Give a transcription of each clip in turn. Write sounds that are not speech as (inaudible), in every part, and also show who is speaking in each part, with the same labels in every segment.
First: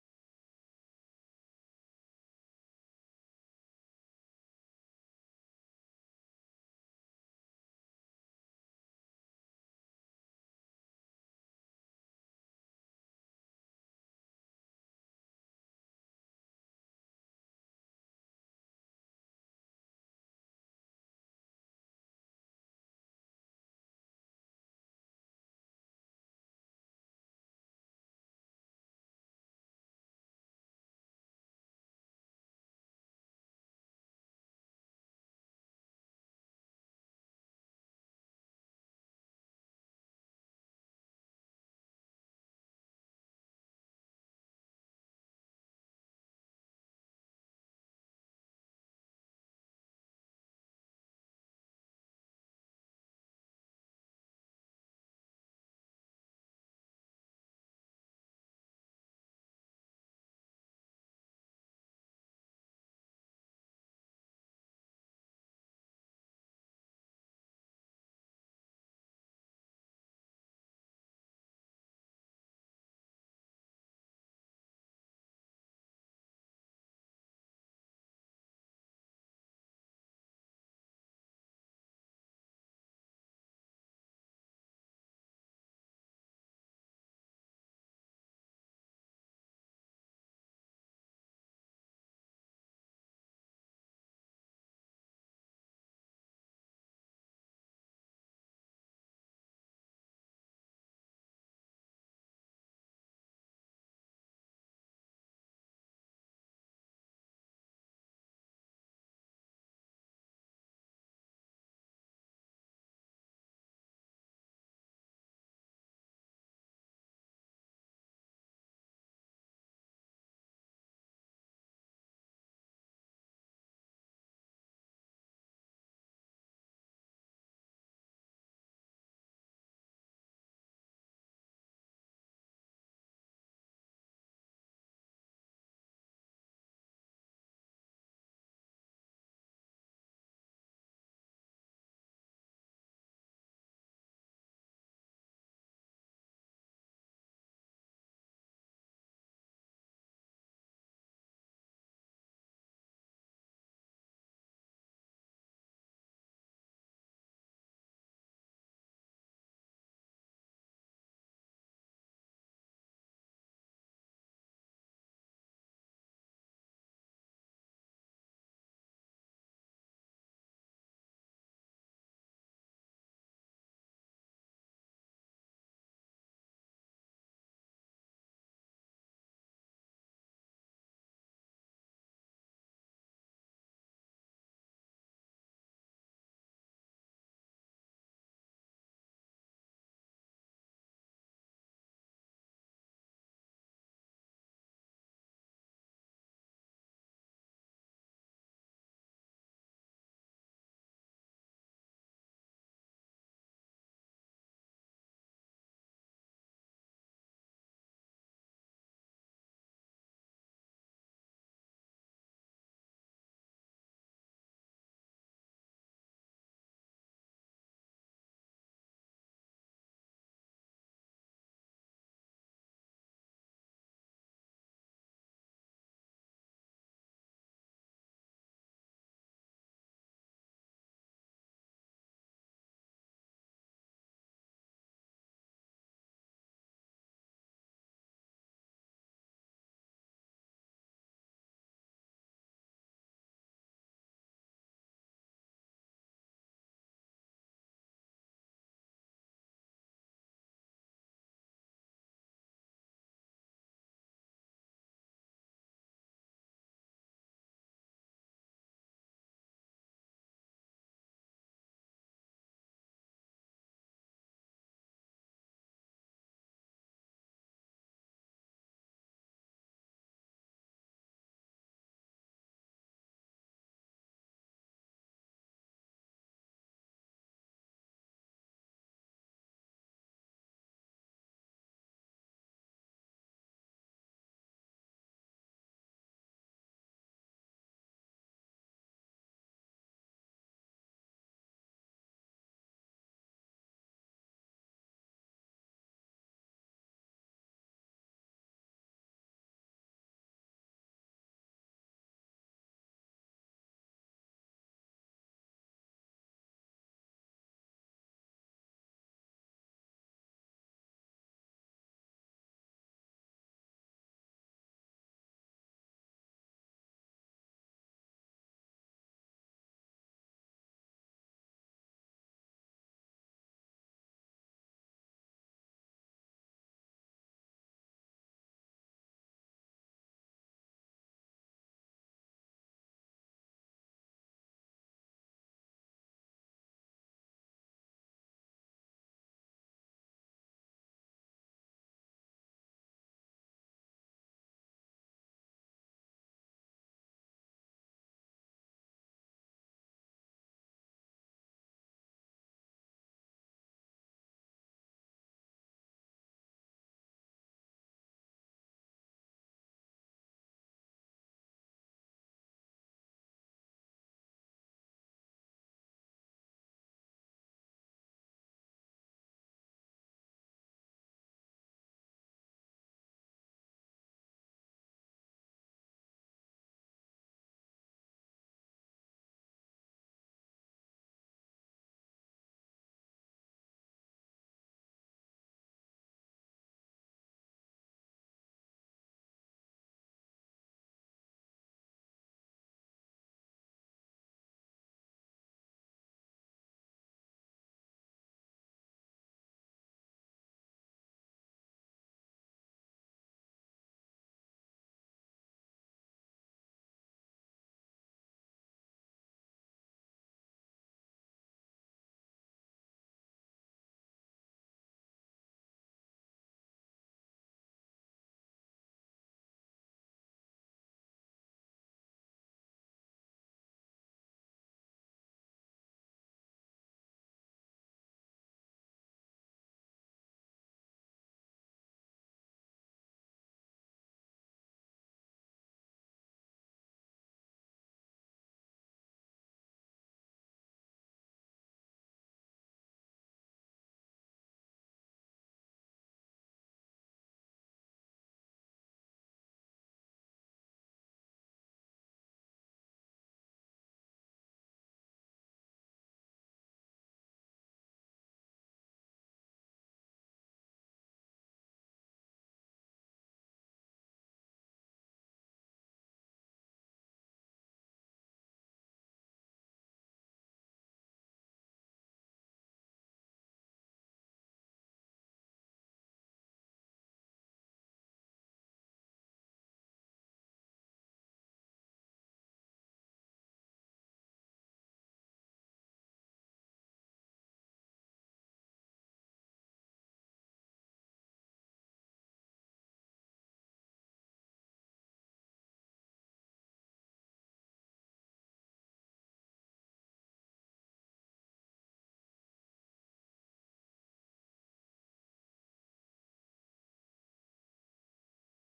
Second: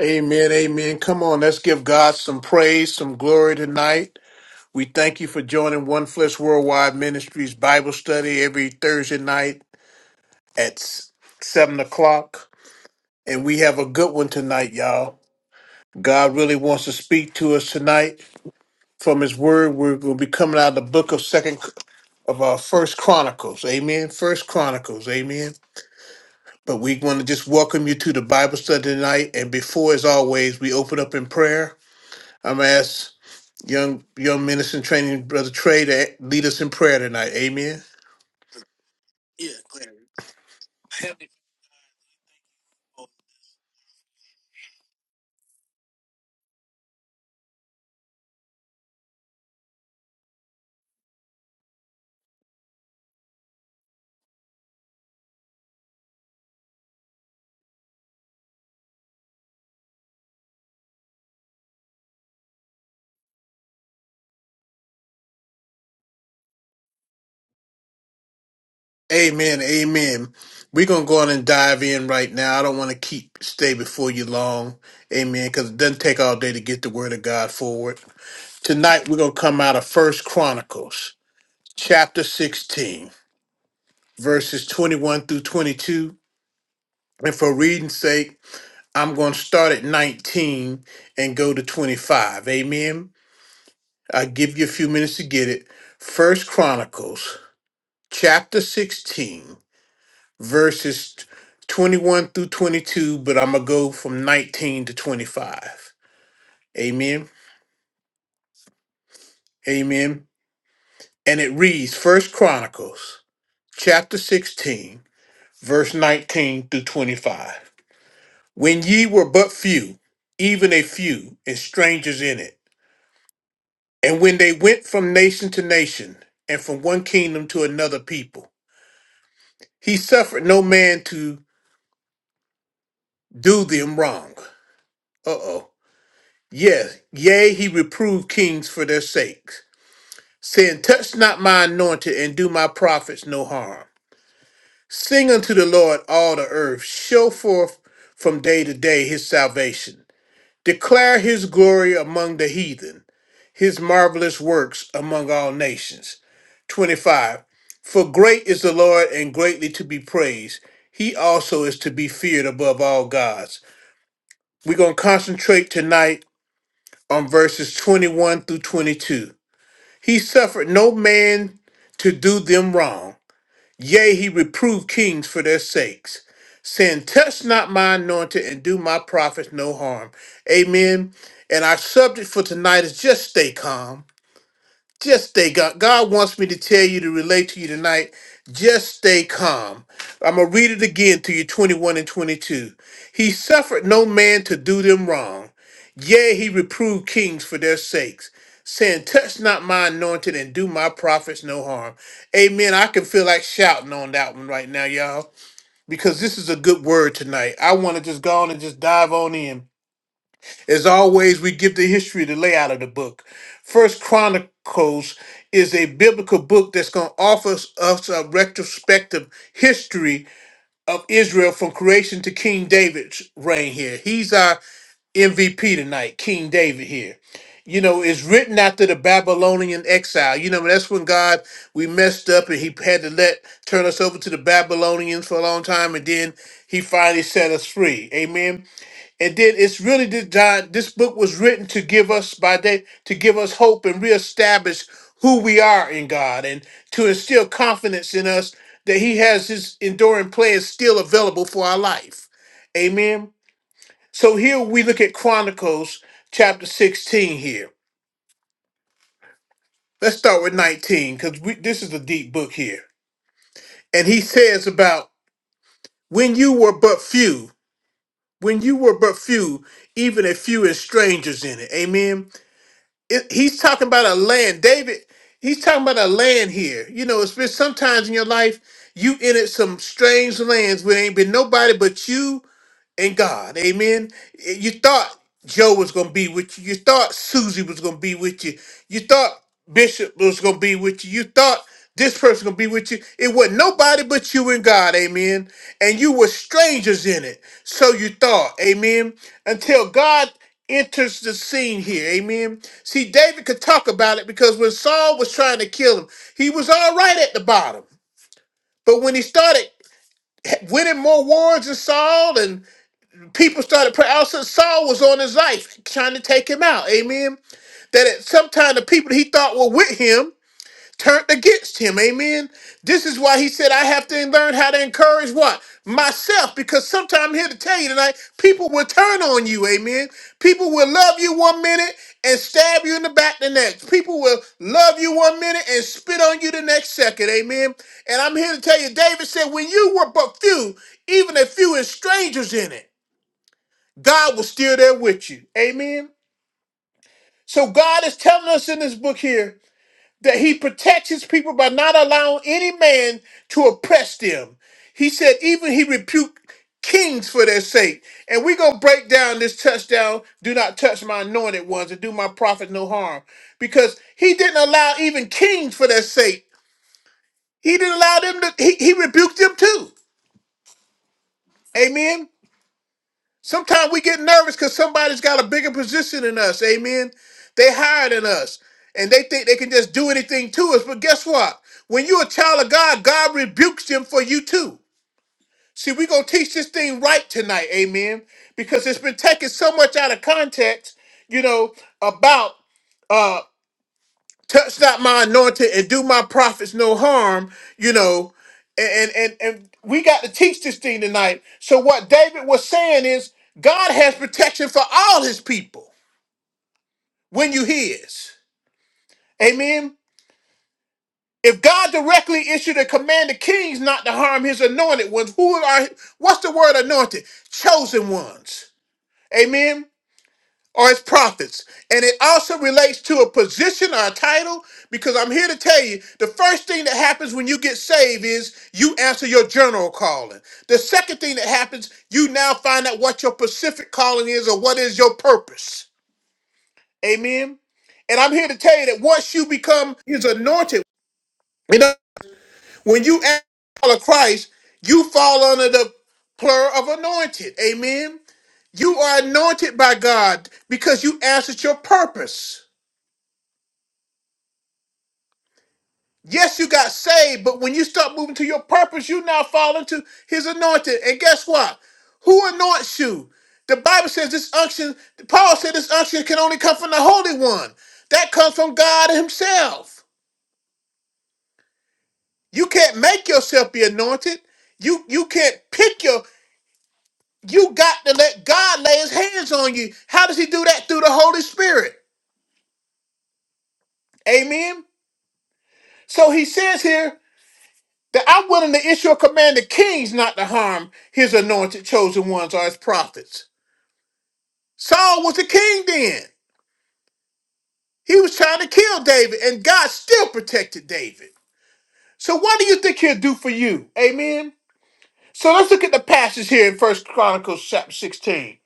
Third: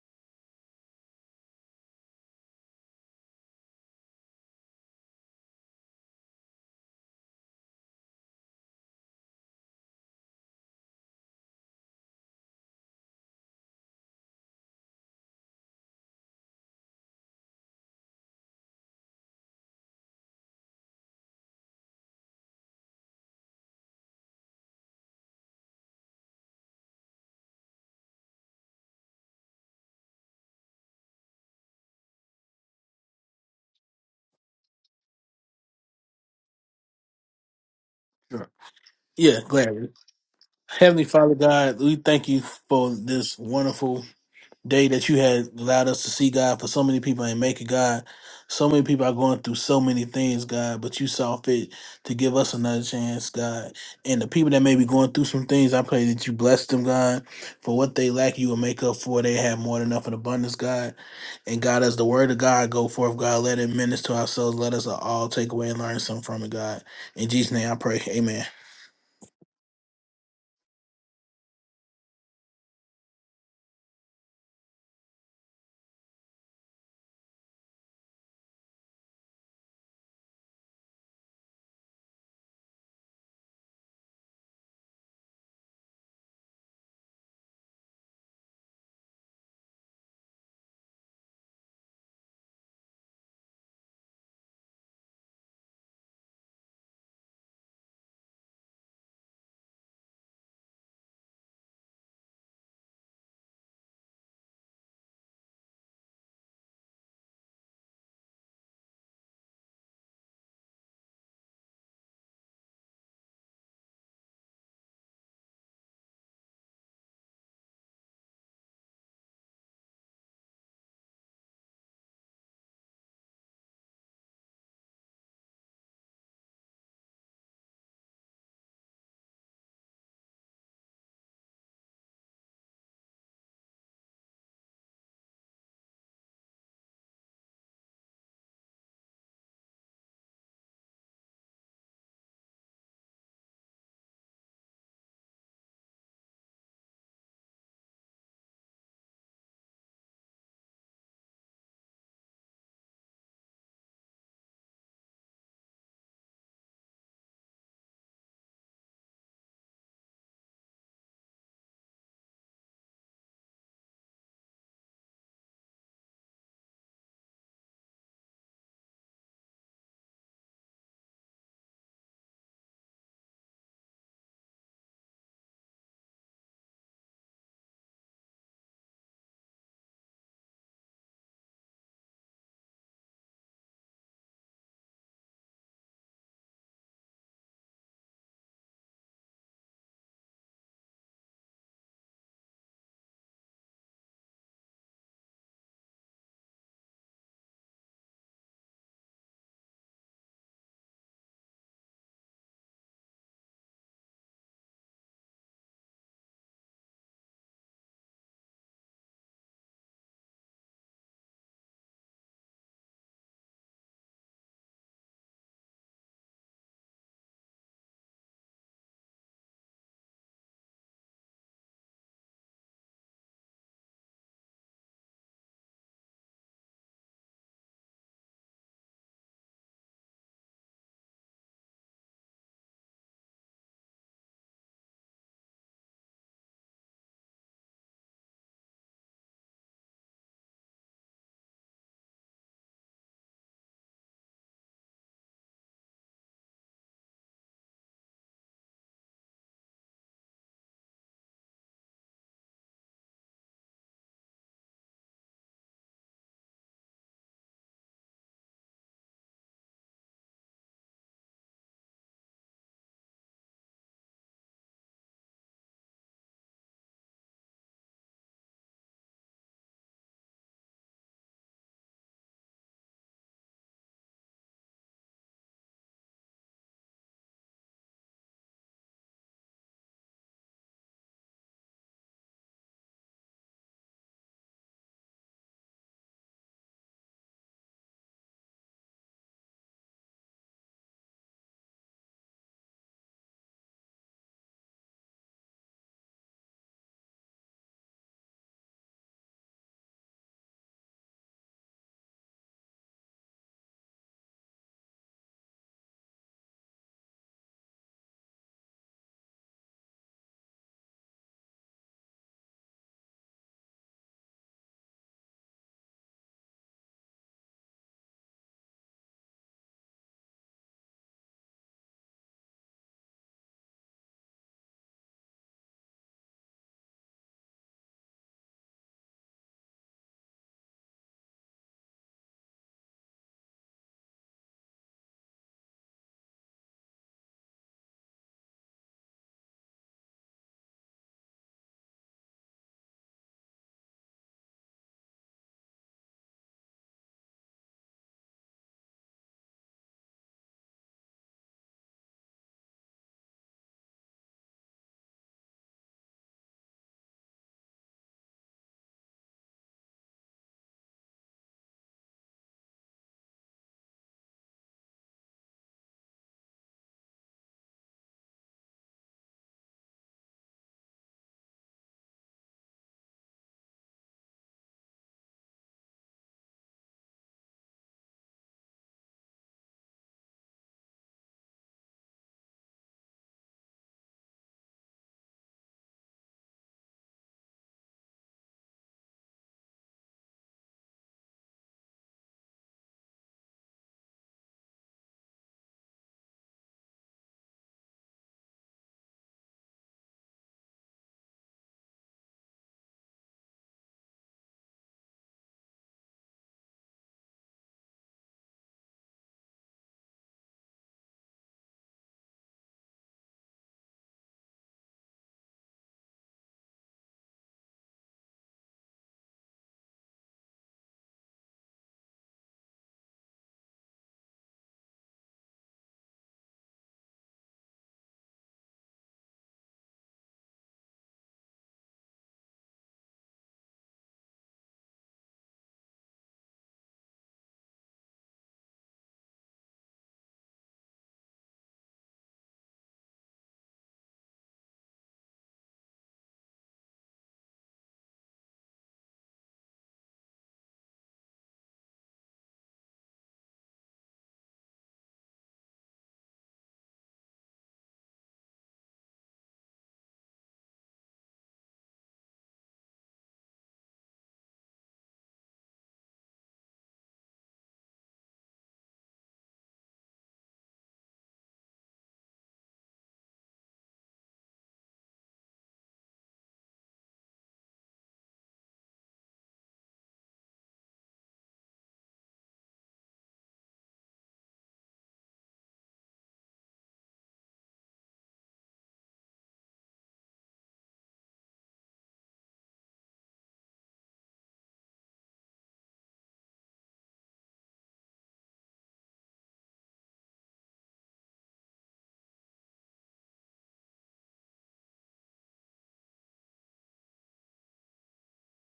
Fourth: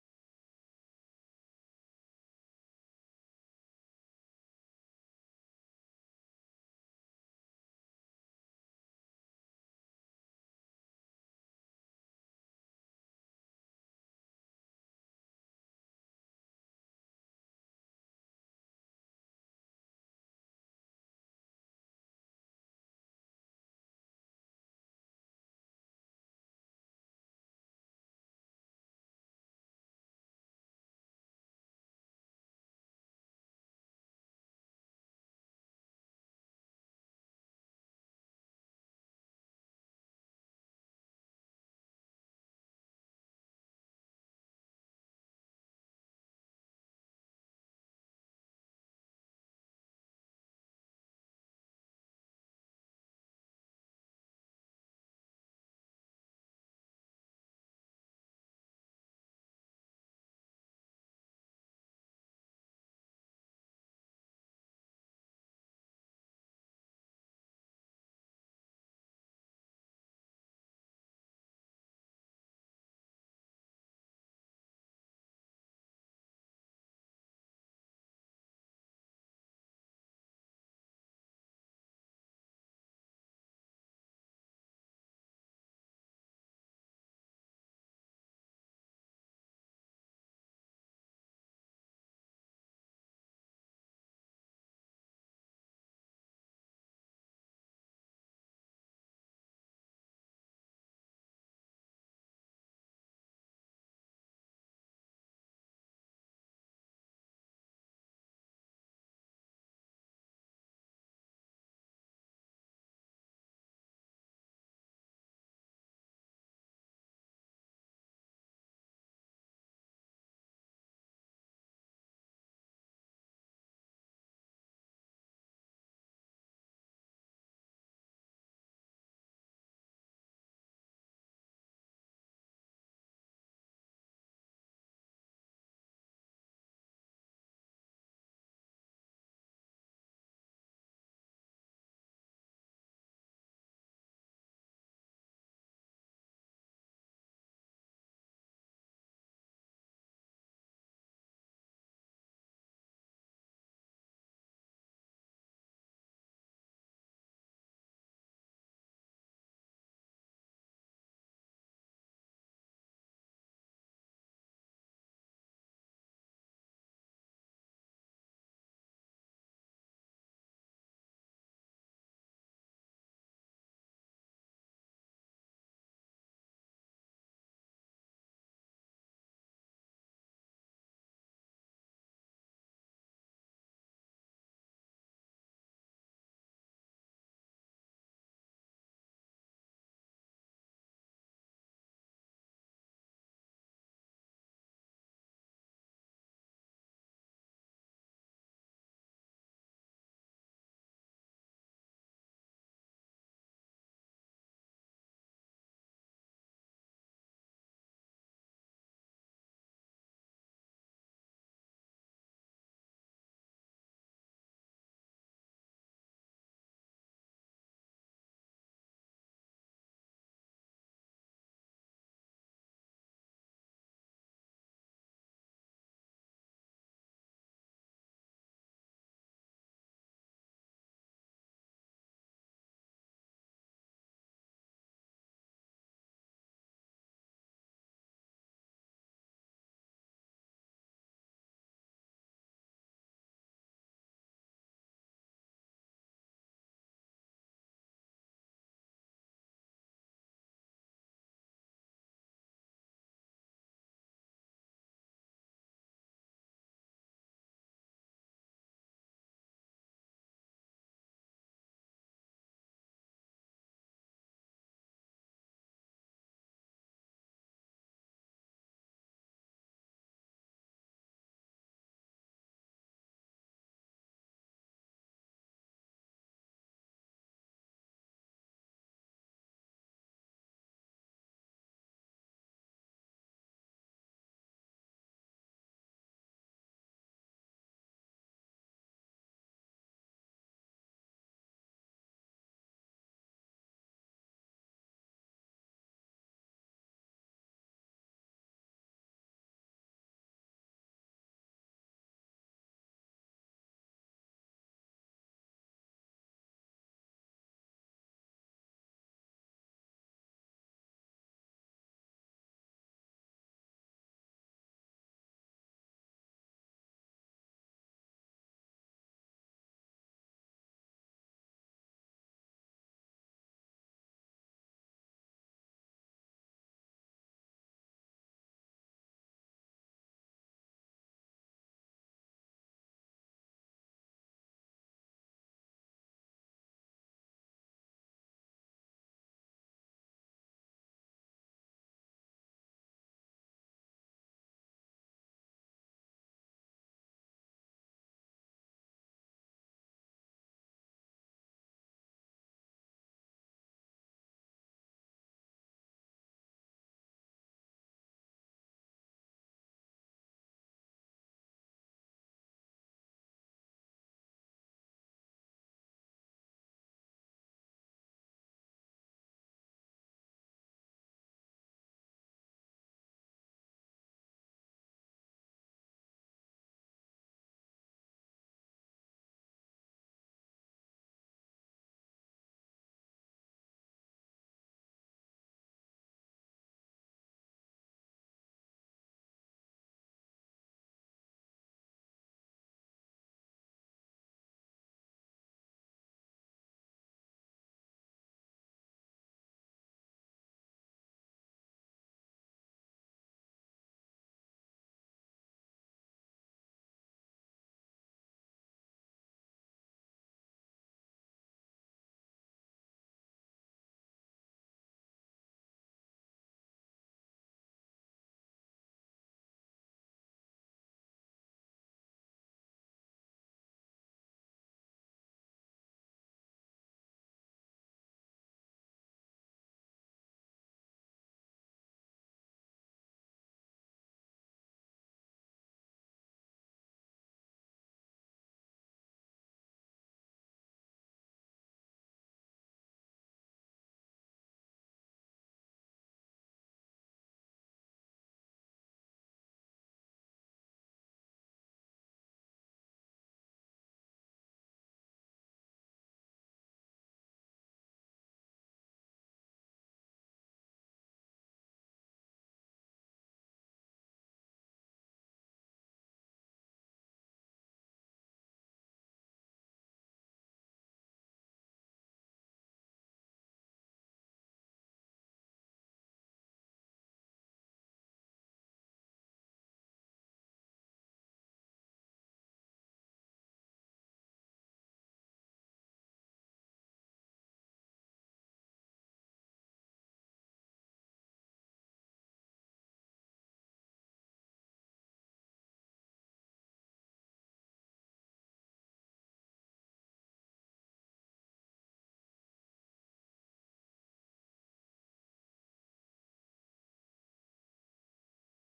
Speaker 1: Amen, amen. Come on, let's give God some praise, some glory tonight. We thank you for joining One Flesh Worldwide Ministries Bible study every Thursday night at s- 7 o'clock. And we have a good one tonight, y'all. God really wants to speak to us tonight from his word. We're going to be coming out of the book of second of our first chronicles. Amen. First chronicles. Amen. But we want to just welcome you to the Bible study tonight. And before, as always, we open up in prayer. I'm asked. Young young minister in training, brother Trey, to lead us in prayer tonight. Amen.
Speaker 2: Sure. Yeah, gladly. Heavenly Father God, we thank you for this wonderful day that you had allowed us to see, God, for so many people ain't make Maker, God. So many people are going through so many things, God, but you saw fit to give us another chance, God. And the people that may be going through some things, I pray that you bless them, God. For what they lack, you will make up for. They have more than enough in abundance, God. And God, as the word of God go forth, God, let it minister to ourselves. Let us all take away and learn something from it, God. In Jesus' name I pray. Amen.
Speaker 1: Amen. Amen. We're gonna go on and dive in right now. I don't want to keep stay before you long. Amen. Because it doesn't take all day to get the word of God forward. Tonight we're gonna come out of First Chronicles chapter 16, verses 21 through 22. And for reading's sake, I'm gonna start at 19 and go to 25. Amen. I give you a few minutes to get it. First Chronicles chapter 16, verses 21 through 22, but I'm going to go from 19 to 25. Amen. Amen. And it reads First Chronicles, chapter 16, verse 19 through 25. When ye were but few, even a few, and strangers in it, and when they went from nation to nation, and from one kingdom to another people, he suffered no man to do them wrong. Uh oh. Yes, yea, he reproved kings for their sakes, saying, Touch not my anointed, and do my prophets no harm. Sing unto the Lord all the earth, show forth from day to day his salvation. Declare his glory among the heathen, his marvelous works among all nations. 25. For great is the Lord and greatly to be praised. He also is to be feared above all gods. We're going to concentrate tonight on verses 21 through 22. He suffered no man to do them wrong. Yea, he reproved kings for their sakes, saying, Touch not my anointed and do my prophets no harm. Amen. And our subject for tonight is just stay calm just stay God. God wants me to tell you to relate to you tonight. Just stay calm. I'm gonna read it again to you 21 and 22. He suffered no man to do them wrong. Yea, he reproved kings for their sakes, saying, Touch not my anointed and do my prophets no harm. Amen. I can feel like shouting on that one right now, y'all, because this is a good word tonight. I want to just go on and just dive on in as always, we give the history, the layout of the book. First Chronicles is a biblical book that's going to offer us us a retrospective history of Israel from creation to King David's reign here. He's our MVP tonight, King David here. You know, it's written after the Babylonian exile. You know, that's when God, we messed up and he had to let, turn us over to the Babylonians for a long time and then he finally set us free. Amen. And then it's really this John, this book was written to give us by day to give us hope and reestablish who we are in God and to instill confidence in us that He has His enduring plan still available for our life. Amen. So here we look at Chronicles chapter 16 here. Let's start with 19, because this is a deep book here. And he says about when you were but few, when you were but few, even a few as strangers in it. Amen it, he's talking about a land david he's talking about a land here you know it's been sometimes in your life you entered some strange lands where ain't been nobody but you and God. Amen. You thought Joe was going to be with you. You thought Susie was going to be with you. You thought Bishop was going to be with you. You thought this person going to be with you. It was not nobody but you and God. Amen. And you were strangers in it. So you thought. Amen. Until God enters the scene here. Amen. See, David could talk about it because when Saul was trying to kill him, he was all right at the bottom. But when he started winning more wars than Saul and people started praying. Also, Saul was on his life, trying to take him out. Amen. That at some time the people he thought were with him turned against him. Amen. This is why he said, I have to learn how to encourage what? Myself, because sometimes I'm here to tell you tonight, people will turn on you. Amen. People will love you one minute and stab you in the back the next. People will love you one minute and spit on you the next second. Amen. And I'm here to tell you, David said, when you were but few, even a few is strangers in it. God was still there with you. Amen. So God is telling us in this book here that he protects his people by not allowing any man to oppress them. He said even he rebuked kings for their sake. And we're going to break down this touchdown, do not touch my anointed ones and do my prophet no harm. Because he didn't allow even kings for their sake. He didn't allow them to, he, he rebuked them too. Amen. Sometimes we get nervous because somebody's got a bigger position than us. Amen. They higher than us, and they think they can just do anything to us. But guess what? When you're a child of God, God rebukes them for you too. See, we're gonna teach this thing right tonight, amen. Because it's been taken so much out of context, you know, about uh touch not my anointed and do my prophets no harm you know and and and we got to teach this thing tonight so what david was saying is god has protection for all his people when you his amen if god directly issued a command to kings not to harm his anointed ones who are what's the word anointed chosen ones amen or as prophets. And it also relates to a position or a title because I'm here to tell you the first thing that happens when you get saved is you answer your general calling. The second thing that happens, you now find out what your specific calling is or what is your purpose. Amen. And I'm here to tell you that once you become his anointed, you know, when you ask follow Christ, you fall under the plural of anointed. Amen. You are anointed by God because you answered your purpose. Yes, you got saved, but when you start moving to your purpose, you now fall into his anointing. And guess what? Who anoints you? The Bible says this unction, Paul said this unction can only come from the Holy One. That comes from God Himself. You can't make yourself be anointed. You you can't pick your you got to let God lay his hands on you. How does he do that? Through the Holy Spirit. Amen. So he says here. That I'm willing to issue a command to kings not to harm his anointed chosen ones or his prophets. Saul was a king then. He was trying to kill David, and God still protected David. So what do you think he'll do for you? Amen. So let's look at the passage here in First Chronicles chapter 16.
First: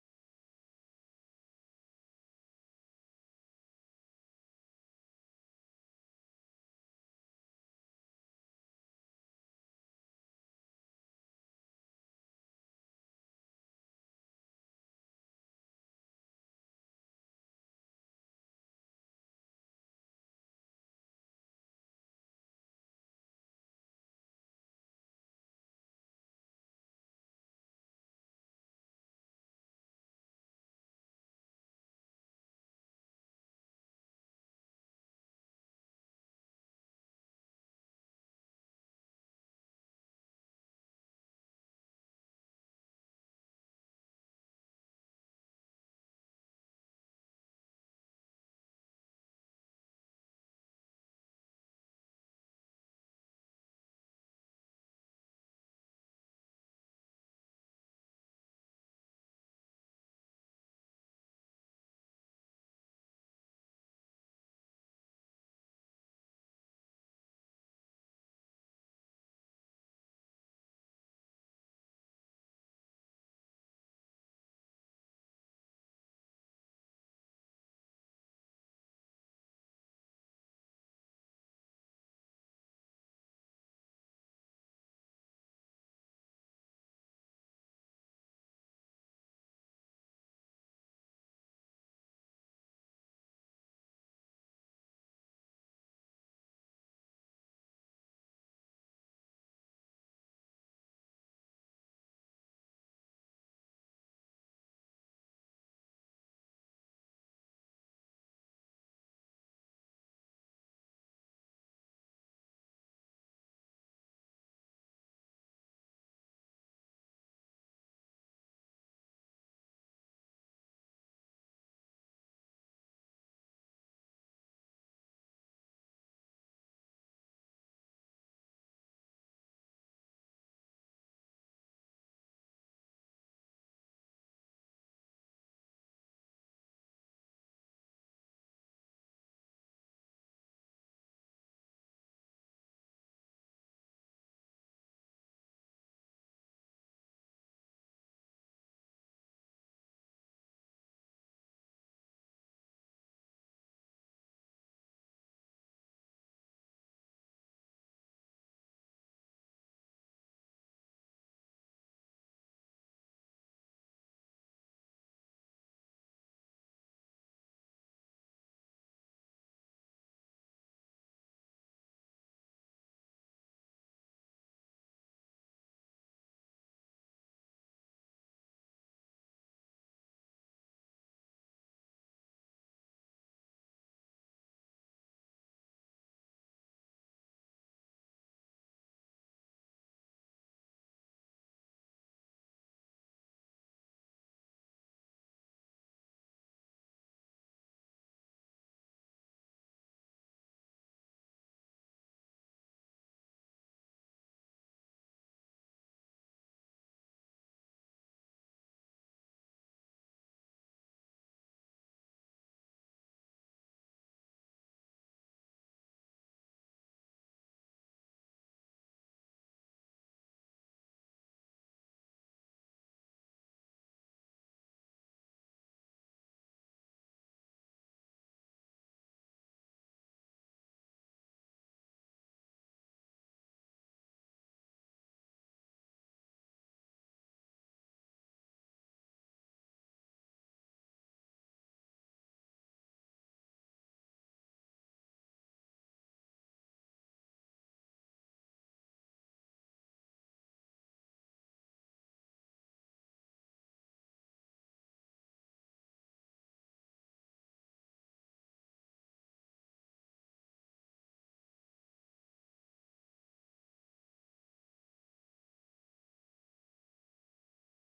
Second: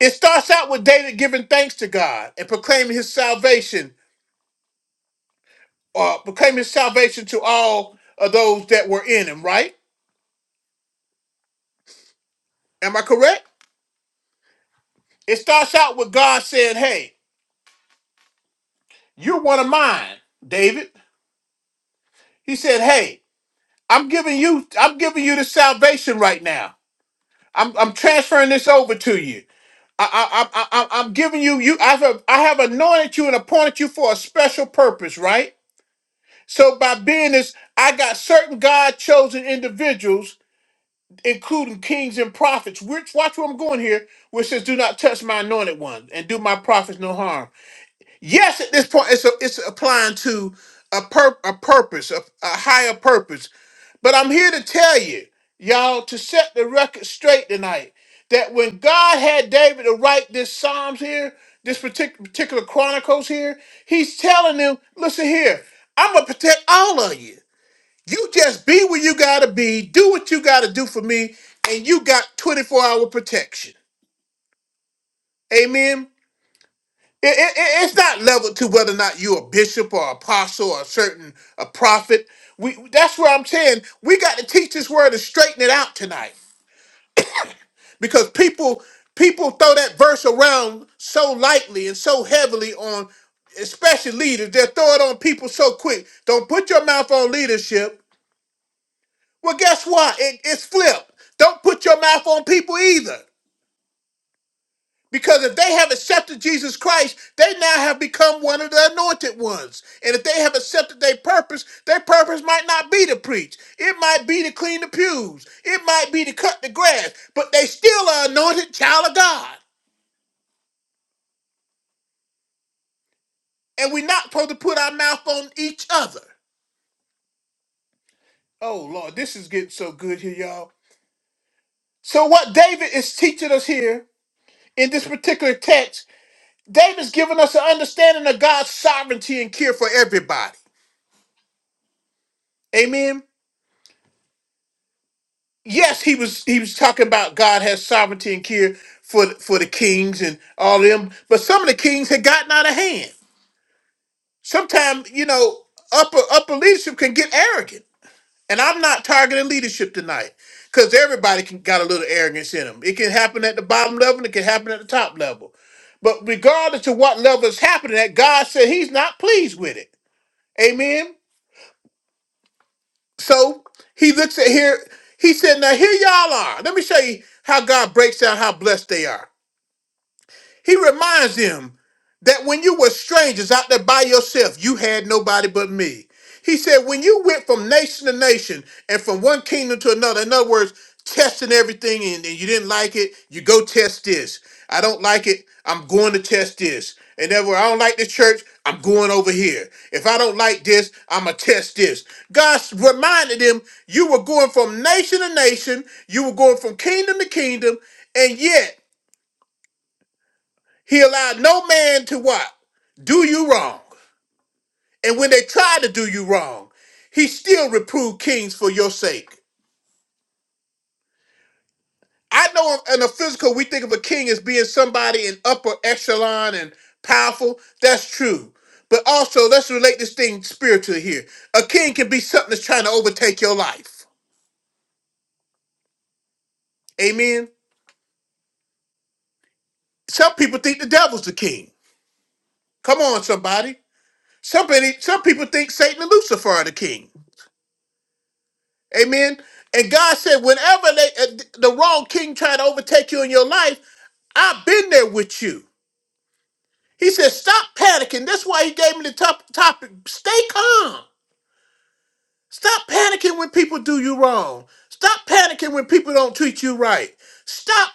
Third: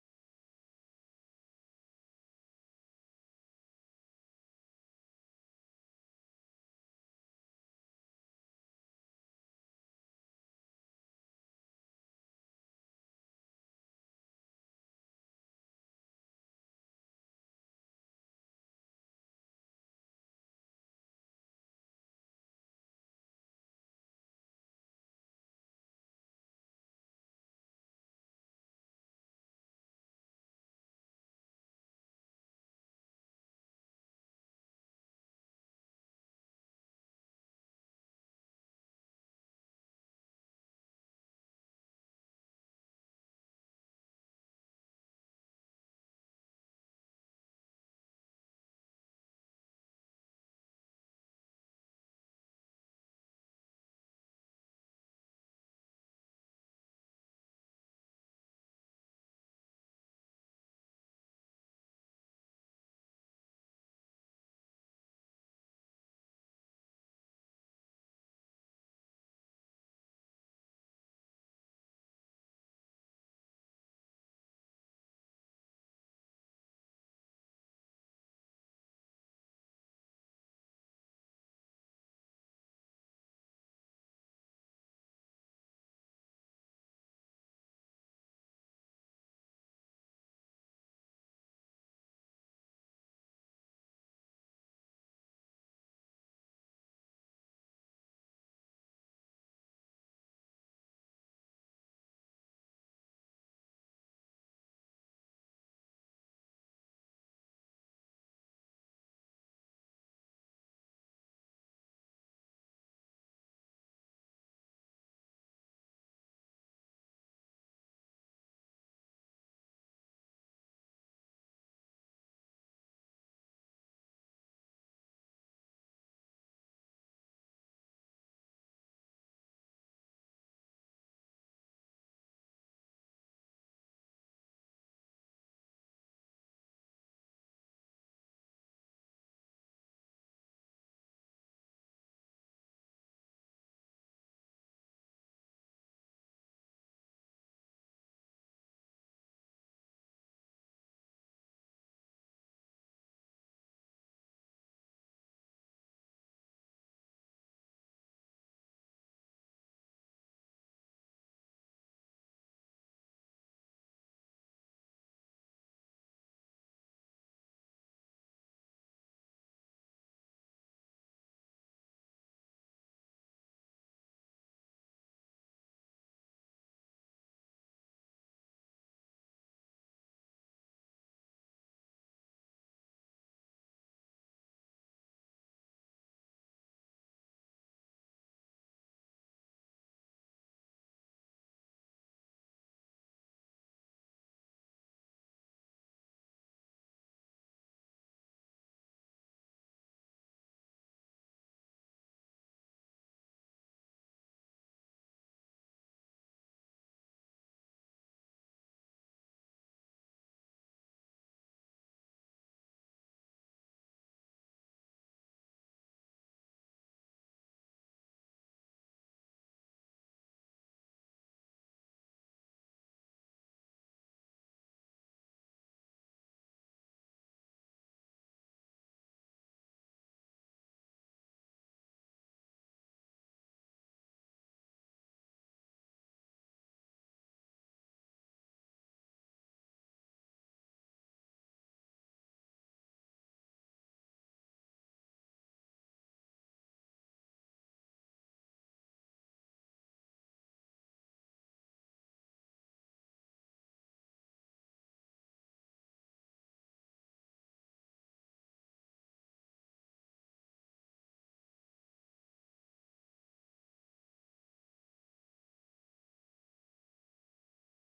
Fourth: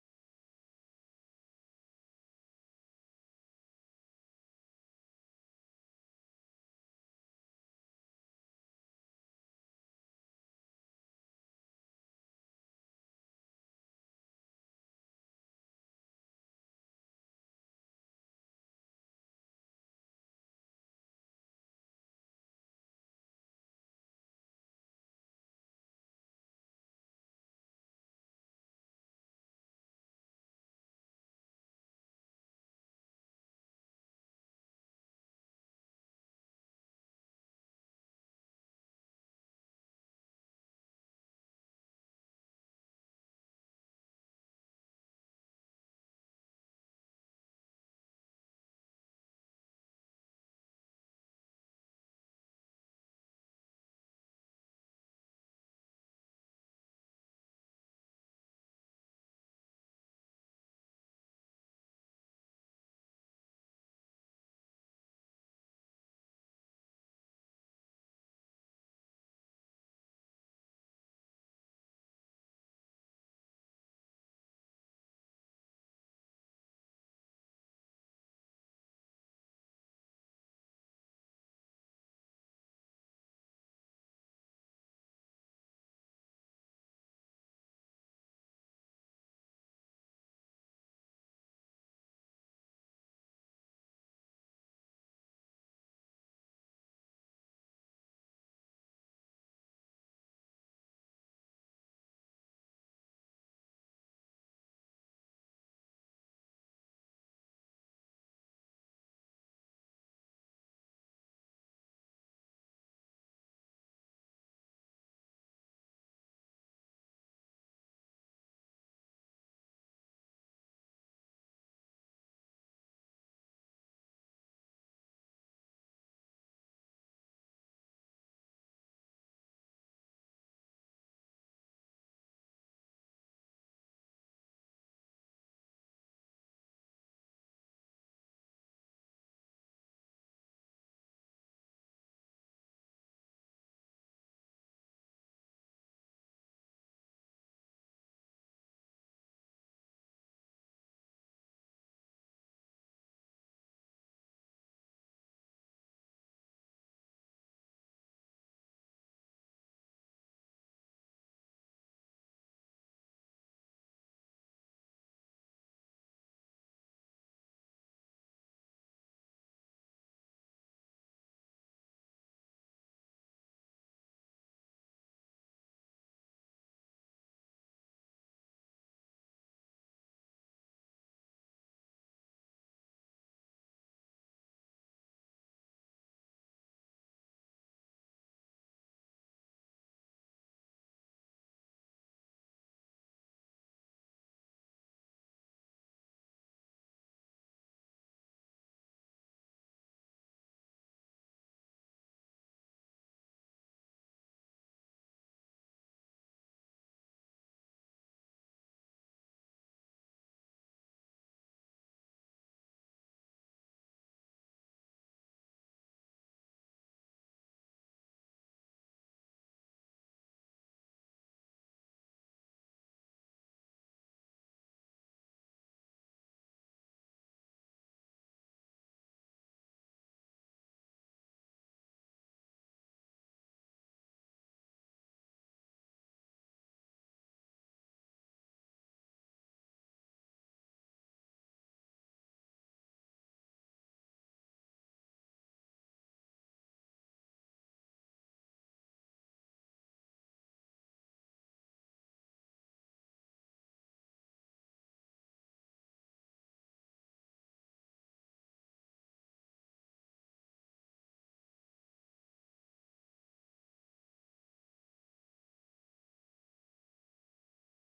Speaker 1: It starts out with David giving thanks to God and proclaiming his salvation, or proclaiming his salvation to all of those that were in him, right? Am I correct? It starts out with God saying, Hey, You're one of mine, David. He said, Hey, I'm giving you, I'm giving you the salvation right now. I'm, I'm transferring this over to you. I, I, I, I- I'm giving you, you, I have, I have anointed you and appointed you for a special purpose, right? So by being this, I got certain God chosen individuals, including kings and prophets. Which, watch where I'm going here, which says, Do not touch my anointed one and do my prophets no harm. Yes, at this point, it's a, it's applying to a pur- a purpose, a, a higher purpose. But I'm here to tell you, y'all, to set the record straight tonight, that when God had David to write this Psalms here, this partic particular Chronicles here, He's telling them, listen here, I'm gonna protect all of you. You just be where you gotta be, do what you gotta do for me, and you got 24 hour protection. Amen. It, it, it- it's not leveled to whether or not you're a bishop or apostle or a certain a prophet. We that's where I'm saying we got to teach this word and straighten it out tonight because people people throw that verse around so lightly and so heavily on, especially leaders. They throw it on people so quick. Don't put your mouth on leadership. Well, guess what? It, it's flipped. Don't put your mouth on people either. Because if they have accepted Jesus Christ, they now have become one of the anointed ones. And if they have accepted their purpose, their purpose might not be to preach. It might be to clean the pews. It might be to cut the grass. But they still are anointed child of God. And we're not supposed to put our mouth on each other. Oh, Lord, this is getting so good here, y'all. So, what David is teaching us here in this particular text, David's giving us an understanding of God's sovereignty and care for everybody. Amen. yes, he was he was talking about God has sovereignty and care for the- for the kings and all them, but some of the kings had gotten out of hand. Sometimes you know upper upper leadership can get arrogant, and I'm not targeting leadership tonight because everybody can got a little arrogance in them. It can happen at the bottom level, and it can happen at the top level. But regardless of what level is happening at, God said He's not pleased with it. Amen. So he looks at here. He said, "Now here y'all are. Let me show you how God breaks down how blessed they are." He reminds them that when you were strangers out there by yourself, you had nobody but me. He said, when you went from nation to nation and from one kingdom to another, in other words, testing everything and, and you didn't like it, you go test this. I don't like it, I'm going to test this. And then when I don't like the church, I'm going over here. If I don't like this, I'm going to test this. God reminded them you were going from nation to nation, you were going from kingdom to kingdom, and yet he allowed no man to what? Do you wrong. And when they tried to do you wrong, he still reproved kings for your sake. I know in a physical, we think of a king as being somebody in upper echelon and powerful. That's true. But also, let's relate this thing spiritually here. A king can be something that's trying to overtake your life. Amen. Some people think the devil's the king. Come on, somebody. Somebody, some people think Satan and Lucifer are the king. Amen. And God said, whenever they, uh, the wrong king tried to overtake you in your life, I've been there with you. He said, stop panicking. That's why he gave me the top topic. Stay calm. Stop panicking when people do you wrong. Stop panicking when people don't treat you right. Stop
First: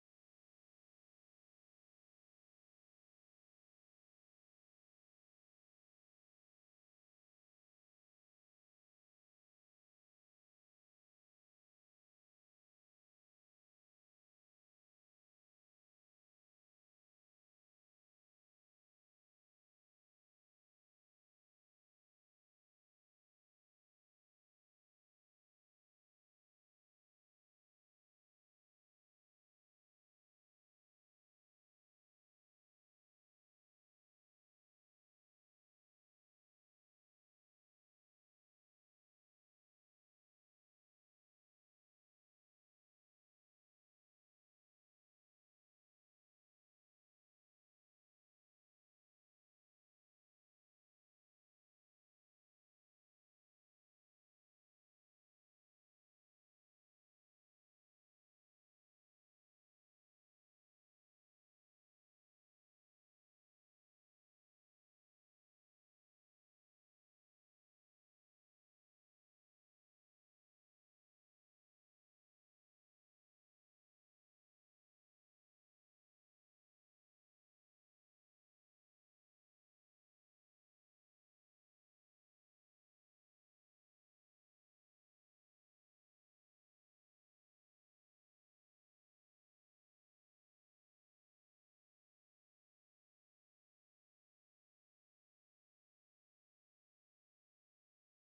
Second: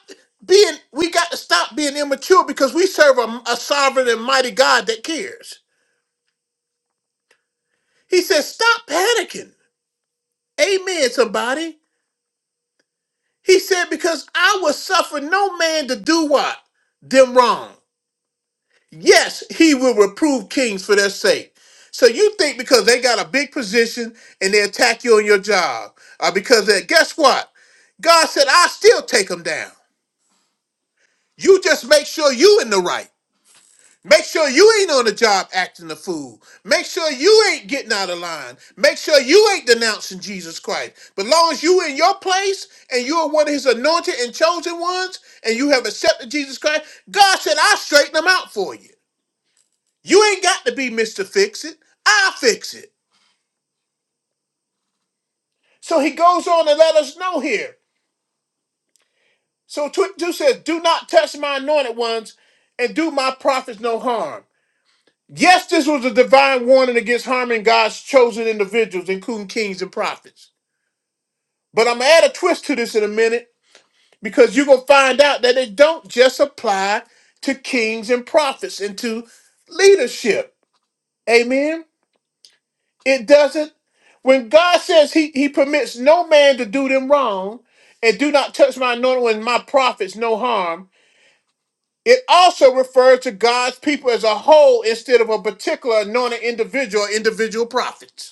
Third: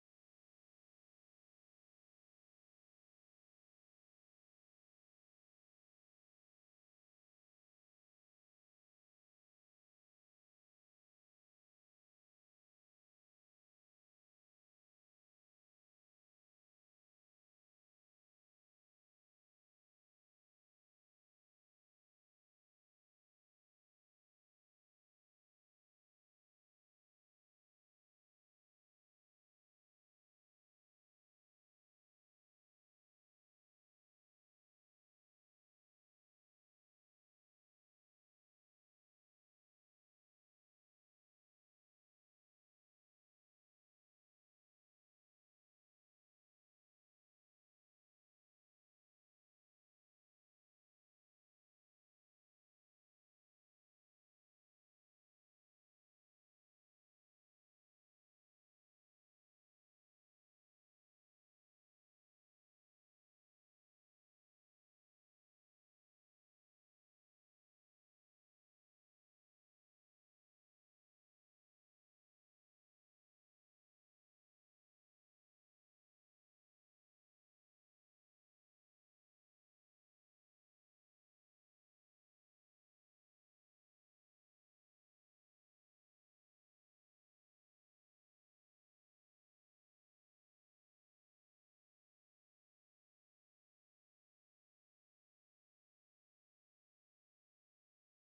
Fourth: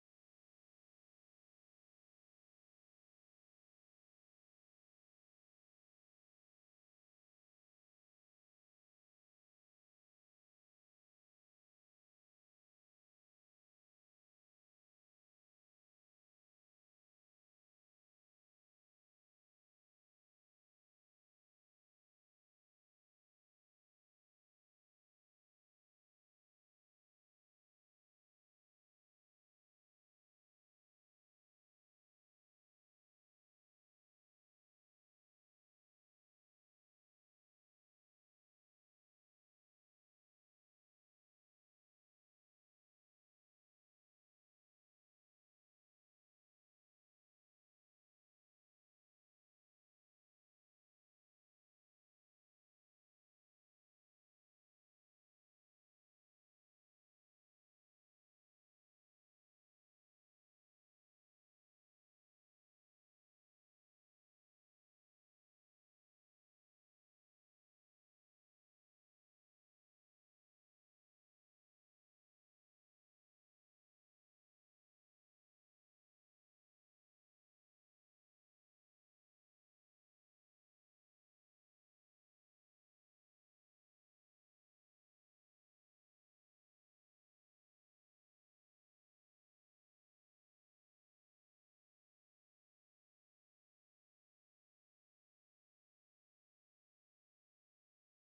Speaker 1: being, we got to stop being immature because we serve a, a sovereign and mighty God that cares. He says, stop panicking. Amen, somebody. He said, Because I will suffer no man to do what? Them wrong. Yes, he will reprove kings for their sake. So you think because they got a big position and they attack you on your job, or because they, guess what? God said, I'll still take them down. You just make sure you in the right. Make sure you ain't on the job acting a fool. Make sure you ain't getting out of line. Make sure you ain't denouncing Jesus Christ. But long as you in your place and you are one of his anointed and chosen ones and you have accepted Jesus Christ, God said, I'll straighten them out for you. You ain't got to be Mr. Fix It. I'll fix it. So he goes on to let us know here. So 22 says, Do not touch my anointed ones and do my prophets no harm. Yes, this was a divine warning against harming God's chosen individuals, including kings and prophets. But I'm gonna add a twist to this in a minute because you're gonna find out that it don't just apply to kings and prophets and to leadership. Amen. It doesn't. When God says He He permits no man to do them wrong, and do not touch my anointing and my prophets no harm. It also refers to God's people as a whole instead of a particular anointed individual or individual prophets.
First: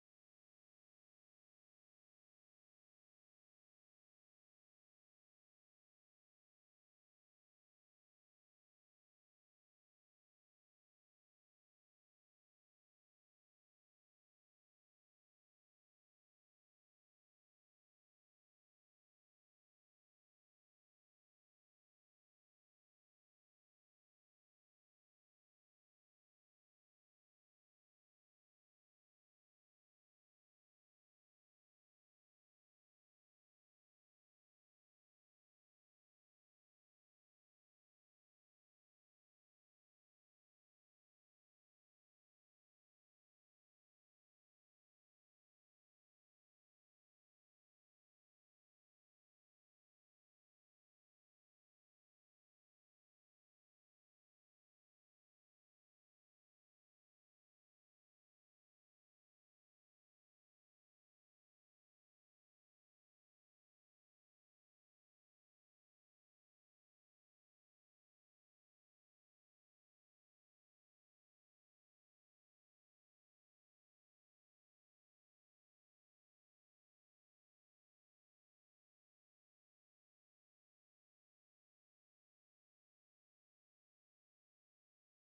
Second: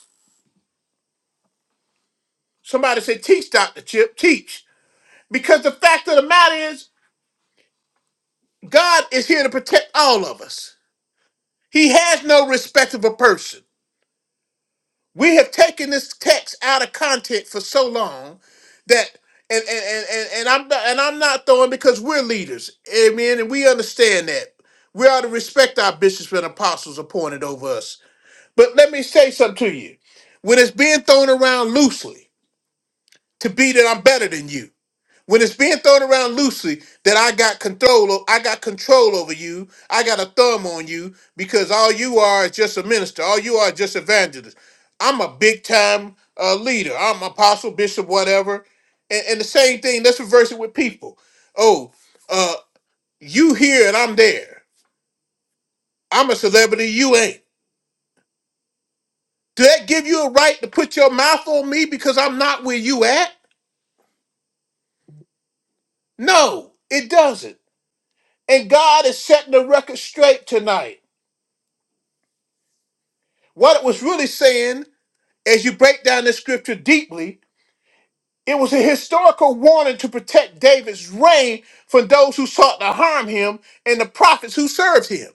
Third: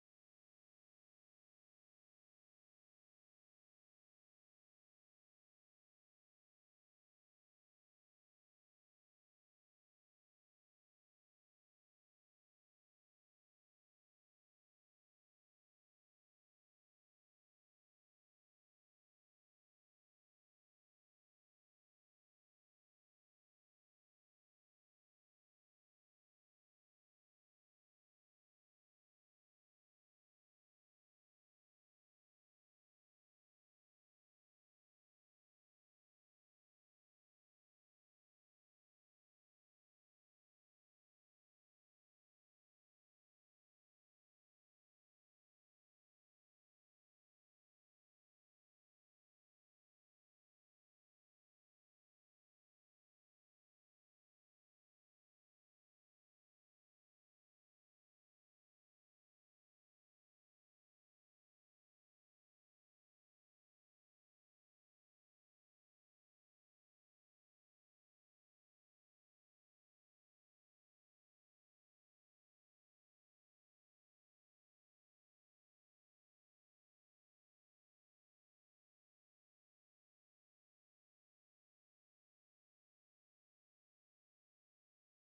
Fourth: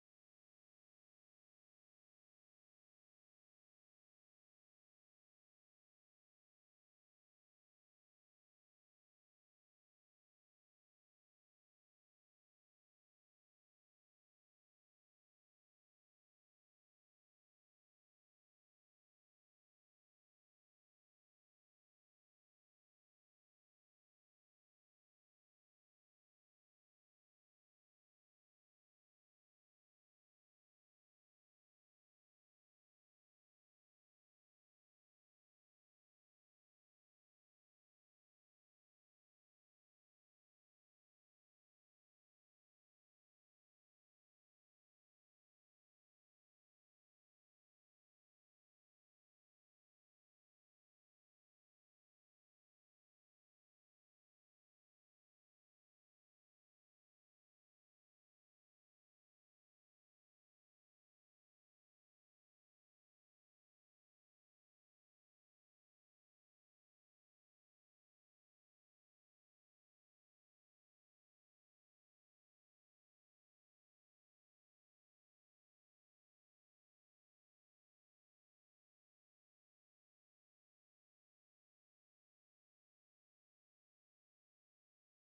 Speaker 1: Somebody said, teach, Dr. Chip, teach. Because the fact of the matter is, God is here to protect all of us. He has no respect of a person. We have taken this text out of content for so long that and and, and, and, and I'm not- and I'm not throwing because we're leaders. Amen. And we understand that. We ought to respect our bishops and apostles appointed over us. But let me say something to you. When it's being thrown around loosely to be that I'm better than you, when it's being thrown around loosely that I got control o- I got control over you. I got a thumb on you because all you are is just a minister. All you are is just evangelist. I'm a big time uh, leader. I'm apostle, bishop, whatever. And, and the same thing, let's reverse it with people. Oh, uh, you here and I'm there. I'm a celebrity, you ain't. Do that give you a right to put your mouth on me because I'm not where you at? No, it doesn't. And God is setting the record straight tonight. What it was really saying, as you break down the scripture deeply, it was a historical warning to protect David's reign from those who sought to harm him and the prophets who served him.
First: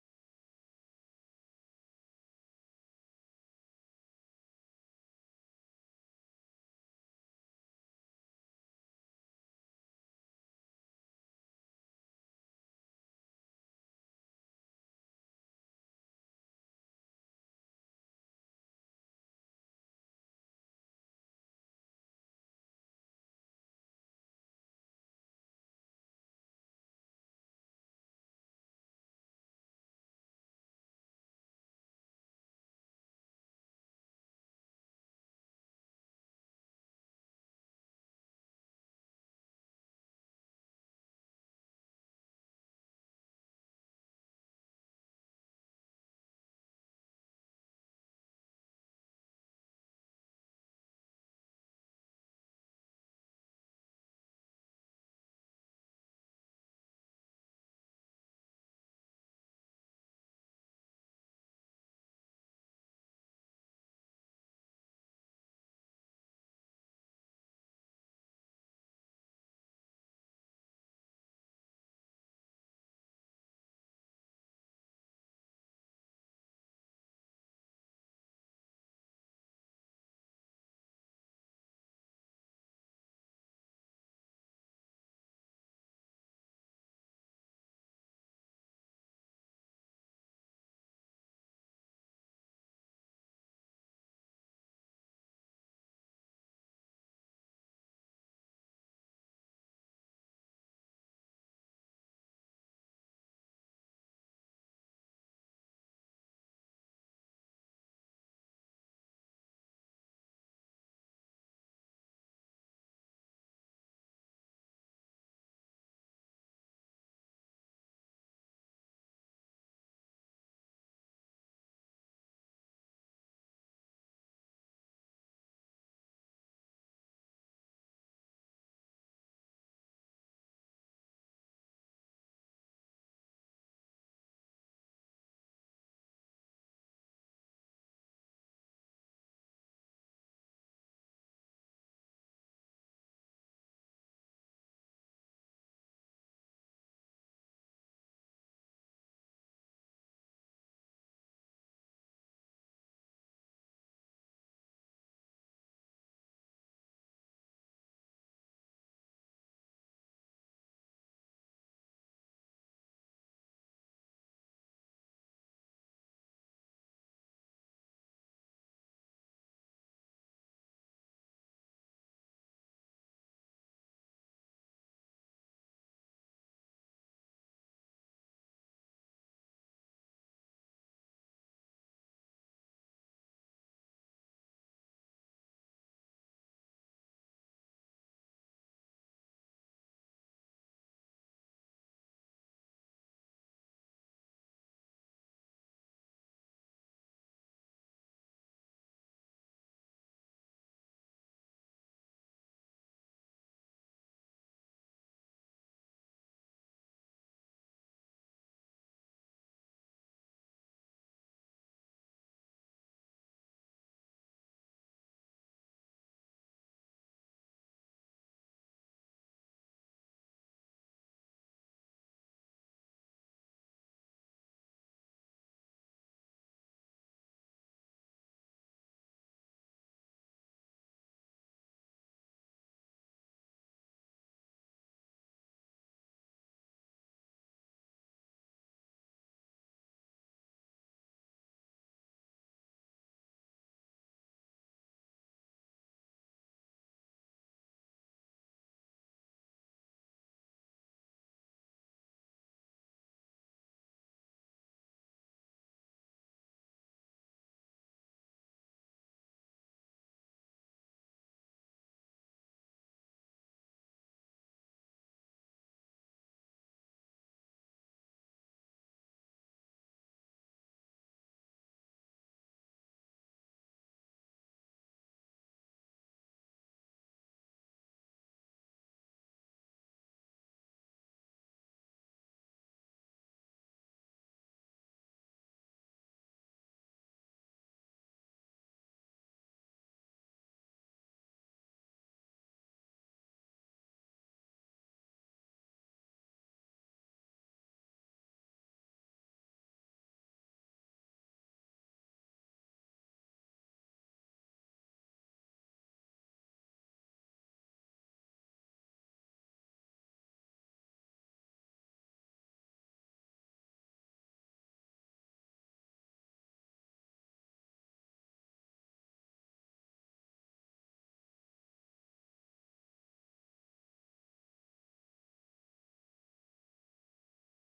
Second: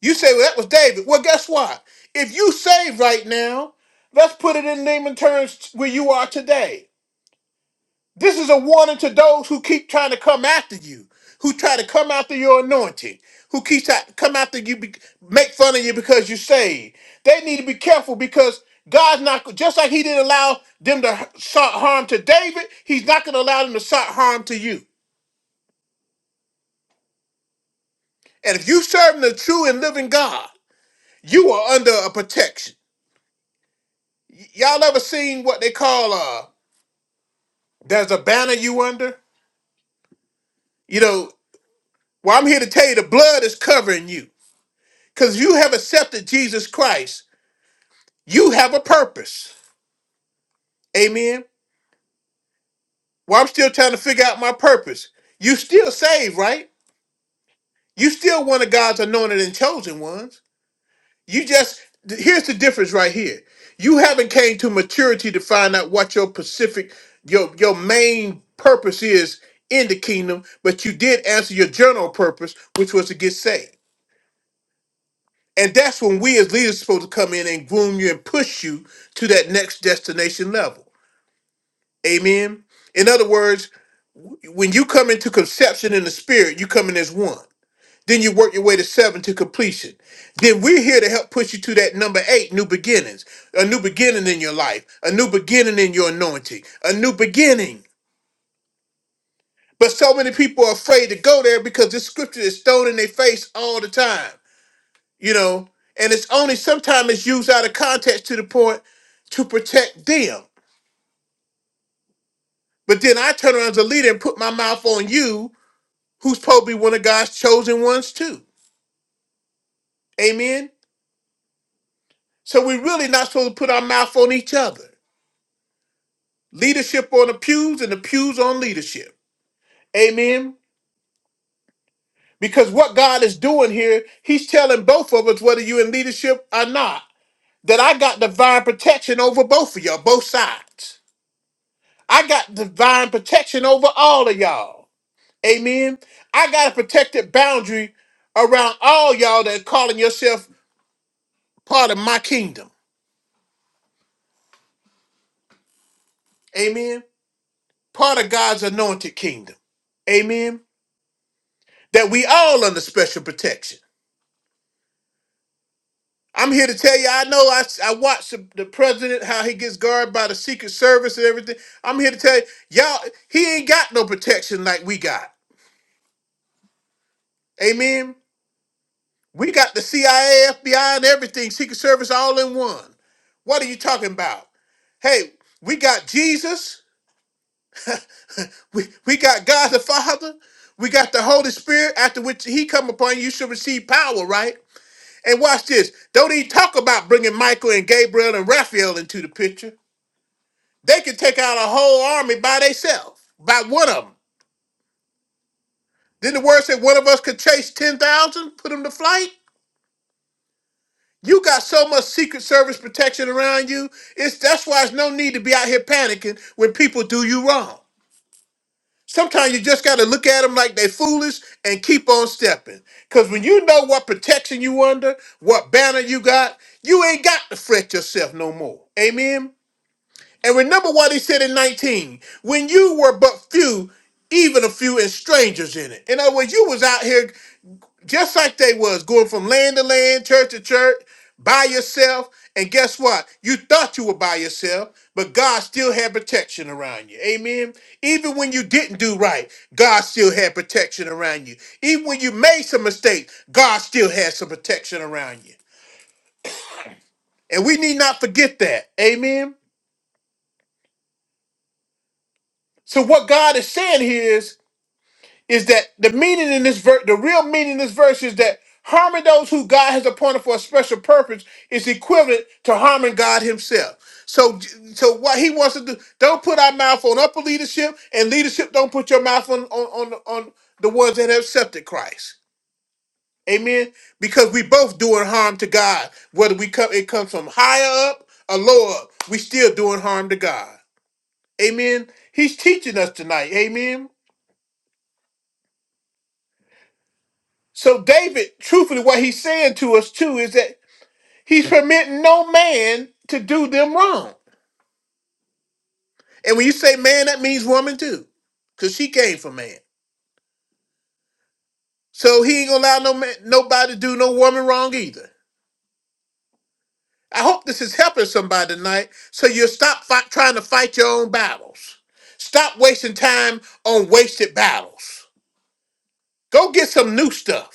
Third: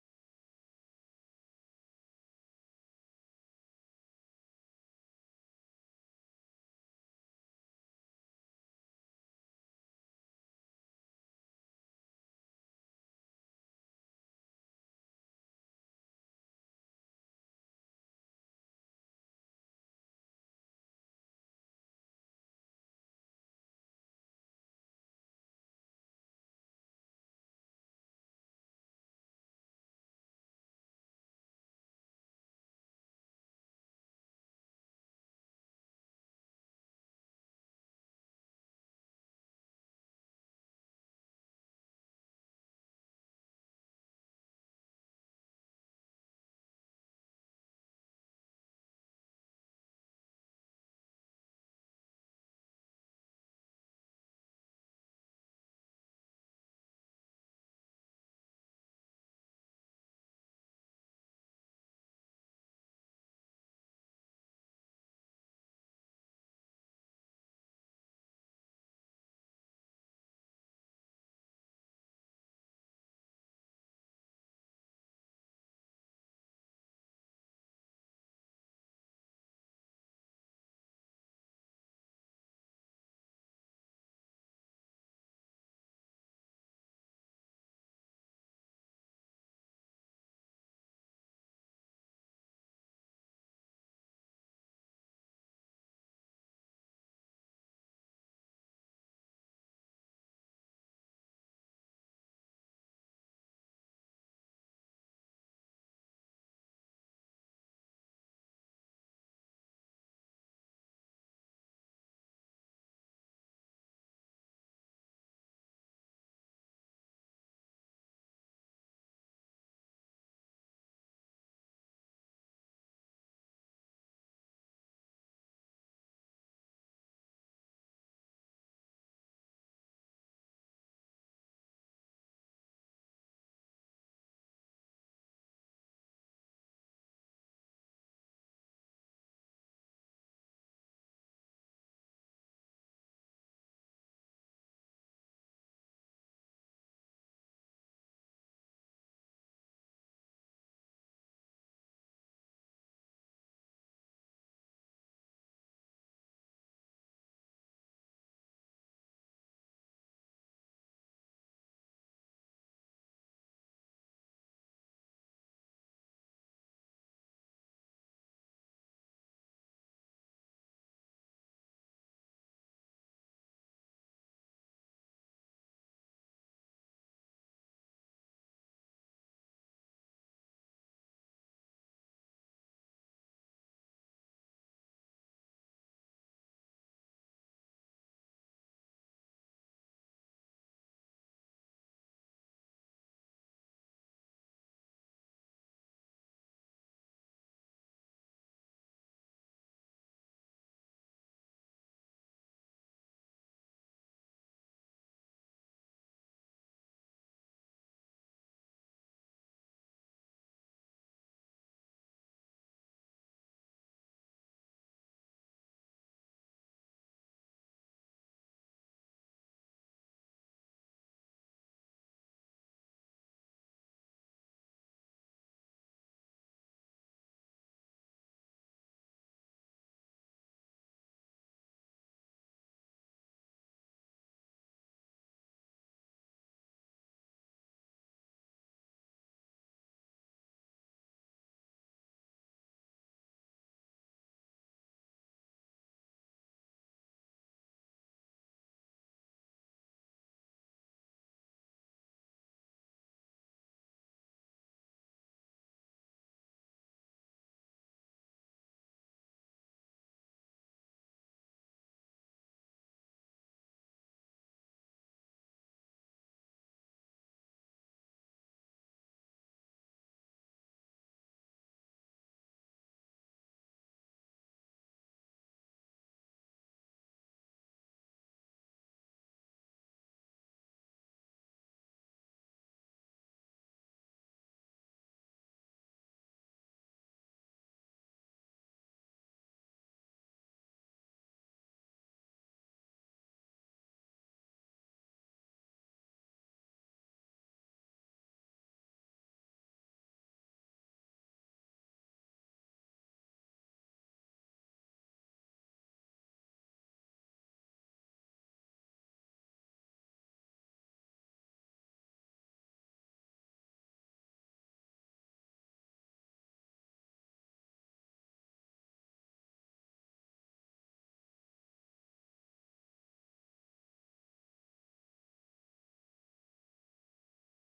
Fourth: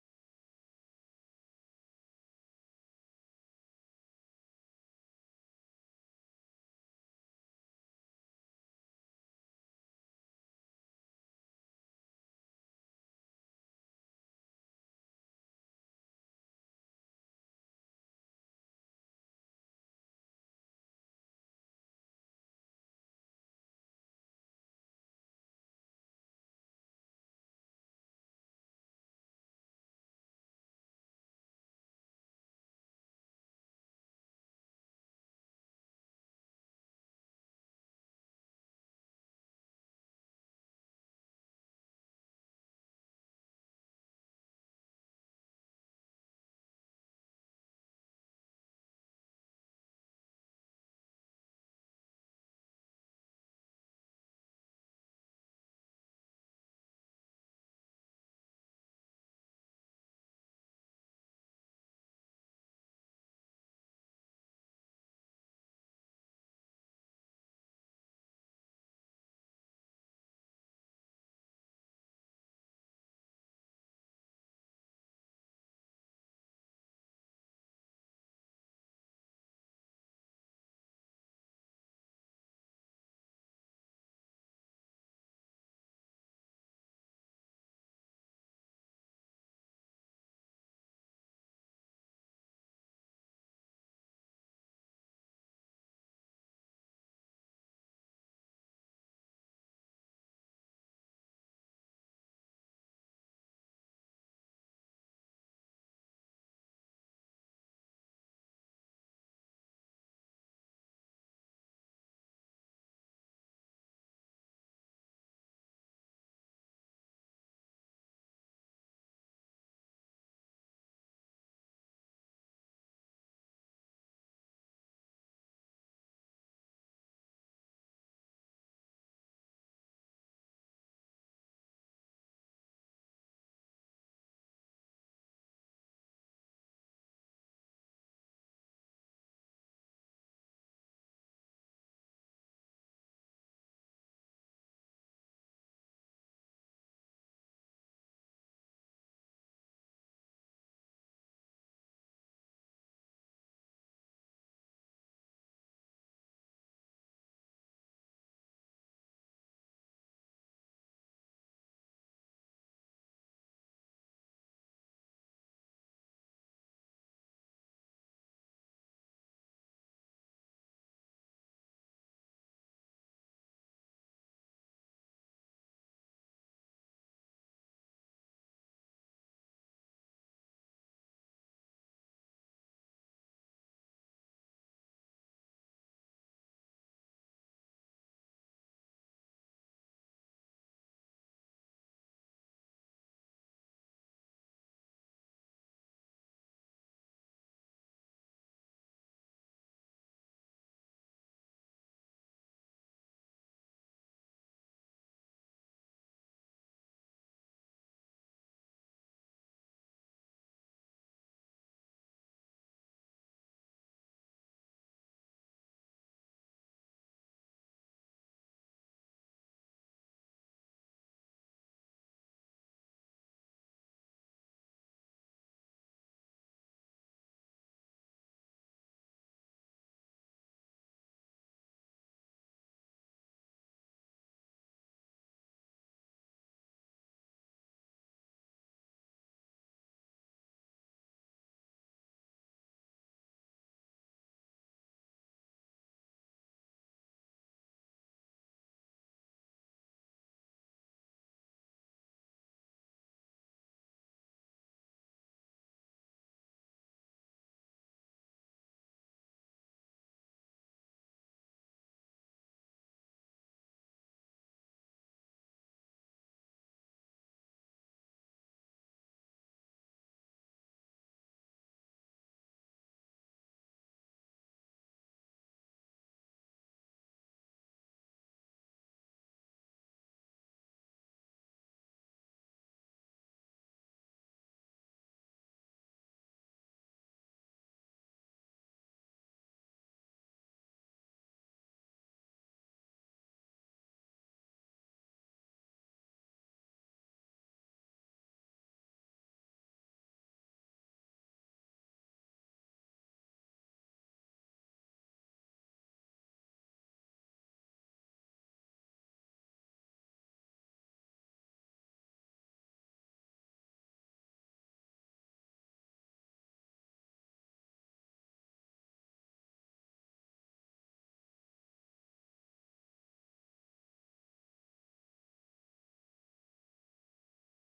Speaker 1: You say, well, that was David. Well, guess what? If you saved right now, let's put it in layman terms where you are today. This is a warning to those who keep trying to come after you, who try to come after your anointing, who keep trying to come after you, be, make fun of you because you're saved. They need to be careful because God's not just like He didn't allow them to sought harm to David. He's not going to allow them to sought harm to you. And if you serving the true and living God, you are under a protection. Y- y'all ever seen what they call uh? There's a banner you under. You know. Well, I'm here to tell you the blood is covering you. Because you have accepted Jesus Christ, you have a purpose. Amen. Well, I'm still trying to figure out my purpose. You still saved, right? You still one of God's anointed and chosen ones. You just th- here's the difference right here. You haven't came to maturity to find out what your Pacific, your your main purpose is in the kingdom, but you did answer your general purpose, which was to get saved. And that's when we as leaders are supposed to come in and groom you and push you to that next destination level. Amen. In other words, when you come into conception in the spirit, you come in as one. Then you work your way to seven to completion. Then we're here to help push you to that number eight, new beginnings, a new beginning in your life, a new beginning in your anointing, a new beginning. But so many people are afraid to go there because this scripture is thrown in their face all the time, you know, and it's only sometimes it's used out of context to the point to protect them. But then I turn around as a leader and put my mouth on you who's probably one of God's chosen ones too. Amen. So we're really not supposed to put our mouth on each other. Leadership on the pews and the pews on leadership. Amen. Because what God is doing here, He's telling both of us, whether you're in leadership or not, that I got divine protection over both of y'all, both sides. I got divine protection over all of y'all. Amen. I got a protected boundary around all y'all that are calling yourself part of my kingdom. Amen. part of God's anointed kingdom. Amen. That we all under special protection. I'm here to tell you, I know I, I watch the, the president, how he gets guarded by the Secret Service and everything. I'm here to tell you, y'all, he ain't got no protection like we got. Amen. We got the CIA, FBI, and everything, Secret Service all in one. What are you talking about? Hey, we got Jesus. We, we got God the Father. We got the Holy Spirit, after which he come upon you, you shall receive power, right? And watch this. Don't even talk about bringing Michael and Gabriel and Raphael into the picture. They could take out a whole army by themselves, by one of them. Then the word said one of us could chase 10,000, put them to flight. You got so much Secret Service protection around you. It's That's why it's no need to be out here panicking when people do you wrong. Sometimes you just got to look at them like they foolish and keep on stepping. Because when you know what protection you under, what banner you got, you ain't got to fret yourself no more. Amen? And remember what he said in 19, when you were but few, even a few and strangers in it. In other words, you was out here just like they was, going from land to land, church to church, by yourself. And guess what? You thought you were by yourself, but God still had protection around you. Amen. Even when you didn't do right, God still had protection around you. Even when you made some mistakes, God still had some protection around you. And we need not forget that. Amen. So what God is saying here is is that the meaning in this verse, the real meaning in this verse is that harming those who God has appointed for a special purpose is equivalent to harming God himself. So, so what he wants to do, don't put our mouth on upper leadership, and leadership don't put your mouth on on on, on the ones that have accepted Christ. Amen. Because we both doing harm to God, whether we come it comes from higher up or lower up, we still doing harm to God. Amen. He's teaching us tonight. Amen. So David, truthfully, what he's saying to us too is that he's permitting no man to do them wrong. And when you say man, that means woman too, because she came from man. So he ain't gonna allow no man, nobody to do no woman wrong either. I hope this is helping somebody tonight. So you'll stop fight, trying to fight your own battles. Stop wasting time on wasted battles. Go get some new stuff.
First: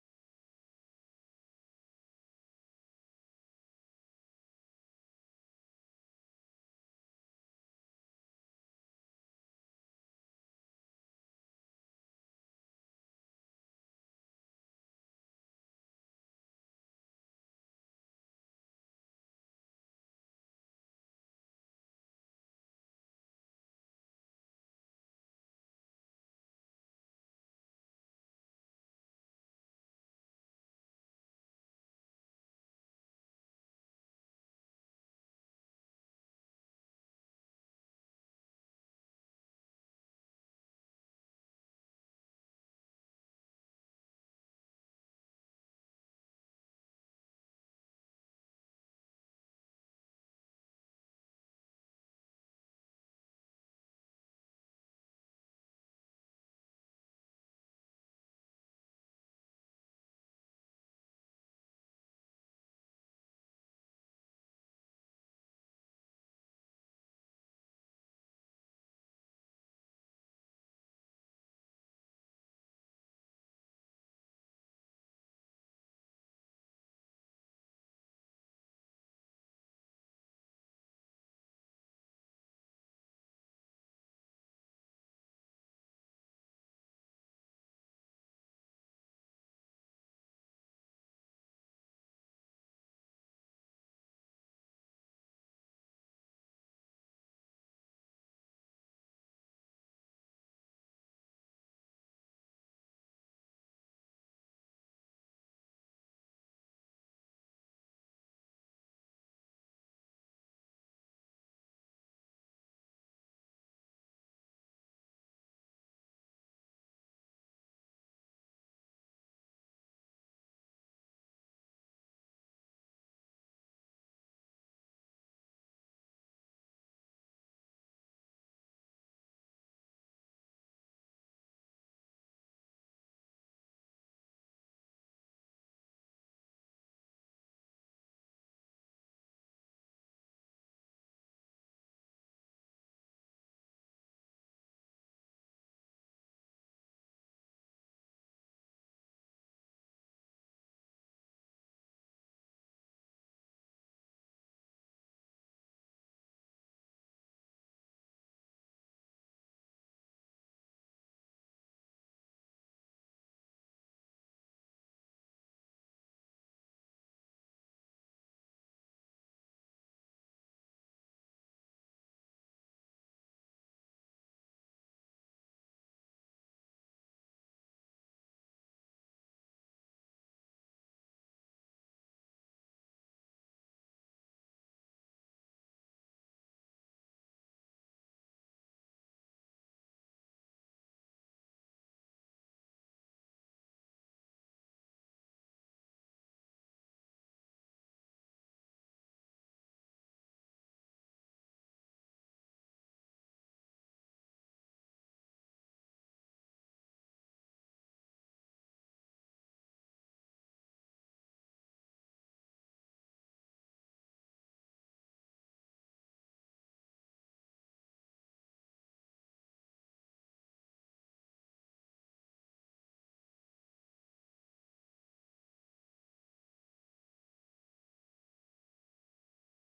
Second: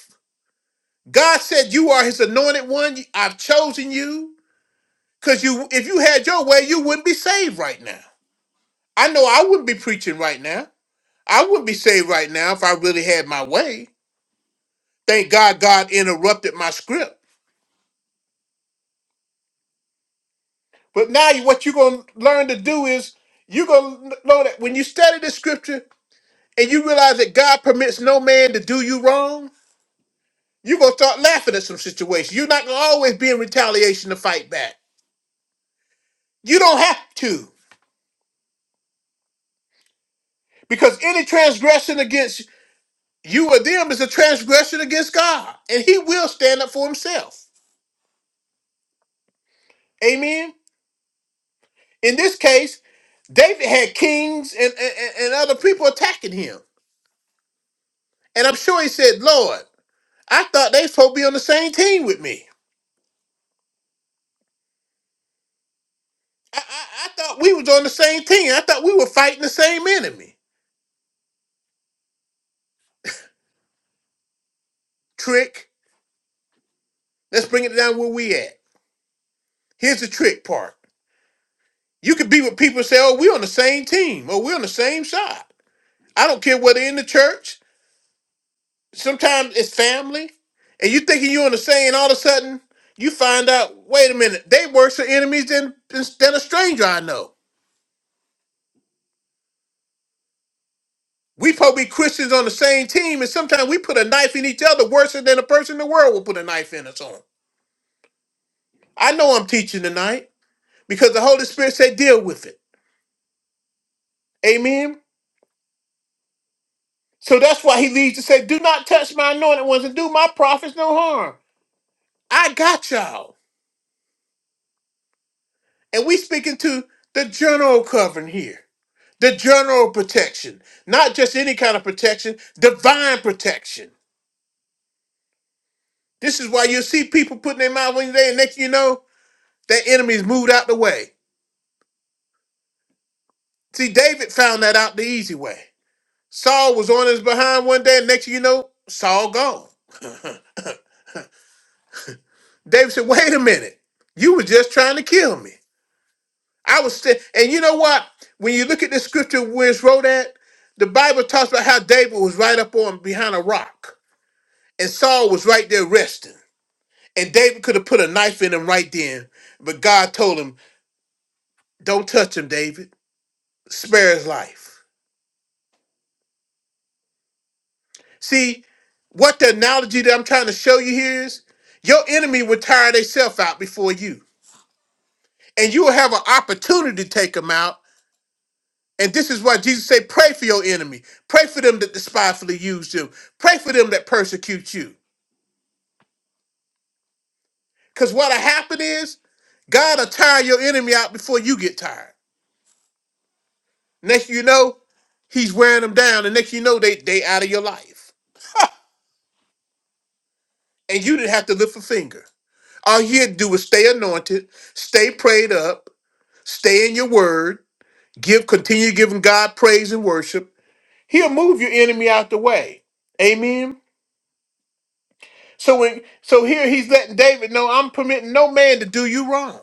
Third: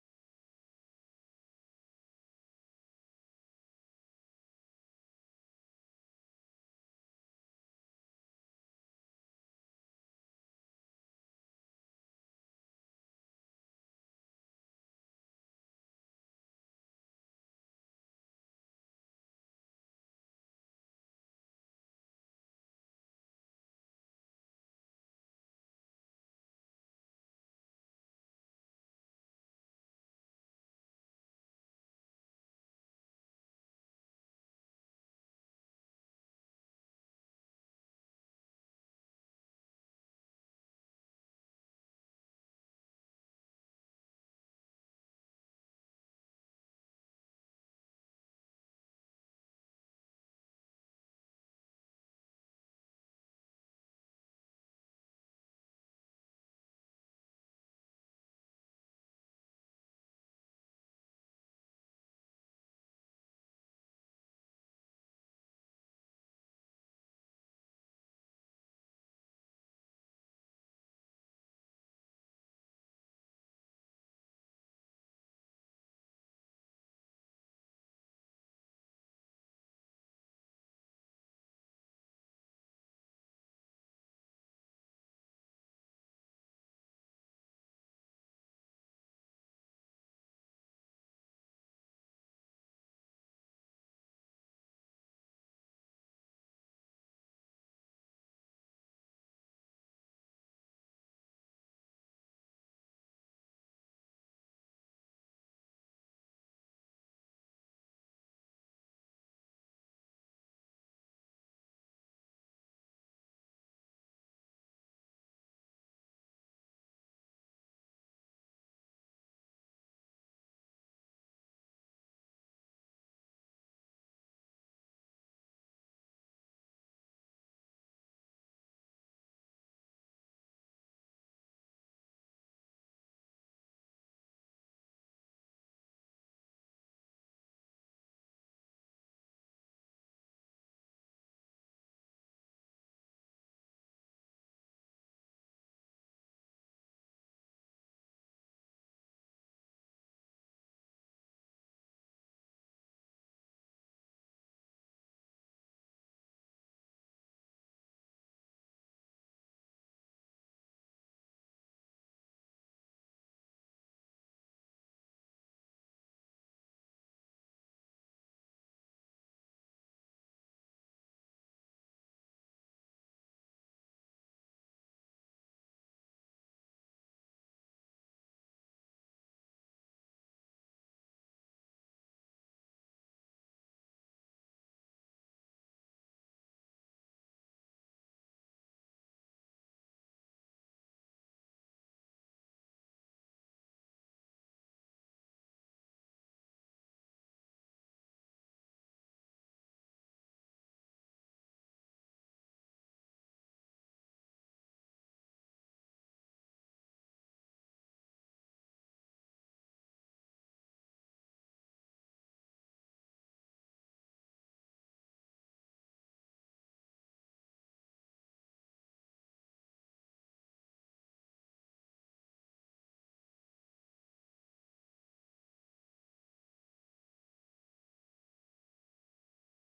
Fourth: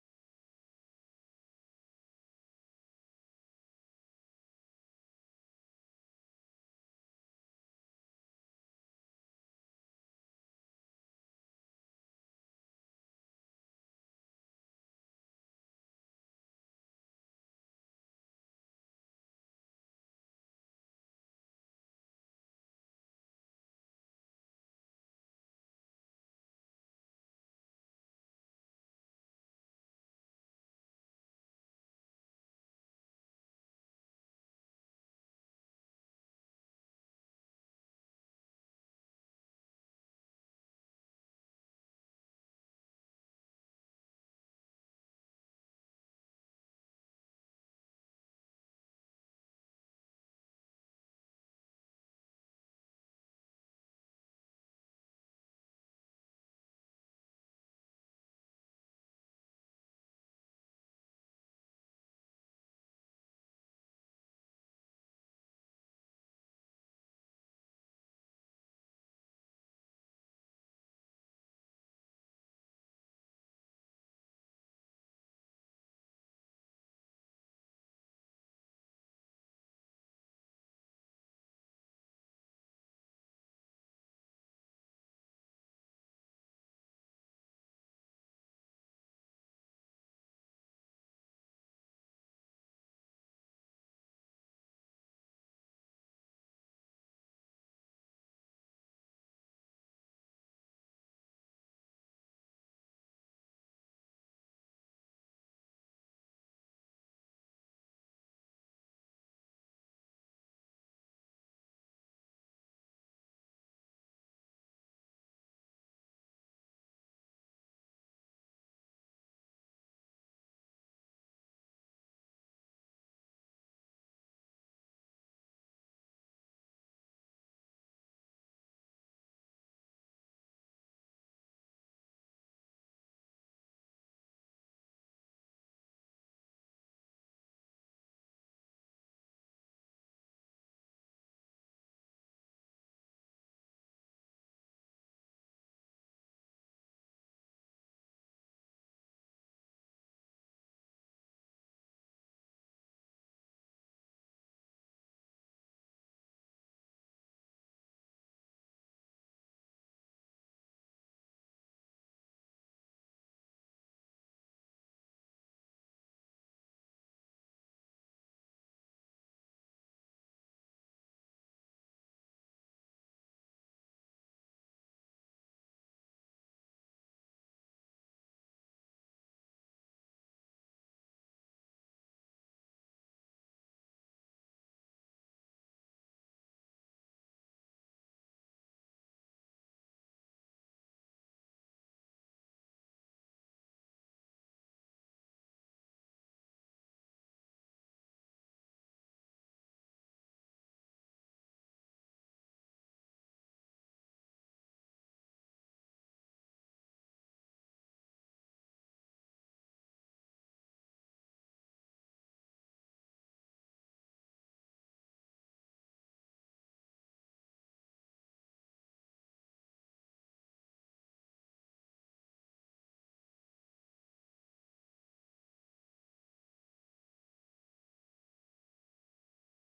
Speaker 1: God said, "You are His anointed one. I've chosen you." Because you, if you had your way, you wouldn't be saved right now. I know I wouldn't be preaching right now. I wouldn't be saved right now if I really had my way. Thank God God interrupted my script. But now you- what you're going to learn to do is you're going to know that when you study the scripture and you realize that God permits no man to do you wrong, you're going to start laughing at some situations. You're not going to always be in retaliation to fight back. You don't have to. Because any transgression against You or them is a transgression against God, and he will stand up for himself. Amen. In this case, David had kings and, and, and other people attacking him. And I'm sure he said, Lord, I thought they supposed to be on the same team with me. I, I, I thought we was on the same team. I thought we were fighting the same enemy. Trick. Let's bring it down where we at. Here's the trick part. You could be with people and say, oh, we're on the same team or we're on the same side. I don't care whether in the church. Sometimes it's family, and you thinking you're on the same. All of a sudden, you find out. Wait a minute, they worse are enemies than than a stranger I know. We probably Christians on the same team, and sometimes we put a knife in each other worse than a person in the world will put a knife in us on. I know I'm teaching tonight because the Holy Spirit said, deal with it. Amen. So that's why he leads to say, do not touch my anointed ones and do my prophets no harm. I got y'all. And we speaking to the general covering here. The general protection, not just any kind of protection, divine protection. This is why you see people putting their mouth on you there, and next thing you know, their enemies moved out the way. See, David found that out the easy way. Saul was on his behind one day, and next thing you know, Saul gone. (laughs) David said, "Wait a minute, you were just trying to kill me. I was, st- and you know what? When you look at the scripture where it's wrote at, the Bible talks about how David was right up on behind a rock, and Saul was right there resting. And David could have put a knife in him right then. But God told him, Don't touch him, David. Spare his life. See, what the analogy that I'm trying to show you here is your enemy will tire themselves out before you. And you will have an opportunity to take them out. And this is why Jesus said, Pray for your enemy. Pray for them that despitefully use you. Pray for them that persecute you. Because what'll happen is God will tire your enemy out before you get tired. Next you know, he's wearing them down, and next you know they they out of your life, and you didn't have to lift a finger. All you had to do was stay anointed, stay prayed up, stay in your word, give continue giving God praise and worship. He'll move your enemy out the way. Amen. So when so here he's letting David know I'm permitting no man to do you wrong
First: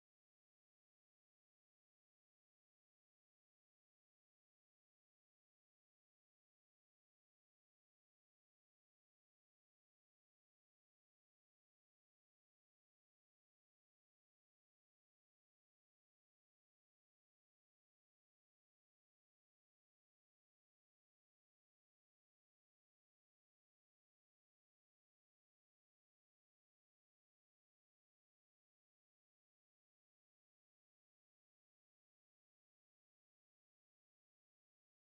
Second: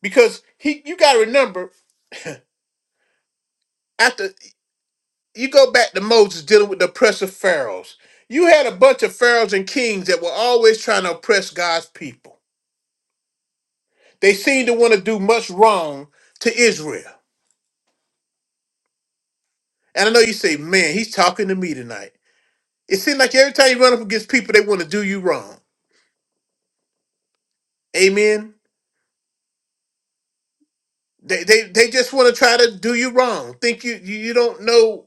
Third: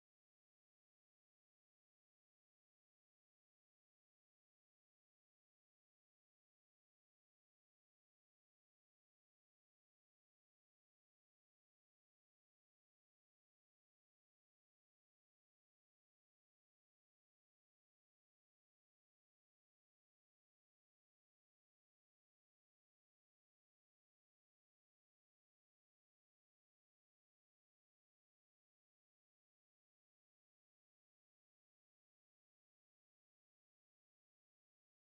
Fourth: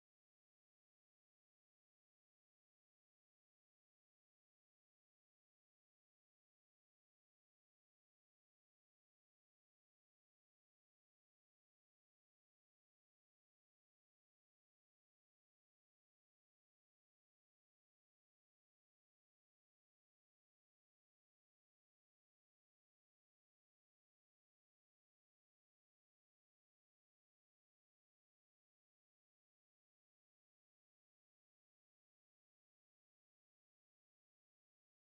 Speaker 1: because he you got to remember you go back to Moses dealing with the oppressive pharaohs. You had a bunch of pharaohs and kings that were always trying to oppress God's people. They seemed to want to do much wrong to Israel. And I know you say, man, he's talking to me tonight. It seems like every time you run up against people, they want to do you wrong. Amen. They they, they just want to try to do you wrong. Think you you you don't know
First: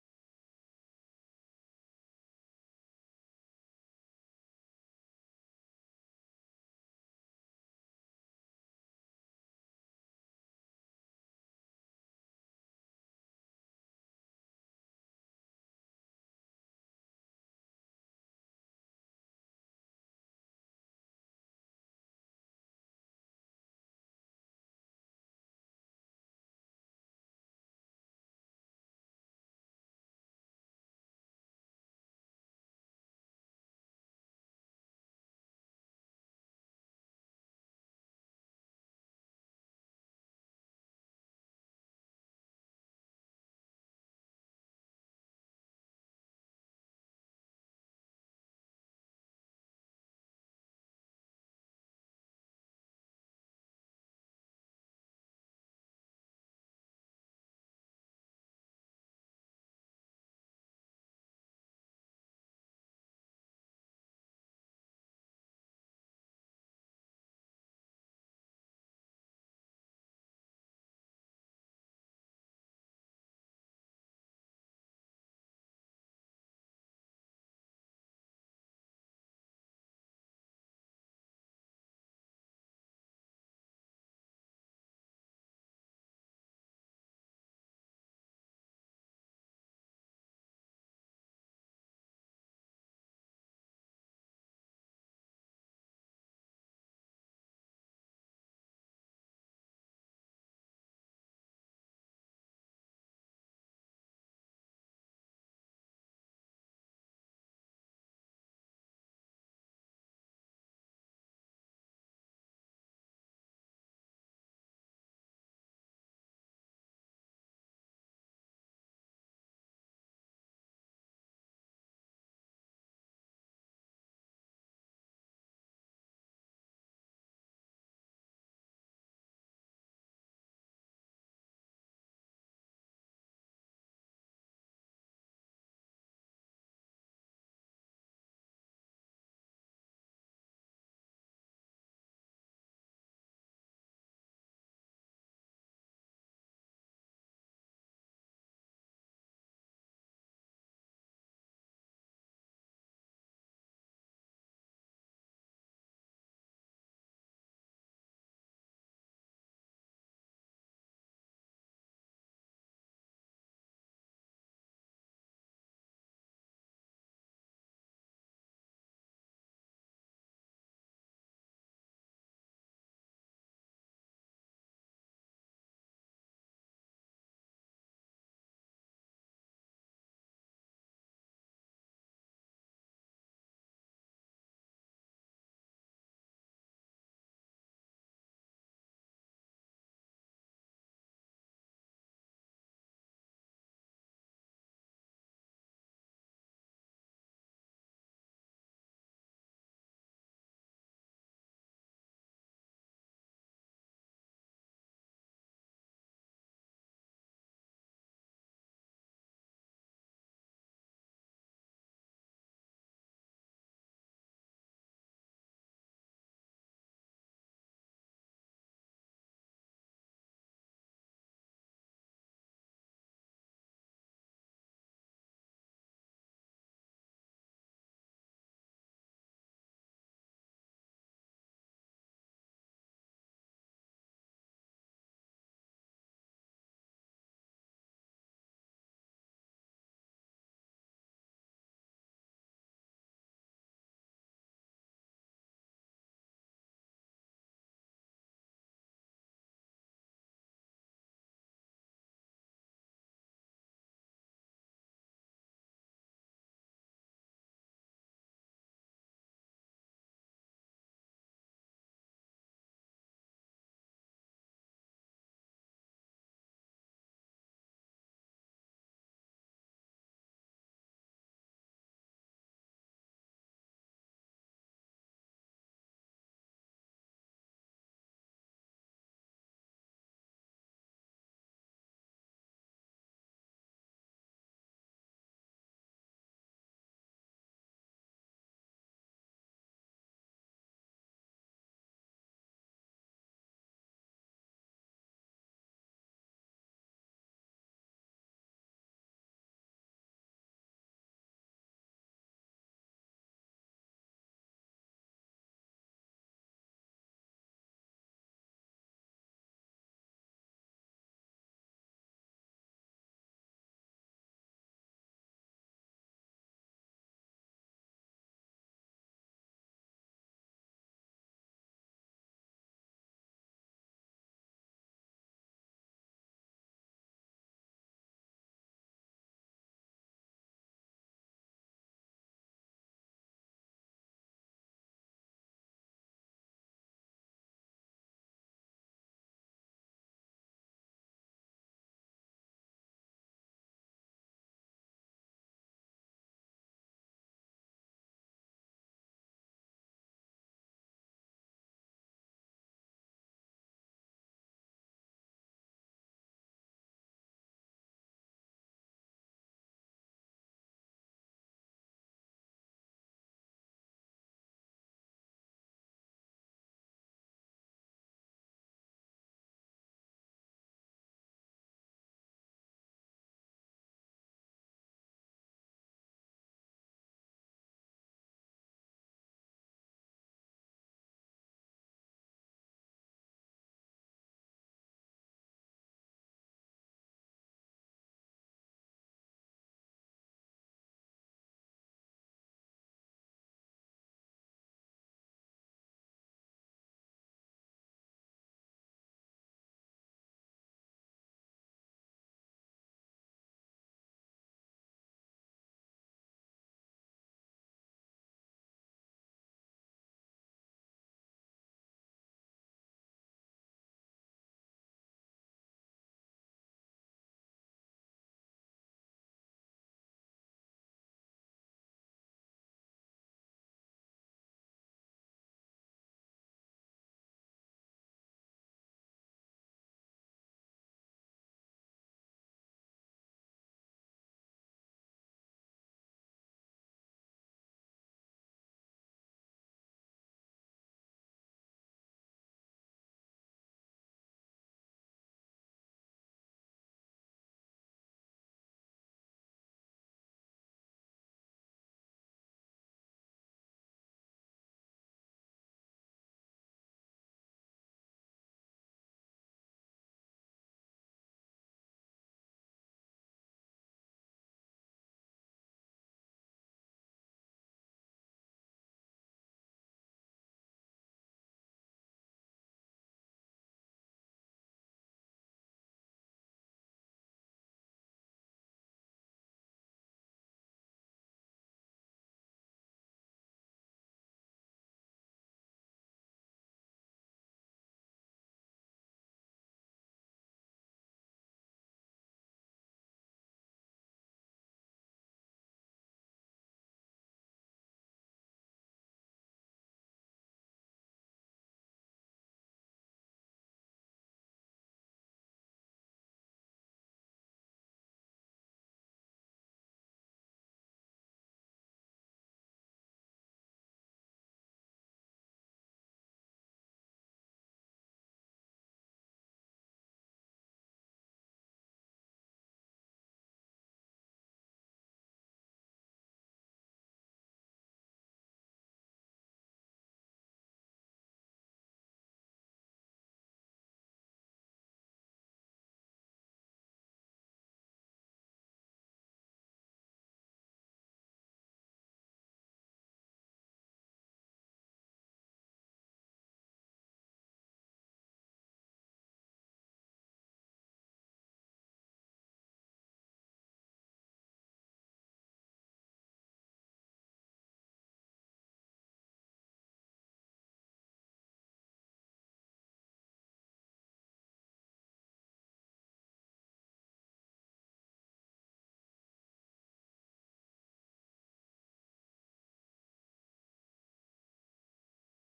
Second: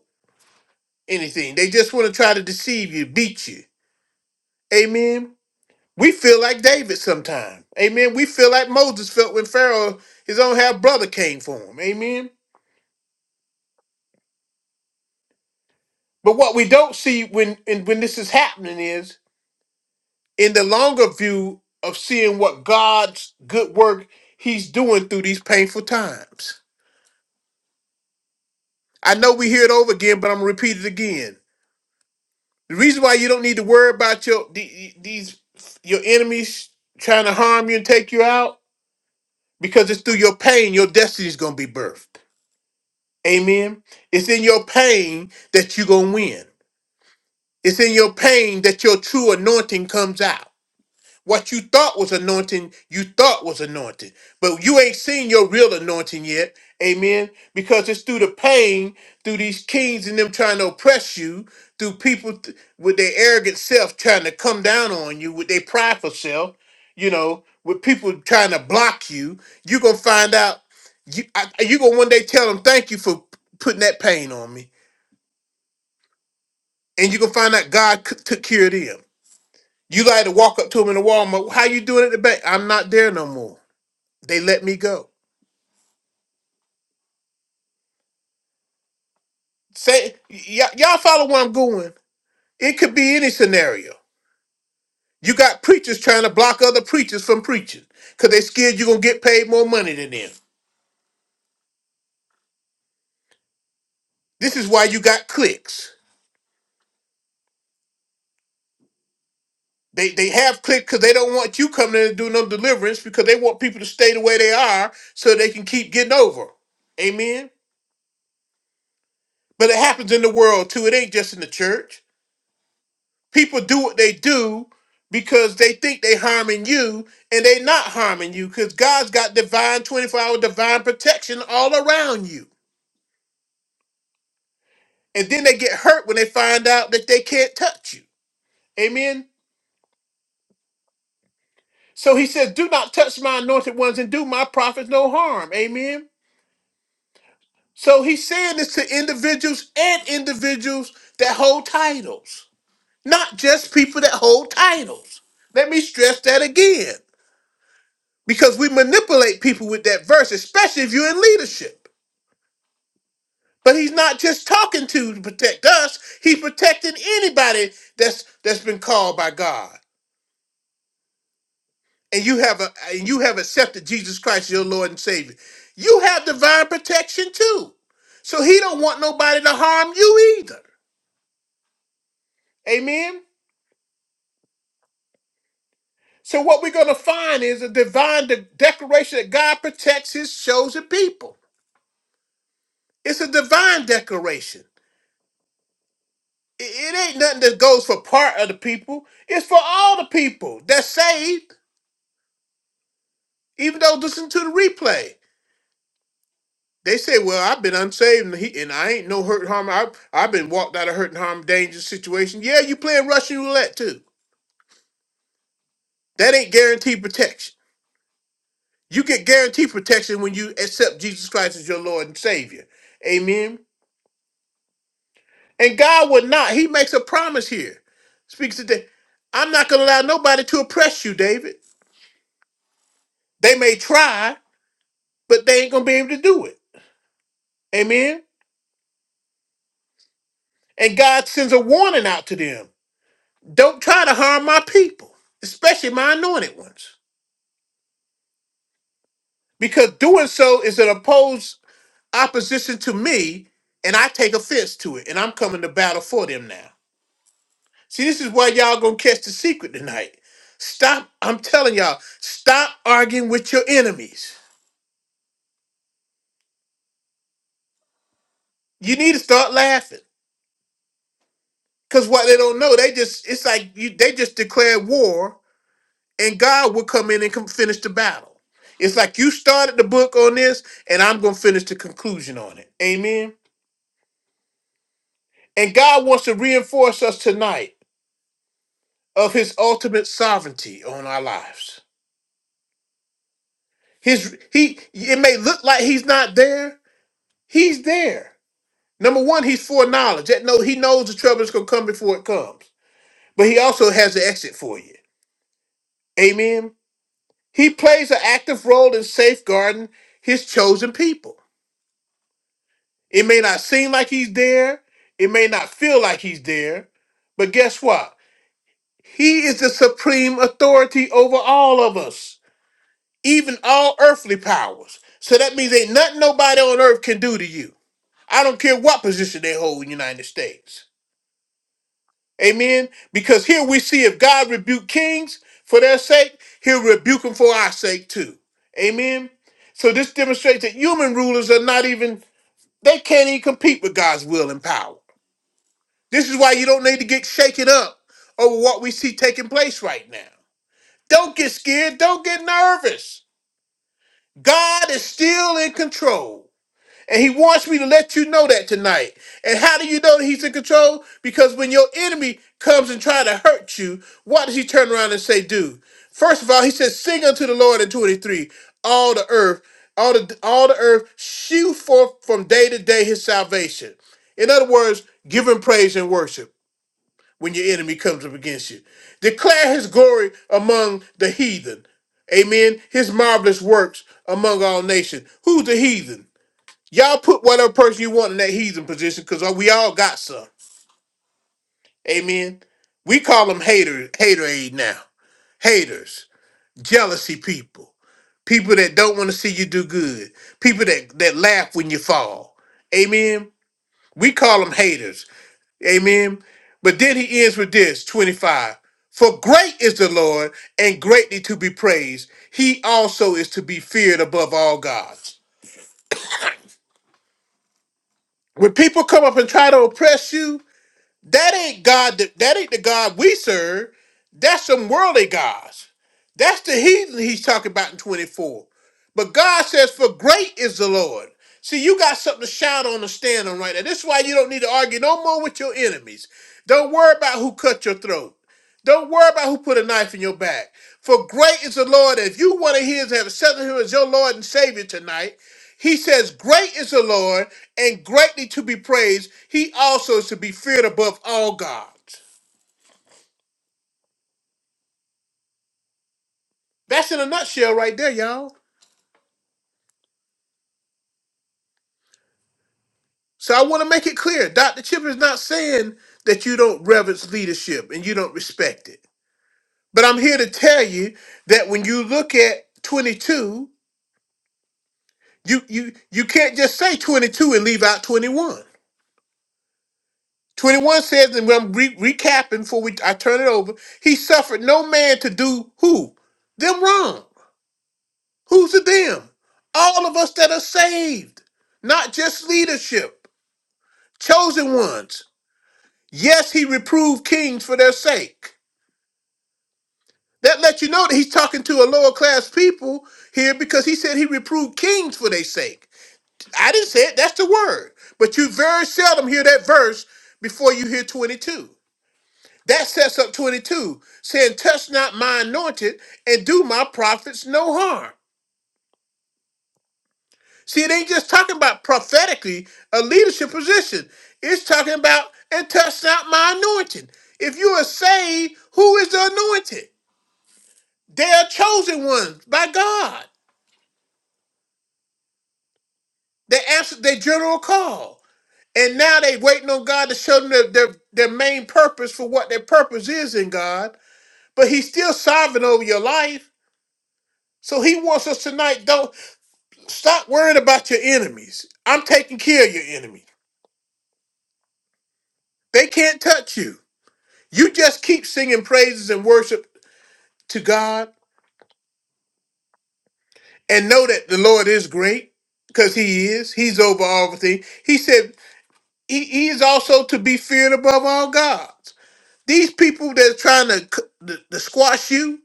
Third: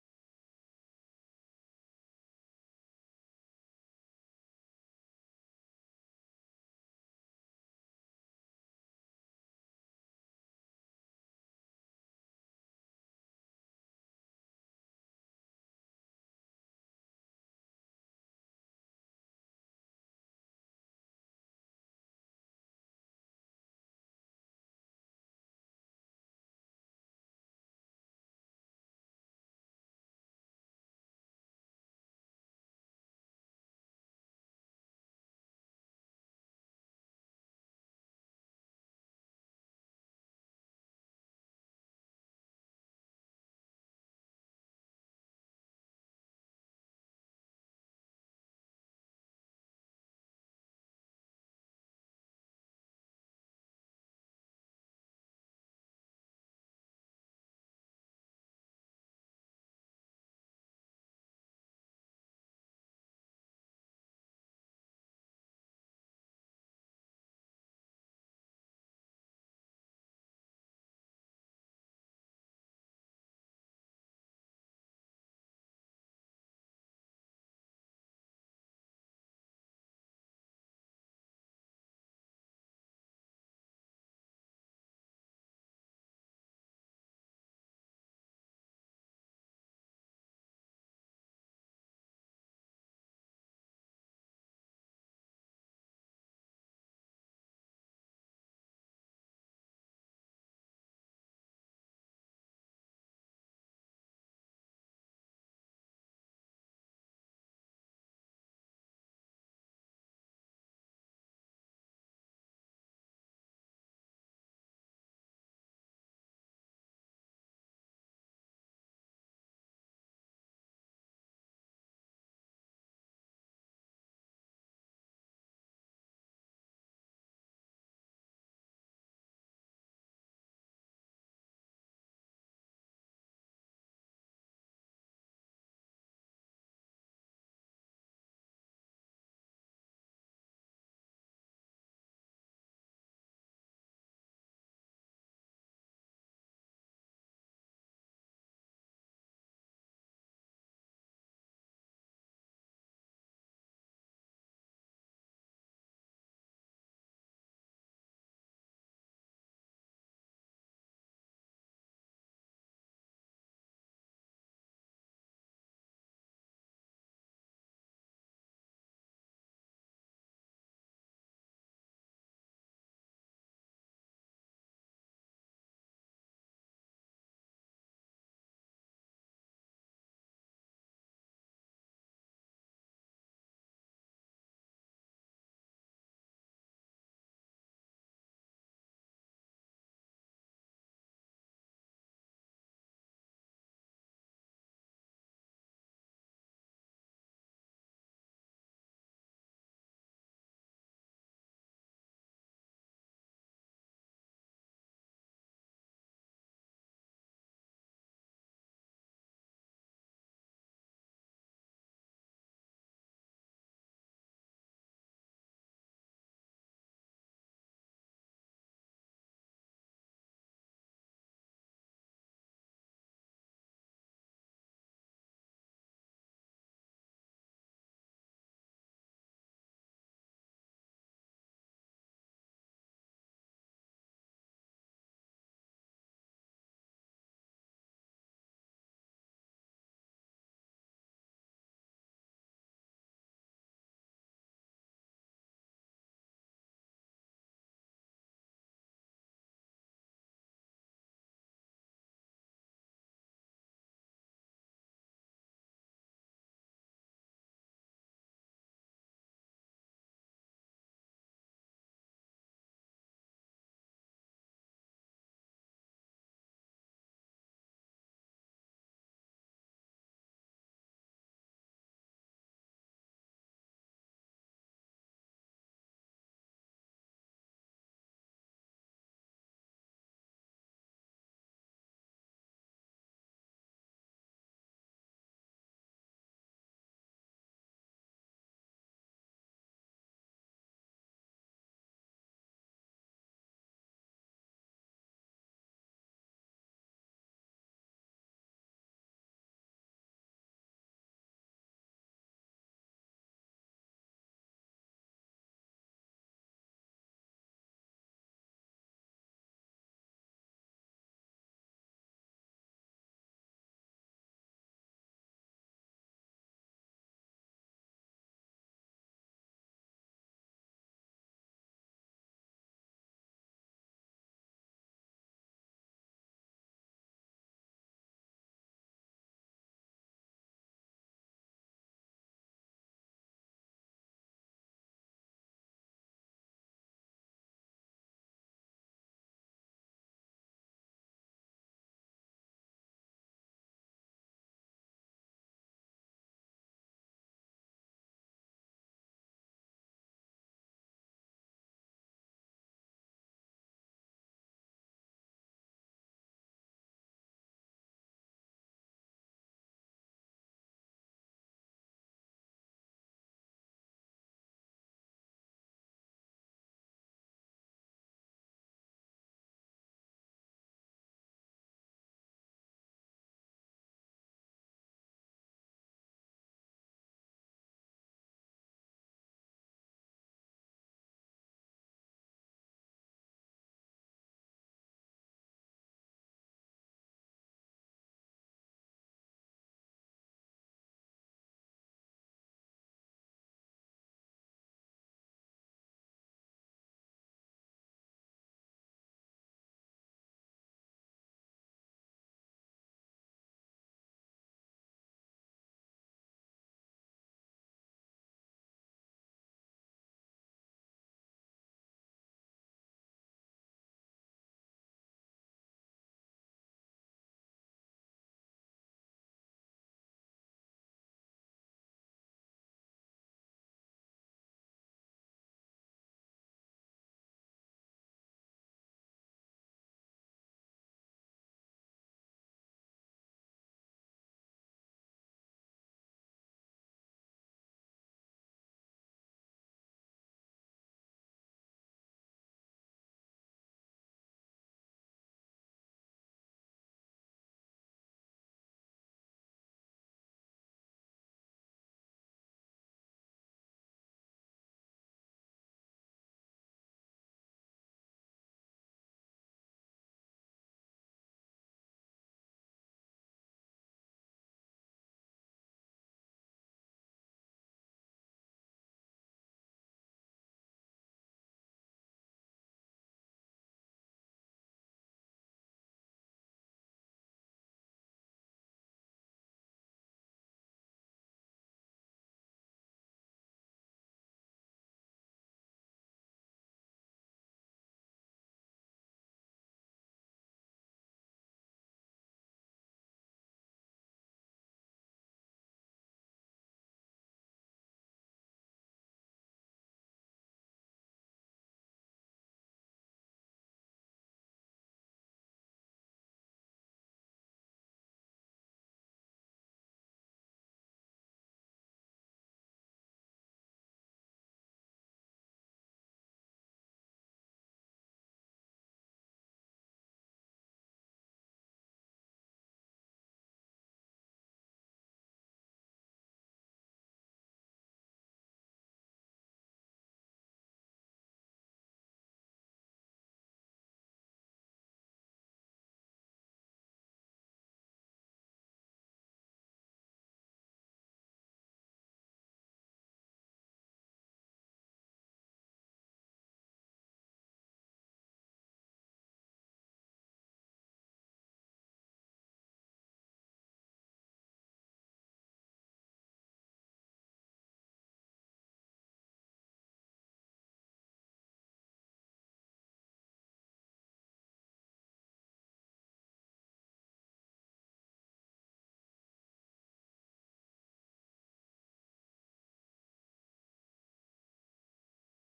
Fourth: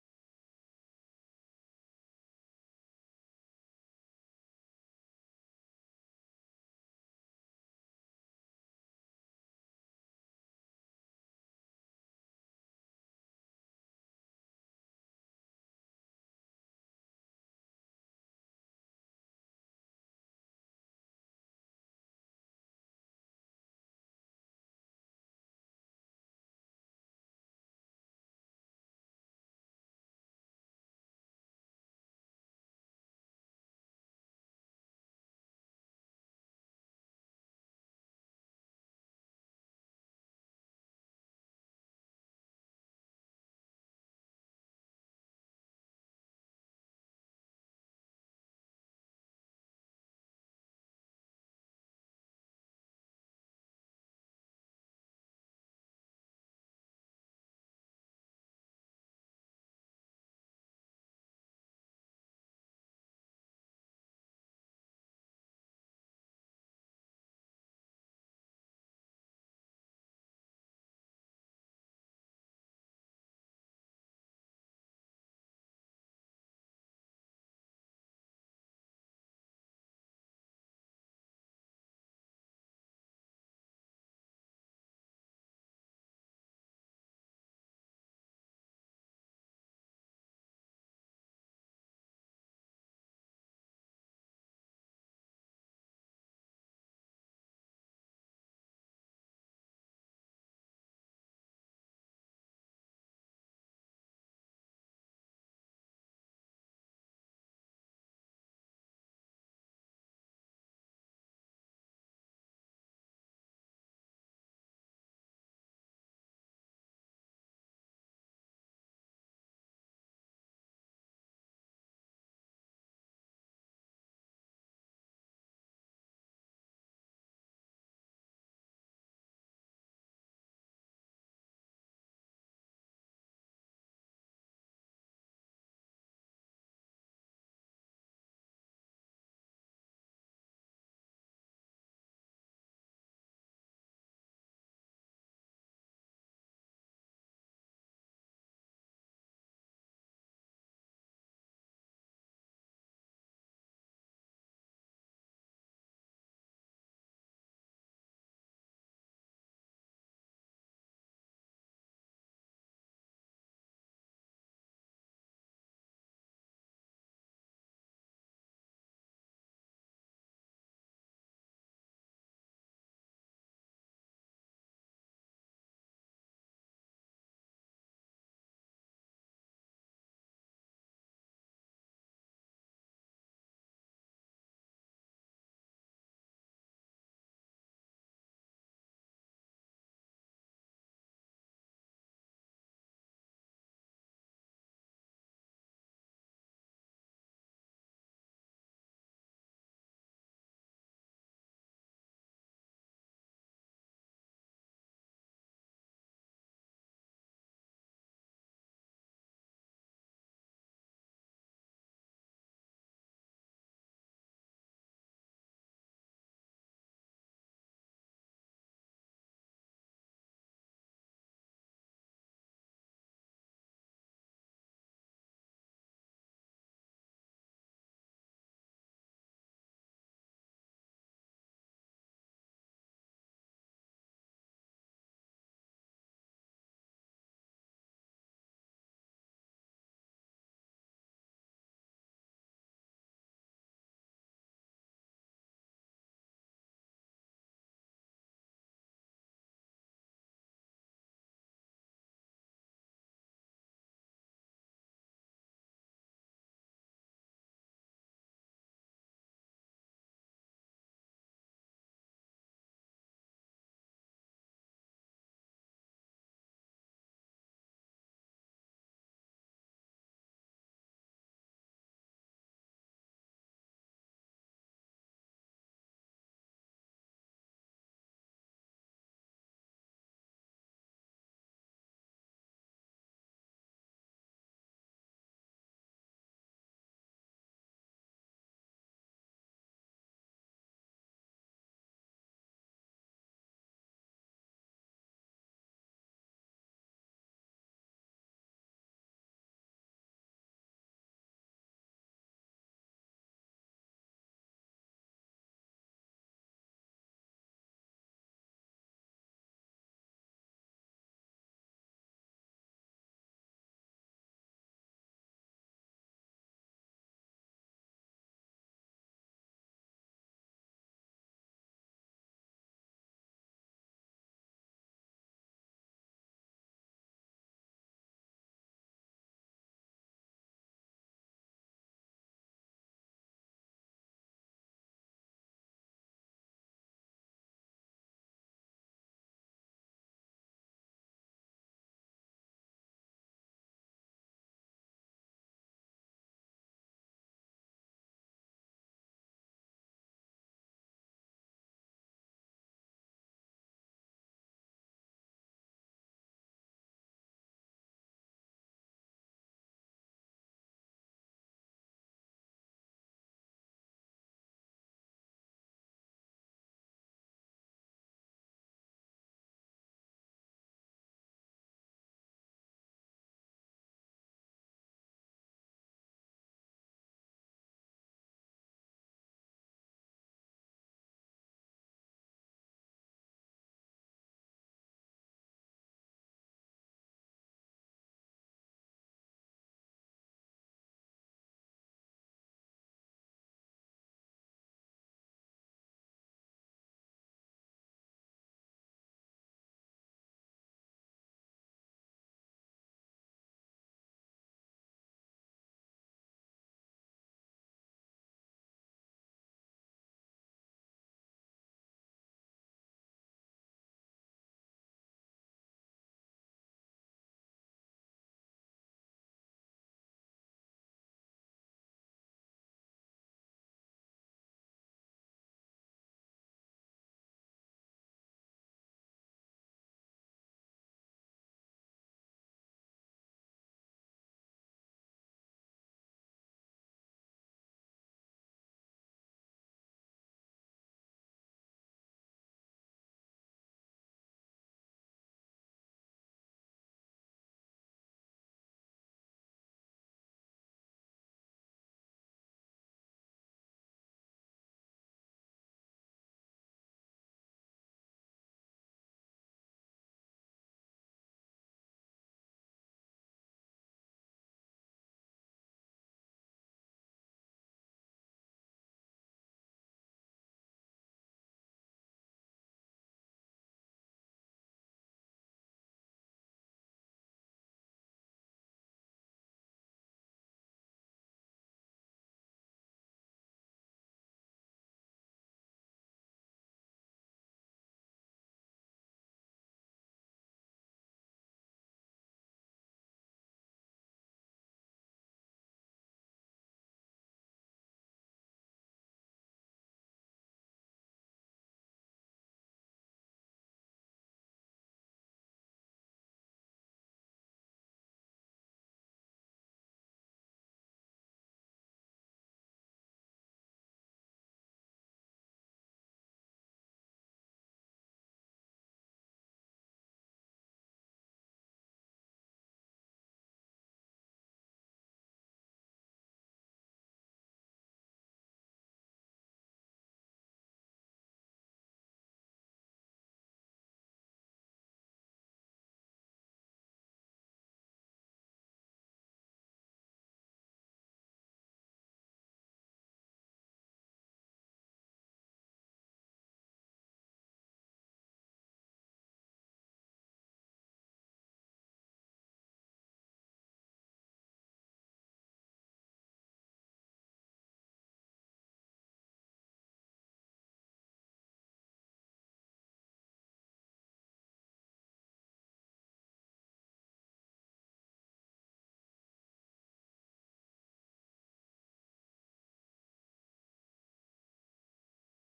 Speaker 1: anything. They just want to try to deceive you, beat you. Amen. We feel like David sometime. Amen. We feel like Moses felt when Pharaoh, his own half brother, came for him. Amen. But what we don't see when and when this is happening is in the longer view of seeing what God's good work He's doing through these painful times. I know we hear it over again, but I'm gonna repeat it again. The reason why you don't need to worry about your the- these your enemies trying to harm you and take you out because it's through your pain your destiny's gonna be birthed. Amen. It's in your pain that you're going to win. It's in your pain that your true anointing comes out. What you thought was anointing, you thought was anointed. But you ain't seen your real anointing yet. Amen. Because it's through the pain, through these kings and them trying to oppress you, through people th- with their arrogant self trying to come down on you, with their prideful self, you know, with people trying to block you, you're going to find out. you I, you going to one day tell them, thank you for putting that pain on me. And you're going to find out God c- took care of them. You like to walk up to them in the Walmart. How you doing at the bank? I'm not there no more. They let me go. Say, y- y'all follow where I'm going. It could be any scenario. You got preachers trying to block other preachers from preaching because they scared you're going to get paid more money than them. This is why you got clicks. They, they have clicks because they don't want you coming in and doing no deliverance because they want people to stay the way they are so they can keep getting over. 'em. Amen. But it happens in the world too. It ain't just in the church. people do what they do because they think they harming you and they not harming you because god's got divine 24 hour divine protection all around you and then they get hurt when they find out that they can't touch you amen so he says do not touch my anointed ones and do my prophets no harm amen so he's saying this to individuals and individuals that hold titles not just people that hold titles let me stress that again because we manipulate people with that verse, especially if you're in leadership. But he's not just talking to to protect us; he's protecting anybody that's that's been called by God, and you have a and you have accepted Jesus Christ your Lord and Savior. You have divine protection too, so he don't want nobody to harm you either. Amen. So what we're gonna find is a divine de- declaration that God protects His chosen people. It's a divine declaration. It it ain't nothing that goes for part of the people. It's for all the people that's saved, even though listen to the replay. They say, "Well, I've been unsaved, and, he, and I ain't no hurt harm. I, I've been walked out of hurt and harm, dangerous situation." Yeah, you playing Russian roulette too. That ain't guaranteed protection. You get guaranteed protection when you accept Jesus Christ as your Lord and Savior. Amen. And God would not. He makes a promise here. Speaks to David. I'm not going to allow nobody to oppress you, David. They may try. but they ain't gonna be able to do it. Amen. And God sends a warning out to them. Don't try to harm my people, especially my anointed ones. Because doing so is an opposed opposition to me, and I take offense to it, and I'm coming to battle for them now. See, this is why y'all gonna catch the secret tonight. Stop, I'm telling y'all, stop arguing with your enemies. You need to start laughing. Cause what they don't know, they just it's like you they just declared war and God will come in and come finish the battle. It's like you started the book on this, and I'm going to finish the conclusion on it. Amen. And God wants to reinforce us tonight of His ultimate sovereignty on our lives. His He it may look like He's not there. He's there. Number one, He's foreknowledge. That no, He knows the trouble is going to come before it comes. But He also has an exit for you. Amen. He plays an active role in safeguarding His chosen people. It may not seem like he's there. It may not feel like he's there. But guess what? He is the supreme authority over all of us, even all earthly powers. So that means ain't nothing nobody on earth can do to you. I don't care what position they hold in the United States. Amen. Because here we see if God rebuke kings for their sake, he'll rebuke them for our sake too. Amen. So this demonstrates that human rulers are not even, they can't even compete with God's will and power. This is why you don't need to get shaken up over what we see taking place right now. Don't get scared. Don't get nervous. God is still in control. And he wants me to let you know that tonight. And how do you know that he's in control? Because when your enemy comes and try to hurt you, what does he turn around and say, do? First of all, he says, sing unto the Lord in 23, all the earth, all the all the earth, shew forth from day to day his salvation. In other words, give him praise and worship when your enemy comes up against you. Declare his glory among the heathen. Amen. His marvelous works among all nations. Who's the heathen? Y'all put whatever person you want in that heathen position because we all got some. Amen. We call them haters, hater aid now. Haters, jealousy people, people that don't want to see you do good, people that, that laugh when you fall. Amen. We call them haters Amen. But then he ends with this 25. For great is the Lord and greatly to be praised. He also is to be feared above all gods. When people come up and try to oppress you, That ain't God. That, that ain't the God we serve. That's some worldly gods. That's the heathen he's talking about in 24. But God says, "For great is the Lord." See, you got something to shout on and stand on right now. This is why you don't need to argue no more with your enemies. Don't worry about who cut your throat. Don't worry about who put a knife in your back. For great is the Lord. If you want to hear have accepted him as your Lord and Savior tonight, he says, Great is the Lord and greatly to be praised. He also is to be feared above all gods. That's in a nutshell right there, y'all. So I want to make it clear. Dr. Chip is not saying that you don't reverence leadership and you don't respect it. But I'm here to tell you that when you look at 22, you you you can't just say 22 and leave out 21. 21 says, and I'm re- recapping before we I turn it over. He suffered no man to do who them wrong. Who's the them? All of us that are saved, not just leadership, chosen ones. Yes, he reproved kings for their sake. That lets you know that he's talking to a lower class people here because he said he reproved kings for their sake. I didn't say it, that's the word. But you very seldom hear that verse before you hear 22. That sets up 22, saying, Touch not my anointed and do my prophets no harm. See, it ain't just talking about prophetically a leadership position. It's talking about and touch not my anointing. If you are saved, who is the anointed? They are chosen ones by God. They answered their general call. And now they waiting on God to show them their, their, their main purpose for what their purpose is in God. But he's still sovereign over your life. So he wants us tonight, don't stop worrying about your enemies. I'm taking care of your enemy. They can't touch you. You just keep singing praises and worship to God and know that the Lord is great because He is. He's over all things. He said he, he is also to be feared above all gods. These people that's trying to, c- to, to squash you,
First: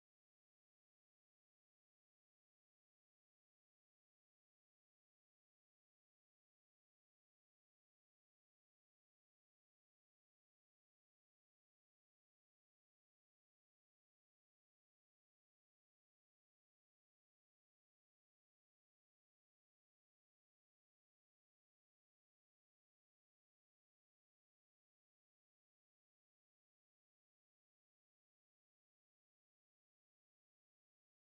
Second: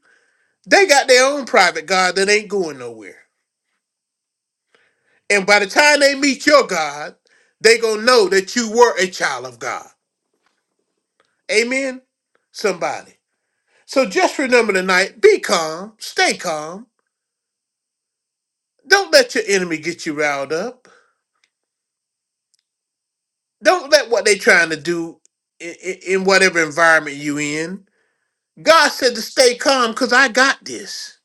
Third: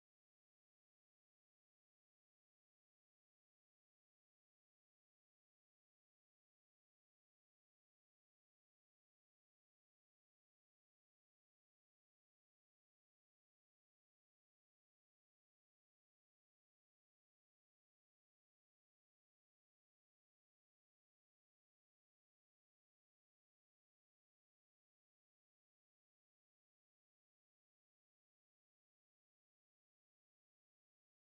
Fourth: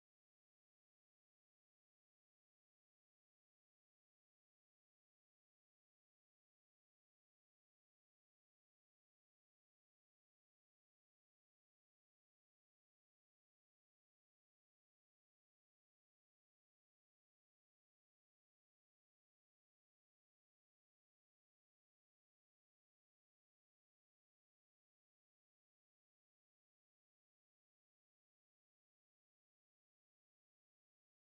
Speaker 1: they got their own private God that ain't going nowhere. And by the time they meet your God, they going to know that you were a child of God. Amen? Somebody. So just remember tonight, be calm, stay calm. Don't let your enemy get you riled up. Don't let what they trying to do in, in whatever environment you in. God said to stay calm because I got this.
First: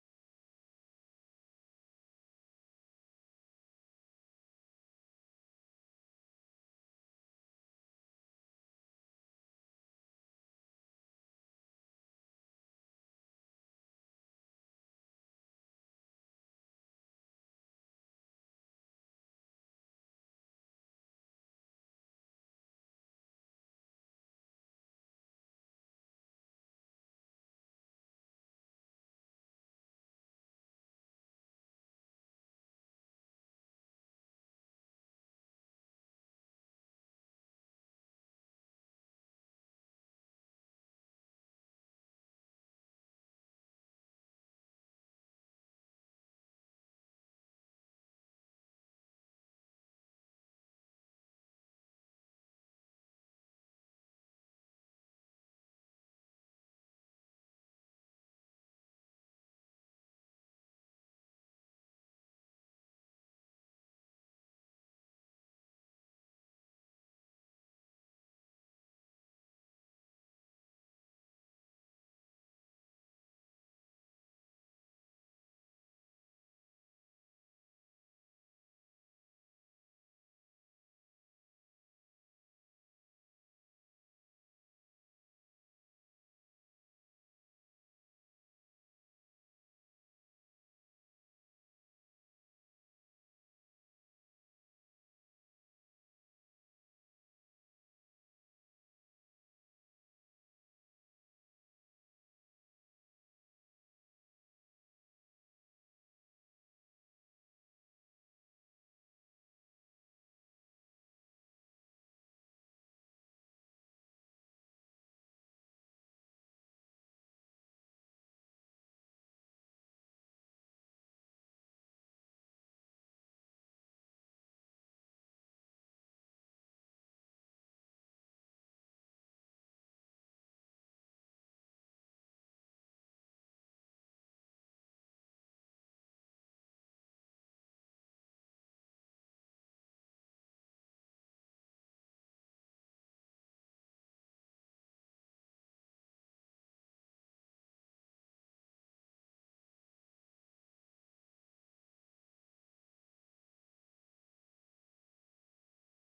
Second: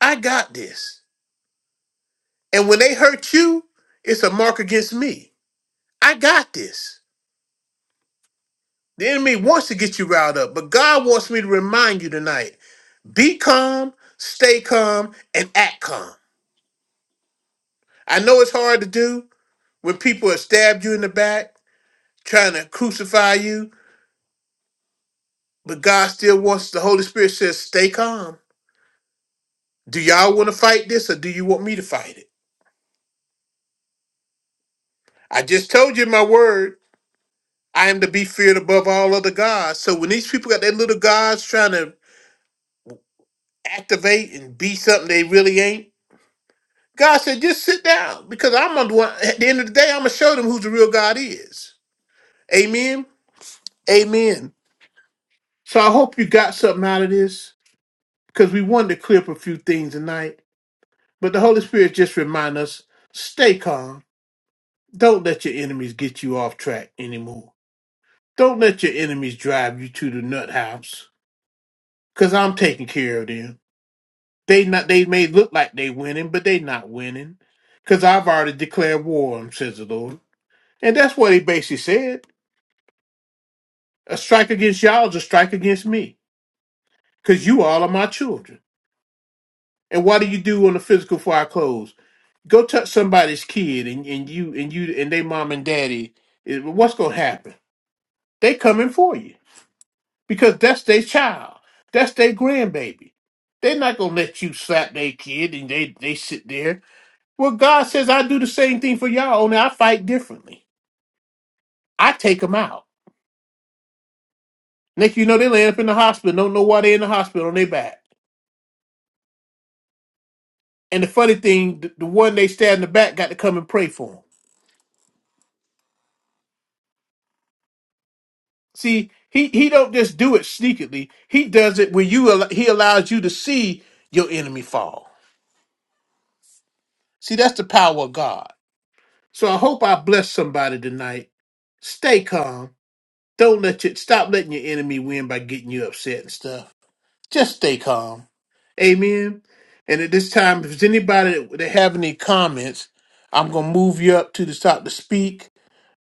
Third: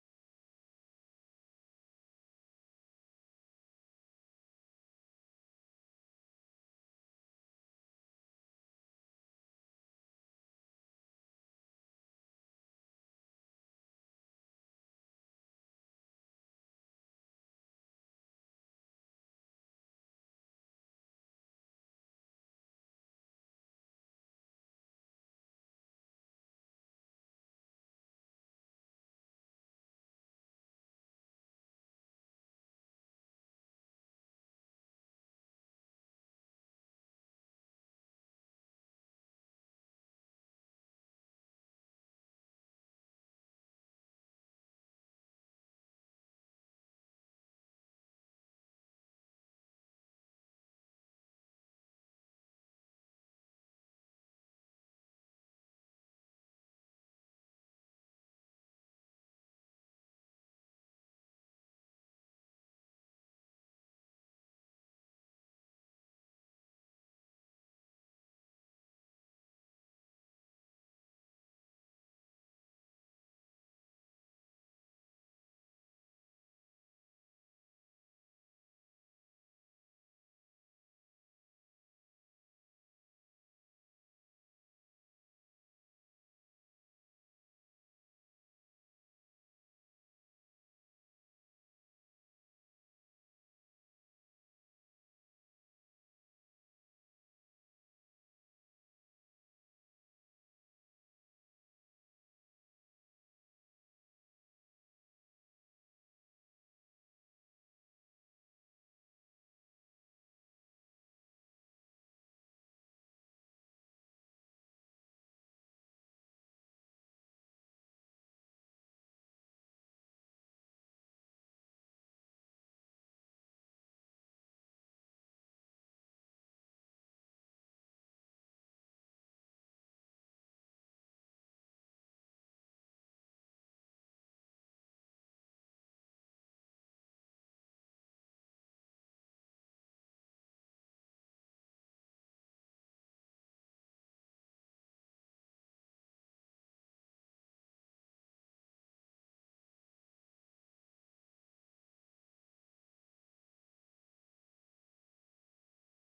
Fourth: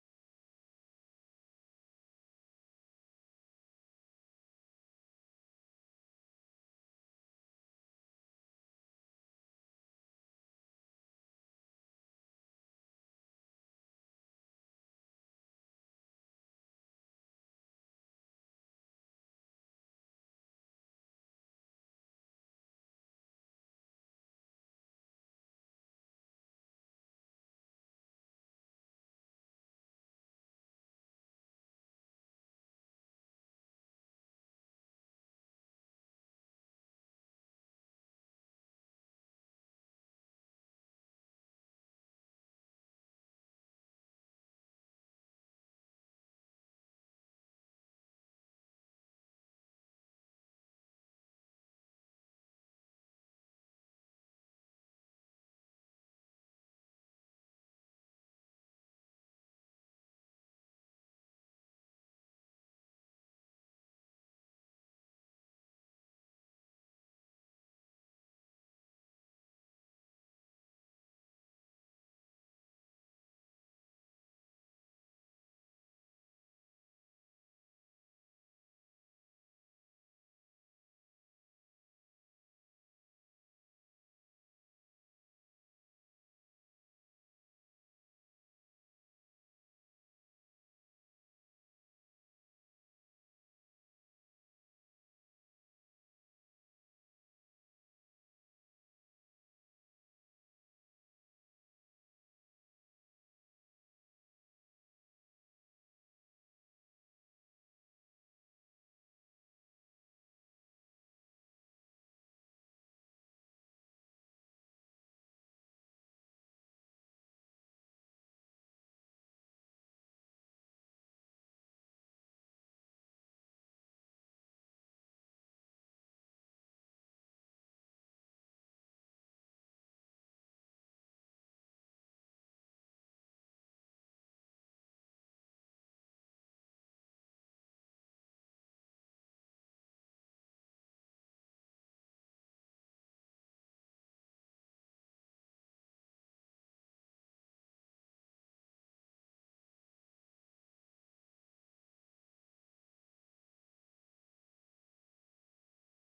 Speaker 1: I got this. And when they hurt you, it's a mark against me. I got this. The enemy wants to get you riled up, but God wants me to remind you tonight be calm, stay calm, and act calm. I know it's hard to do when people have stabbed you in the back, trying to crucify you, but God still wants the Holy Spirit says, stay calm Do y'all want to fight this or do you want me to fight it? I just told you in my word. I am to be feared above all other gods. So when these people got their little gods trying to activate and be something they really ain't, God said, just sit down because I'm on the one. At the end of the day, I'm going to show them who the real God is. Amen. Amen. So I hope you got something out of this because we wanted to clear up a few things tonight. But the Holy Spirit just remind us stay calm. Don't let your enemies get you off track anymore. Don't let your enemies drive you to the nut house, cause I'm taking care of them. They not they may look like they winning, but they not winning, cause I've already declared war on 'em, says the Lord. And that's what he basically said. A strike against y'all is a strike against me, cause you all are my children. And what do you do on the physical for our clothes? Go touch somebody's kid, and, and you and you and they mom and daddy. eh, What's gonna happen? They coming for you. because that's their child. That's their grandbaby. They're not gonna let you slap their kid and they, they sit there. Well, God says I do the same thing for y'all, only I fight differently. I take them out. Next you know they land up in the hospital, don't know why they in the hospital on their back. And the funny thing, the, the one they stab in the back got to come and pray for them. See, he, he don't just do it sneakily. He does it when you al- he allows you to see your enemy fall. See, that's the power of God. So I hope I bless somebody tonight. Stay calm. Don't let you stop letting your enemy win by getting you upset and stuff. Just stay calm. Amen. And at this time, if there's anybody that, that have any comments, I'm gonna move you up to the top to speak.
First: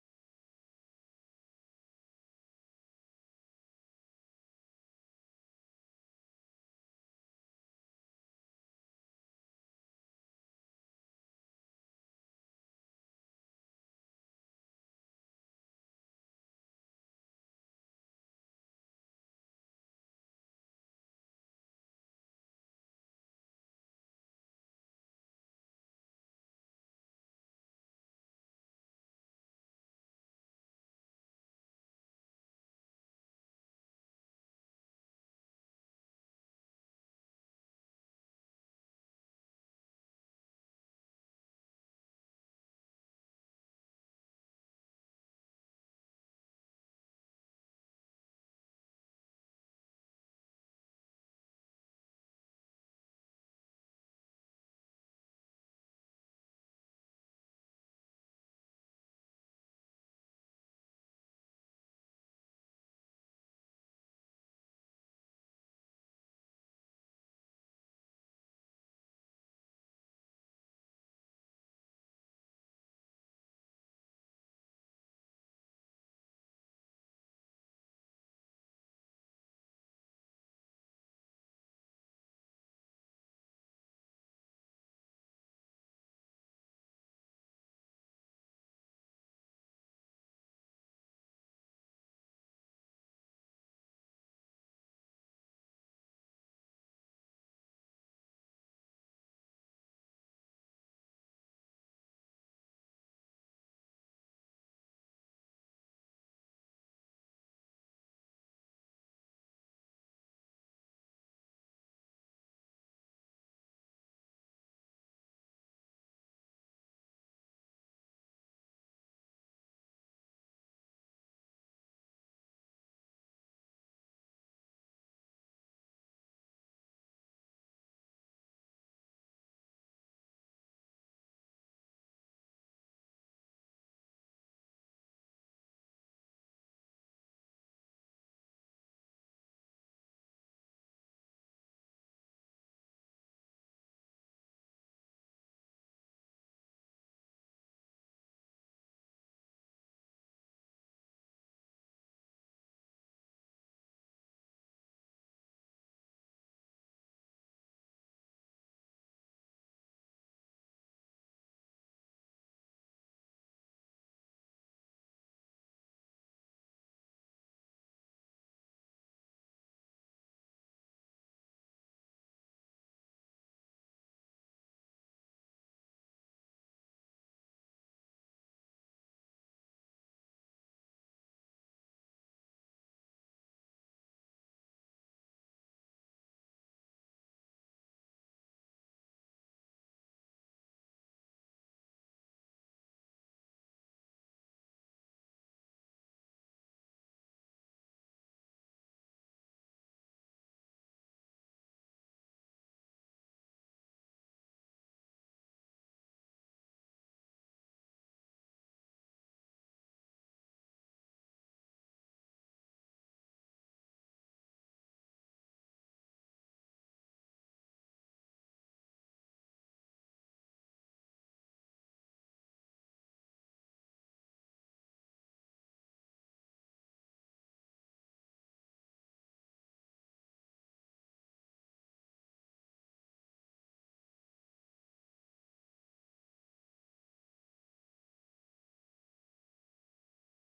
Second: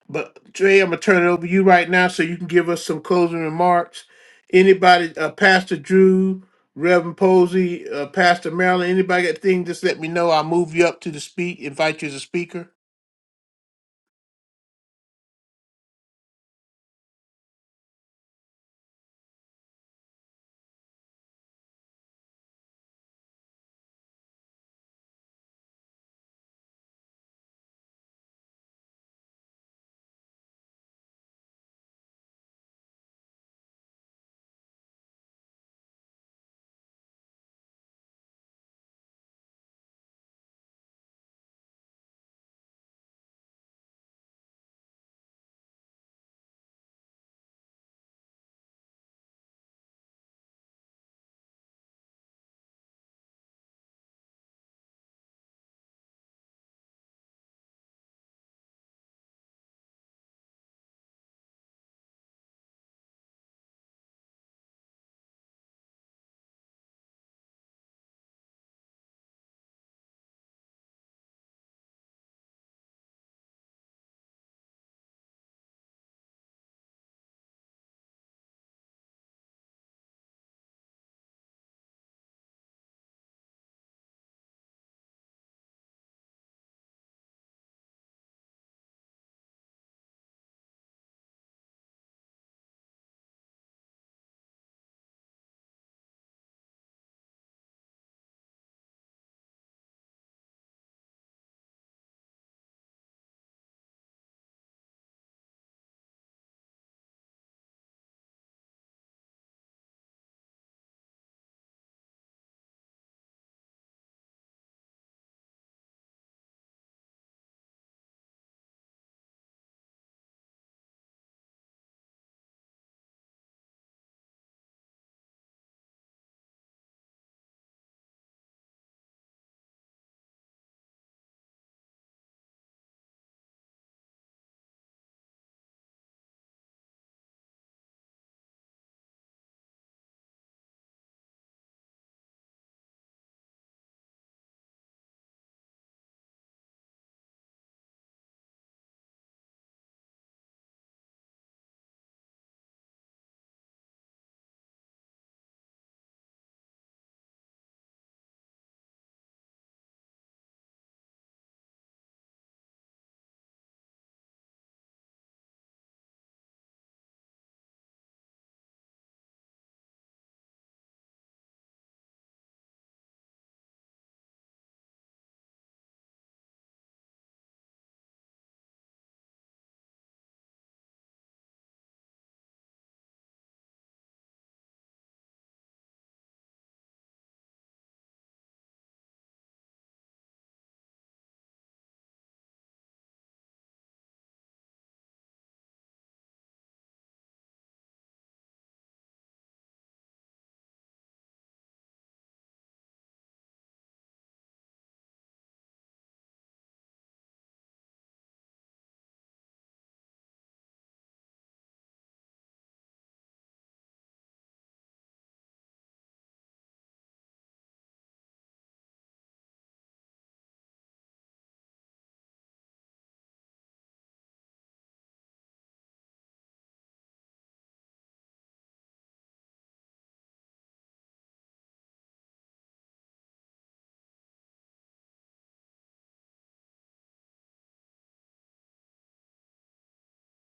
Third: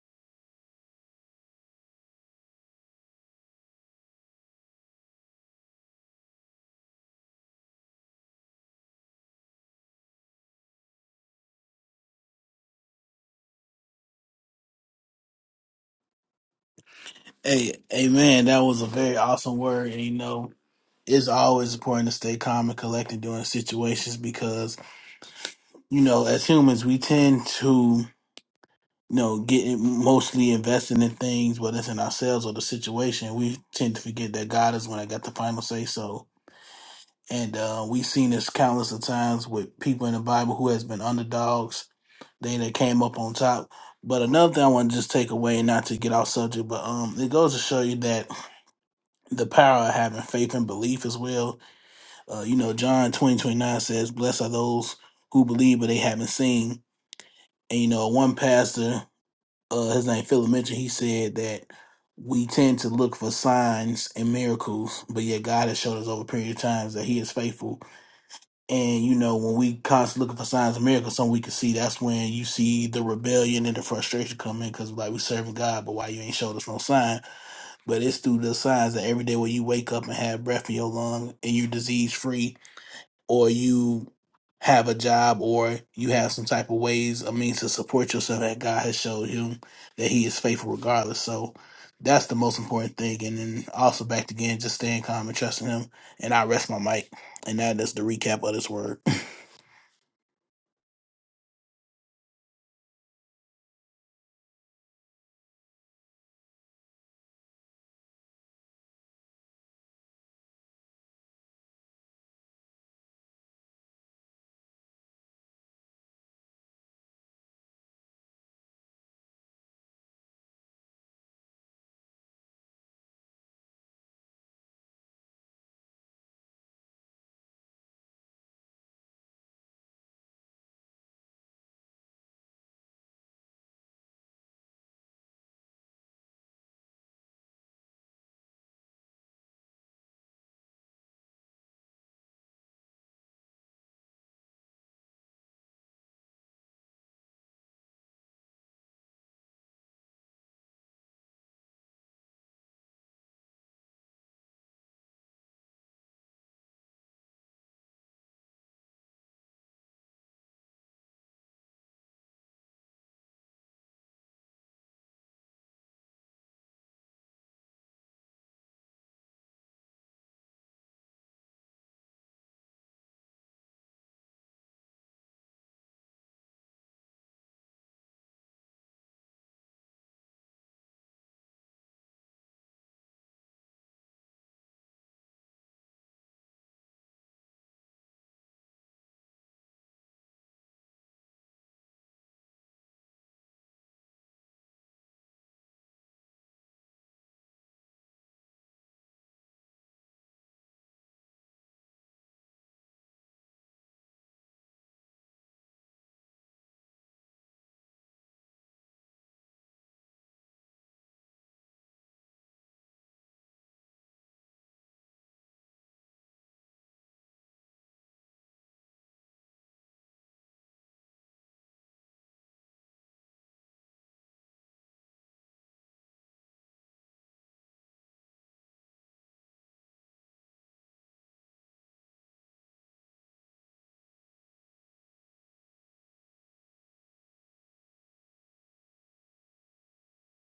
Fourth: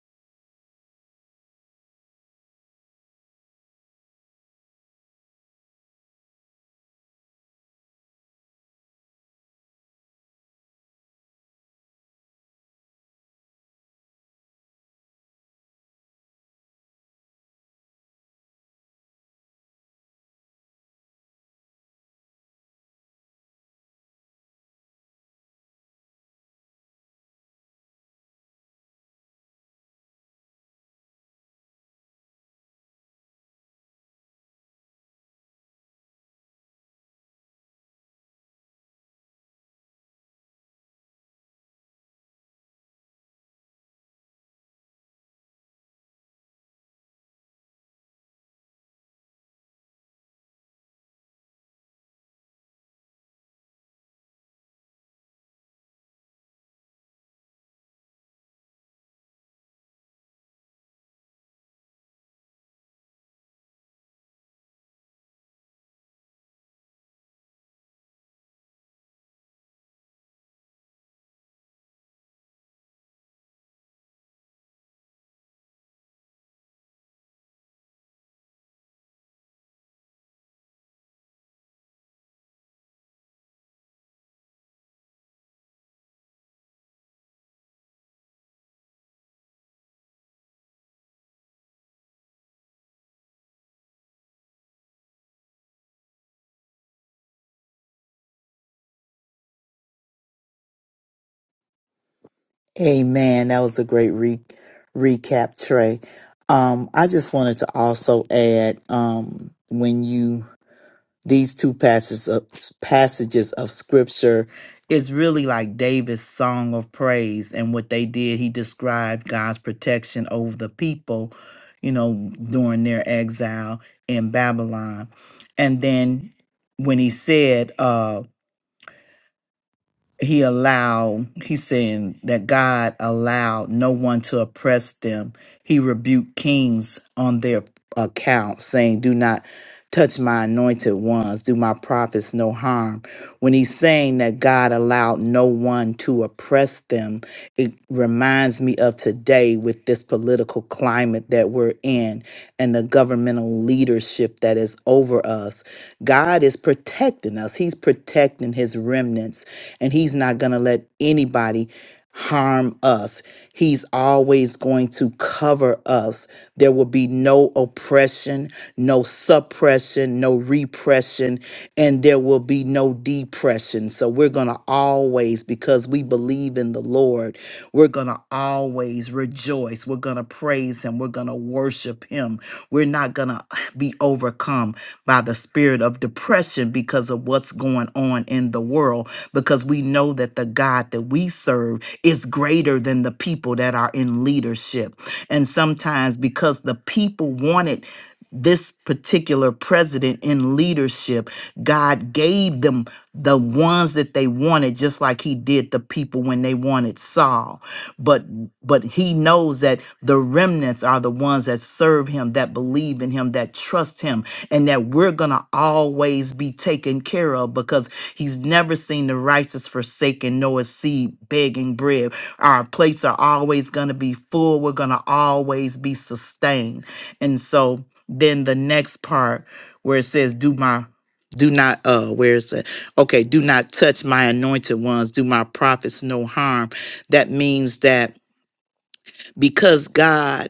Speaker 1: But Dre, I'm gonna turn it over to you right now so you can give us some closing remarks. Anybody, uh, Pastor Drew, Reverend Posey, uh, Pastor Marilyn, anybody got things? Just let me know. I'll move you up to the speak. Invite you as a speaker.
Speaker 2: Hey, hey, man, that was a very awesome word. And, you know, it's always important to stay calm and collected during situations because, you know, as humans, we tend to, you know, get mostly invested in things, whether it's in ourselves or the situation. We tend to forget that God is when I got the final say so. And uh, we've seen this countless of times with people in the Bible who has been underdogs. They that came up on top. But another thing I want to just take away, not to get off subject, but um, it goes to show you that the power of having faith and belief as well. Uh, you know, John 20 29 says, Blessed are those who believe, but they haven't seen. And, you know, one pastor, uh, his name Philip Mitchell, he said that we tend to look for signs and miracles, but yet God has showed us over a period of times that he is faithful. And, you know, when we constantly looking for signs and miracles, something we can see, that's when you see the rebellion and the frustration come in because, like, we serving God, but why you ain't showed us no sign? But it's through the signs that every day when you wake up and have breath in your lung and you're disease free, or you have a job, or you have some type of ways, a means to support yourself that God has showed him that He is faithful regardless. So that's the most important thing. And then also back again, just staying calm and trusting Him. And I rest my mic. And that is the recap of this word.
Speaker 3: Amen. That was a great re- recap, Trey. Um, I just wanted to also add um, when you these two passages of, passages of scripture is really like David's song of praise and what they did. He described God's protection over the people, you know, during their exile in Babylon, and then when he said. uh, he allowed he's saying that god allowed no one to oppress them he rebuked kings on their account saying do not touch my anointed ones do my prophets no harm when he's saying that god allowed no one to oppress them it reminds me of today with this political climate that we're in and the governmental leadership that is over us god is protecting us he's protecting his remnants and he's not going to let anybody harm us. He's always going to cover us. There will be no oppression, no suppression, no repression, and there will be no depression. So we're going to always because we believe in the Lord, we're going to always rejoice. We're going to praise him. We're going to worship him. We're not going to be overcome by the spirit of depression because of what's going on in the world, because we know that the God that we serve is greater than the people that are in leadership. And sometimes because the people wanted this particular president in leadership, God gave them the ones that they wanted, just like he did the people when they wanted Saul. But but he knows that the remnants are the ones that serve him, that believe in him, that trust him, and that we're going to always be taken care of because he's never seen the righteous forsaken nor his seed begging bread. Our plates are always going to be full. We're going to always be sustained. And so then the next part where it says, Do my do not uh where is it okay do not touch my anointed ones do my prophets no harm that means that because God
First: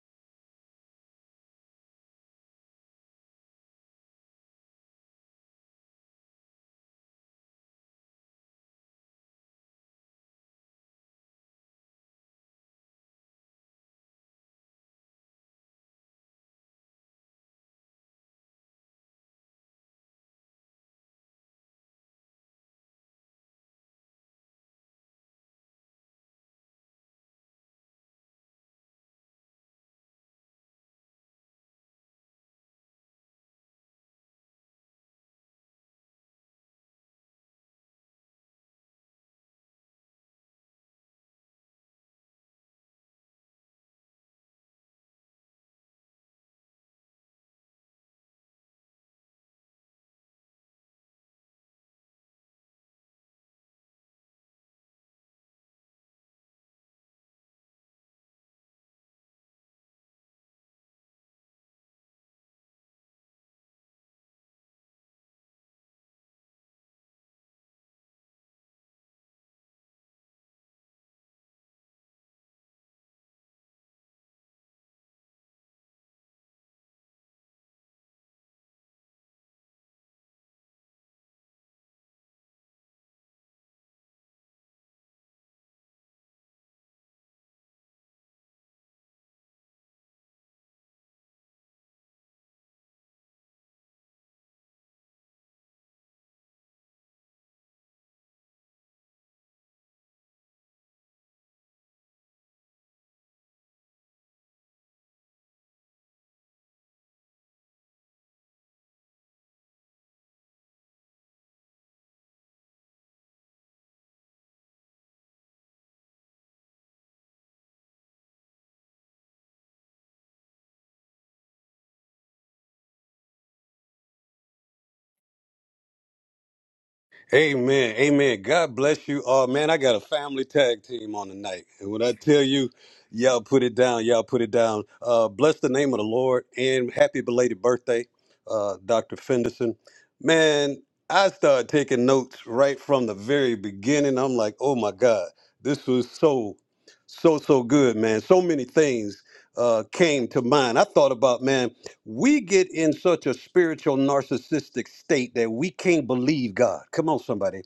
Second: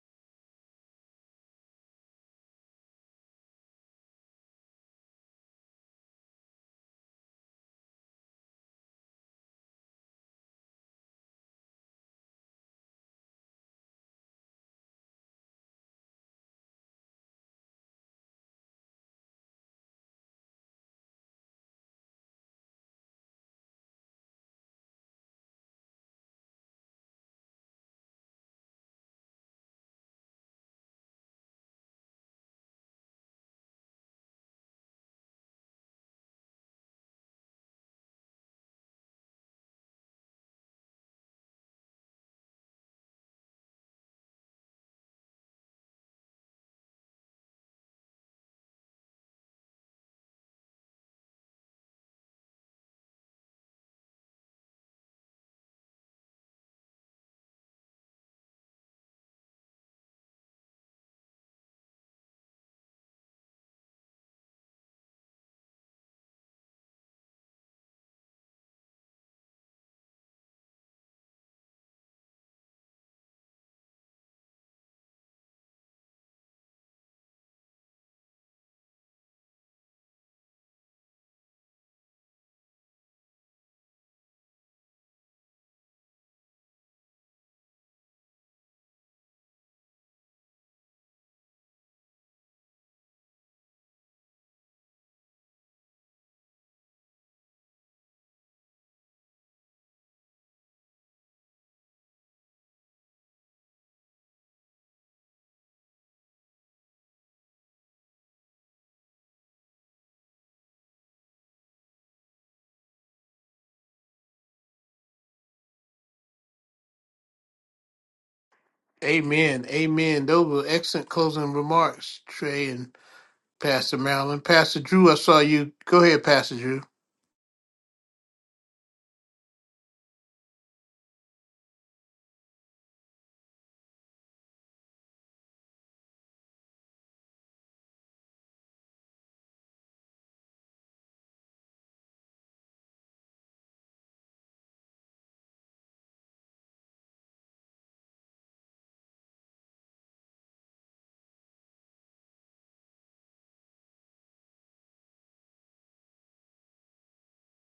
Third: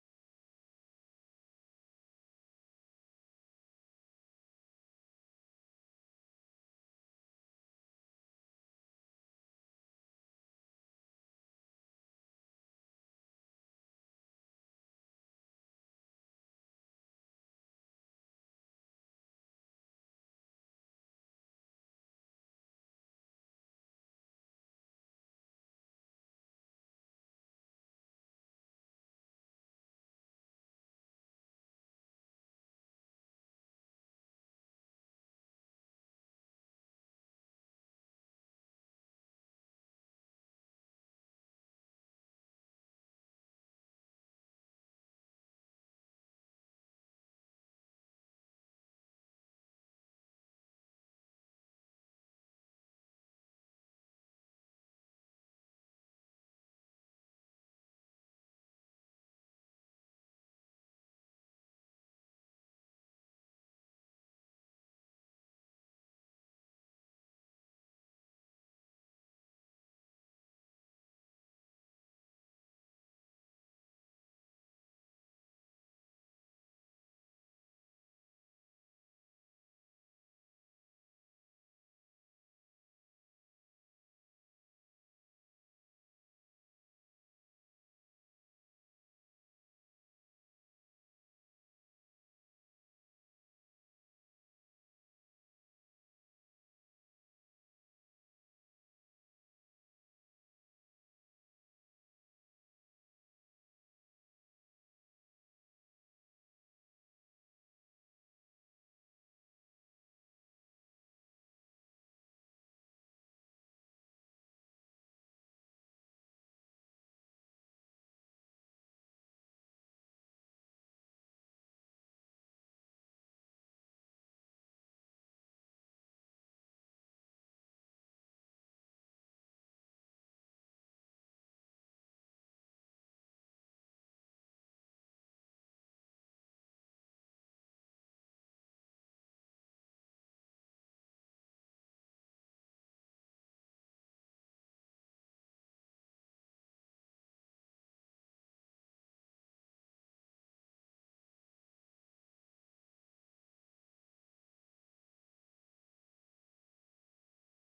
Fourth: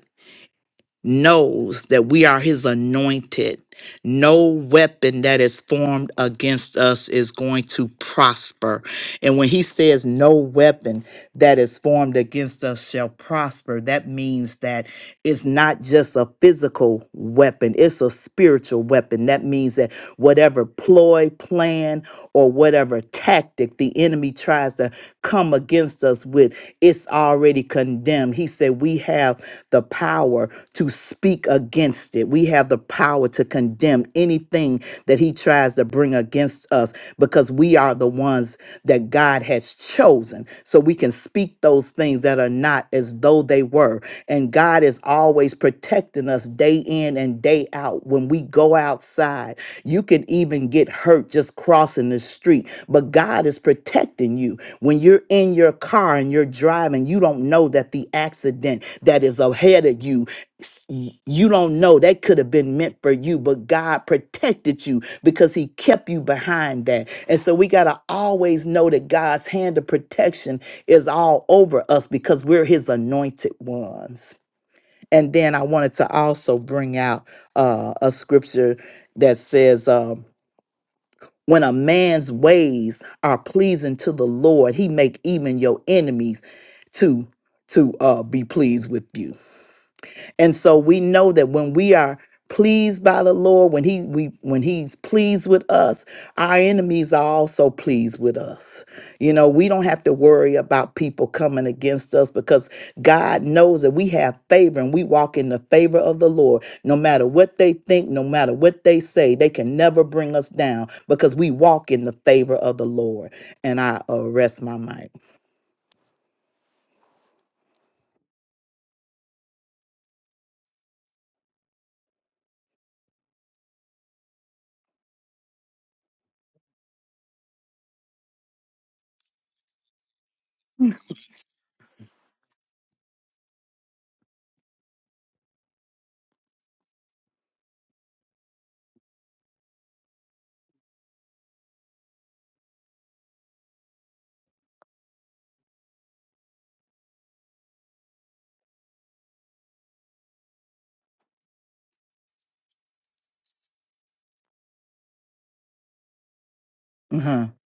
Speaker 3: knows that we are his anointed. No weapon that is formed against us is going to prosper. And when he says no weapon that is formed against us shall prosper, that means that it's not just a physical weapon, it's a spiritual weapon. That means that whatever ploy, plan, or whatever tactic the enemy tries to come against us with, it's already condemned. He said, We have the power to speak against it. We have the power to condemn anything that he tries to bring against us because we are the ones that God has chosen. So we can speak those things that are not as though they were. And God is always protecting us day in and day out when we go outside you could even get hurt just crossing the street, but God is protecting you. When you're in your car and you're driving, you don't know that the accident that is ahead of you s- y- you don't know that could have been meant for you but god protected you because he kept you behind that and so we got to always know that god's hand of protection is all over us because we're his anointed ones and then I wanted to also bring out uh, a scripture that says, um, "When a man's ways are pleasing to the Lord, He make even your enemies to to uh, be pleased with you." And so we know that when we are pleased by the Lord, when he we when he's pleased with us, our enemies are also pleased with us. You know, we don't have to worry about people coming against us because God knows that we have favor and we walk in the favor of the Lord. No matter what they think, no matter what they say, they can never bring us down because we walk in the favor of the Lord. And I arrest my mic.
Speaker 1: Amen. Amen. Those were excellent closing remarks, Trey and Pastor Marilyn. Pastor Drew, I saw you. Go ahead, Pastor Drew.
Speaker 4: Amen. Amen. God bless you all. man, I got a family tag team on tonight. And when I tell you, y'all put it down, y'all put it down. Uh, bless the name of the Lord and happy belated birthday, uh, Dr. Fenderson. Man, I started taking notes right from the very beginning. I'm like, oh my God, this was so, so, so good, man. So many things uh, came to mind. I thought about, man, we get in such a spiritual narcissistic state that we can't believe God. Come on,
Speaker 3: Mhm.
Speaker 4: somebody.